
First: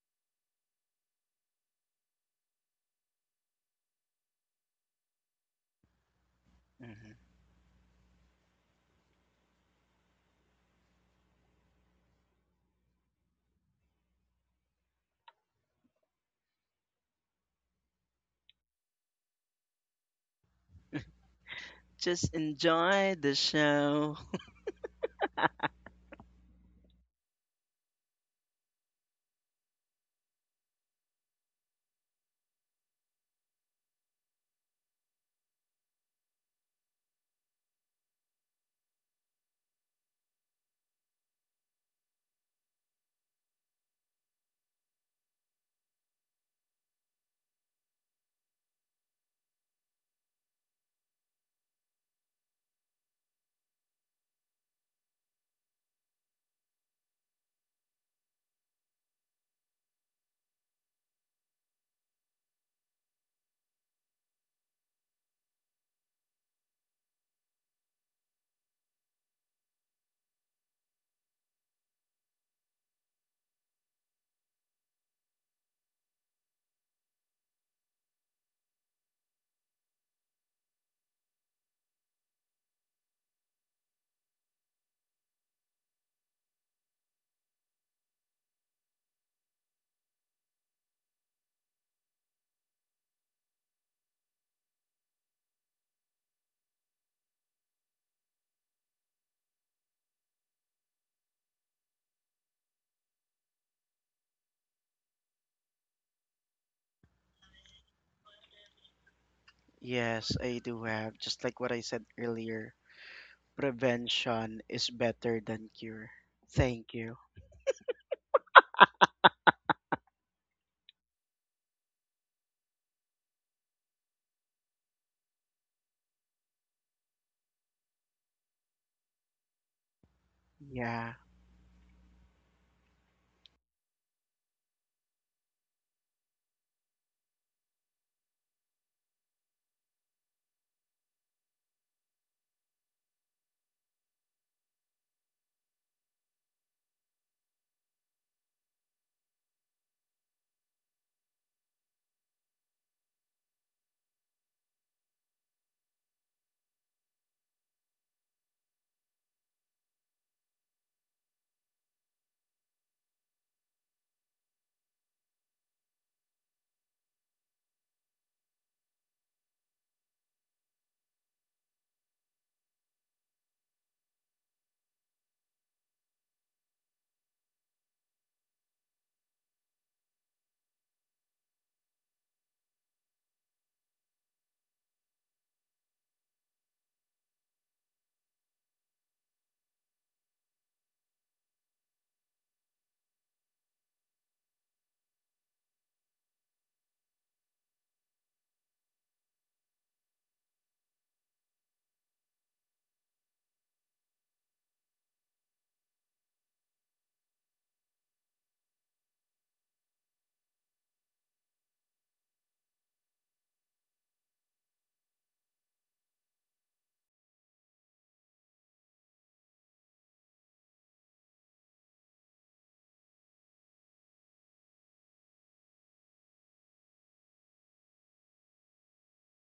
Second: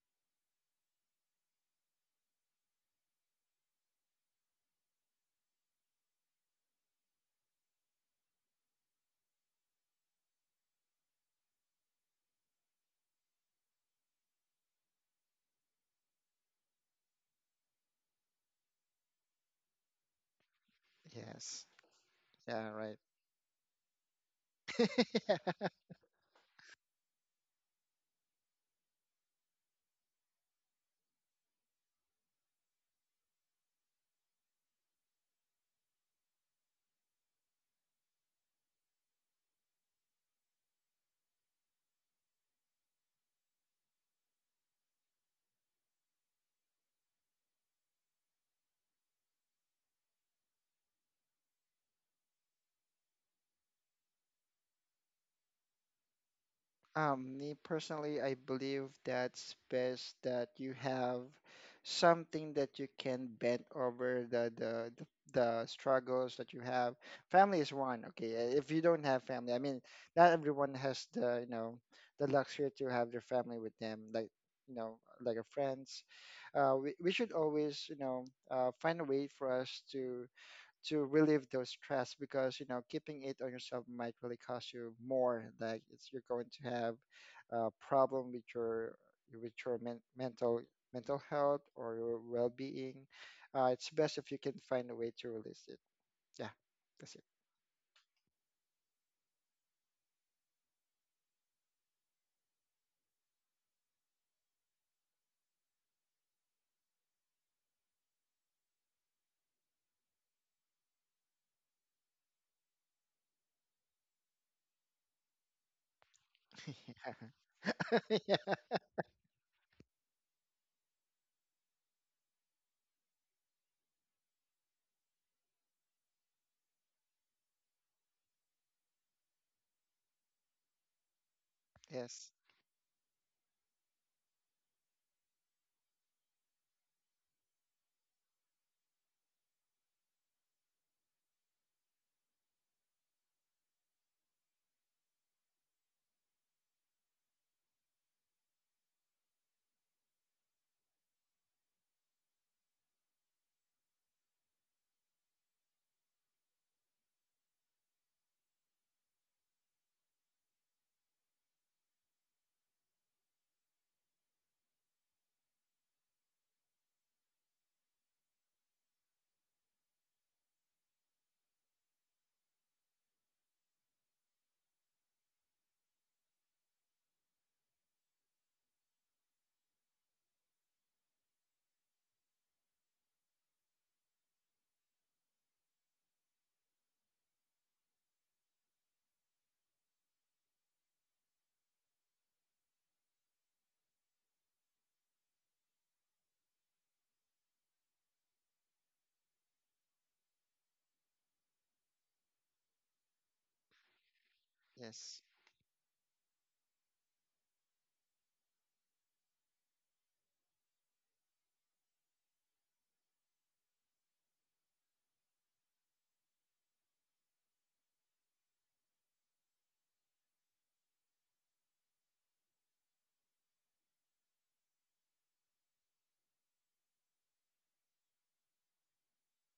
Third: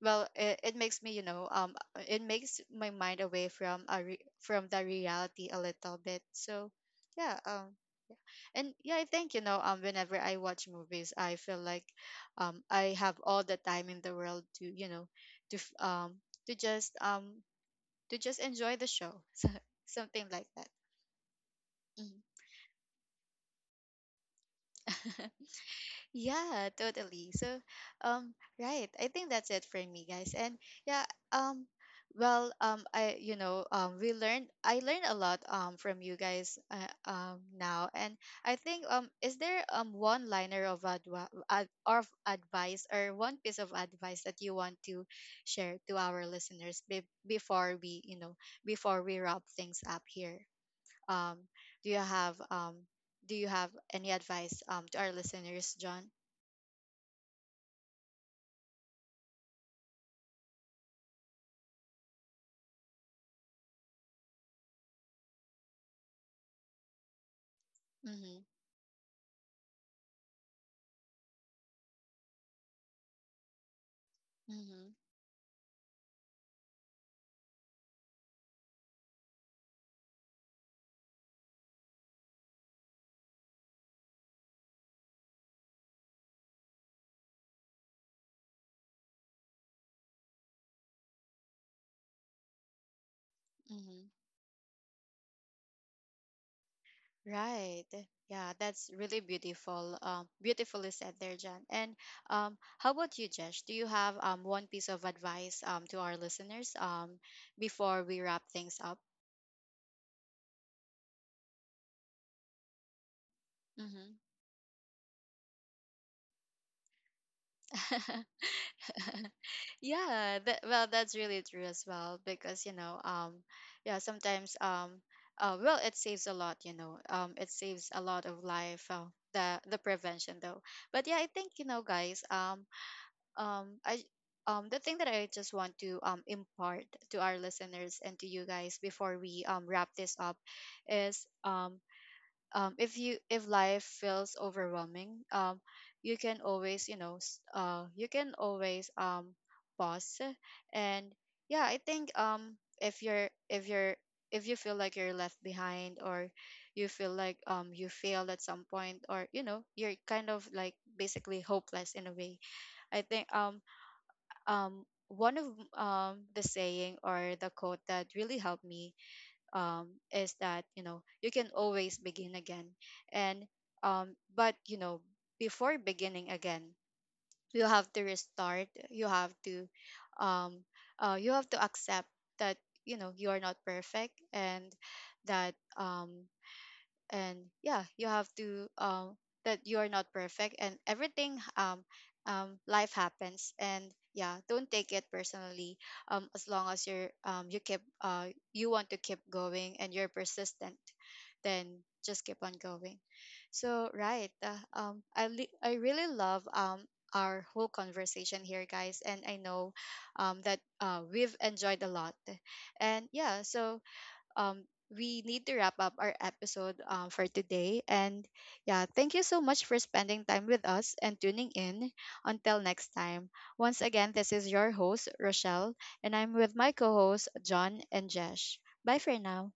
well, it, it makes me, you know, um, it makes my mind away from a re- from the reality a little bit. So
(laughs)
yeah. Um, and yeah, I think, you know, um, whenever I watch movies, I feel like, um, I have all the time in the world to, you know, to f- um to just um to just enjoy the show. (laughs) So, something like that.
Yes.
Mhm.
Just
Yeah,
enjoy the show.
right.
(laughs)
(laughs)
Yeah, totally. So, um, right. I think that's it for me, guys. And yeah. um, well, um, I, you know, um, we learned, I learned a lot, um, from you guys, uh, um, now. And I think, um, is there, um, one liner of advi- ad- of advice, or one piece of advice that you want to share to our listeners be- before we, you know, before we wrap things up here? Um, do you have, um, do you have any advice, um, to our listeners, John?
Um, me personally, I believe that's best that you have something that you can bend over the the the, the struggles that you have. Family is one, okay.
Mhm.
uh, If you don't have family, I mean, not everyone has the you know the luxury to have their family with them, like you
Mhm.
know, like a friends. Uh, we we should always you know uh, find a way for us to to relieve those stress because you know keeping it on yourself might really cost you more like it's you're going to have a problem with your with your men- mental mental health or your well-being. Uh, it's
Mhm.
best if you can find a way to release it, yeah, that's
Right. eh, Yeah, that's really beautiful. Um, beautifully said there, Jan. And um, how about you, Jesh? Do you have um one piece of advice um to our listeners um before we wrap things up?
Yes, I do have. Just like what I said earlier,
Mm-hmm.
prevention is better than cure. Thank you.
it. (laughs) Yeah,
(laughs)
(laughs) yeah.
Yeah. That, well, that's really true as well because you know um yeah, sometimes. Um uh well, it saves a lot, you know um it saves a lot of life, uh, the the prevention though. But
Yeah.
yeah, I think, you know guys,
Yes,
um um I um the thing that I just want to um impart to our listeners and to you guys before we um wrap this up is, um um if you if life feels overwhelming, um you can always, you know s- uh you can always, um pause. And yeah, I think, um if you're if you're if you feel like you're left behind, or you feel like um you failed at some point, or you know you're kind of, like, basically hopeless in a way. I think, um um, one of, um, the saying or the quote that really helped me, um, is that, you know you can always begin again. And, um, but, you know before beginning again, you have to restart. You have to, um, uh, you have to accept that, you know you are not perfect, and that, um, and yeah, you have to, um that you are not perfect and everything. Um um life happens, and yeah, don't take it personally. Um as long as you're um you keep, uh you want to keep going, and you're persistent, then just keep on going. So right. uh, um
yes.
i li- I really love um our whole conversation here, guys. And I know um that, uh we've enjoyed a lot. And yeah, so, um, we need to wrap up our episode, um, for today. And yeah, thank you so much for spending time with us and tuning in. Until next time, once again, this is your host, Rochelle, and I'm with my co hosts, John and Jesh. Bye for now.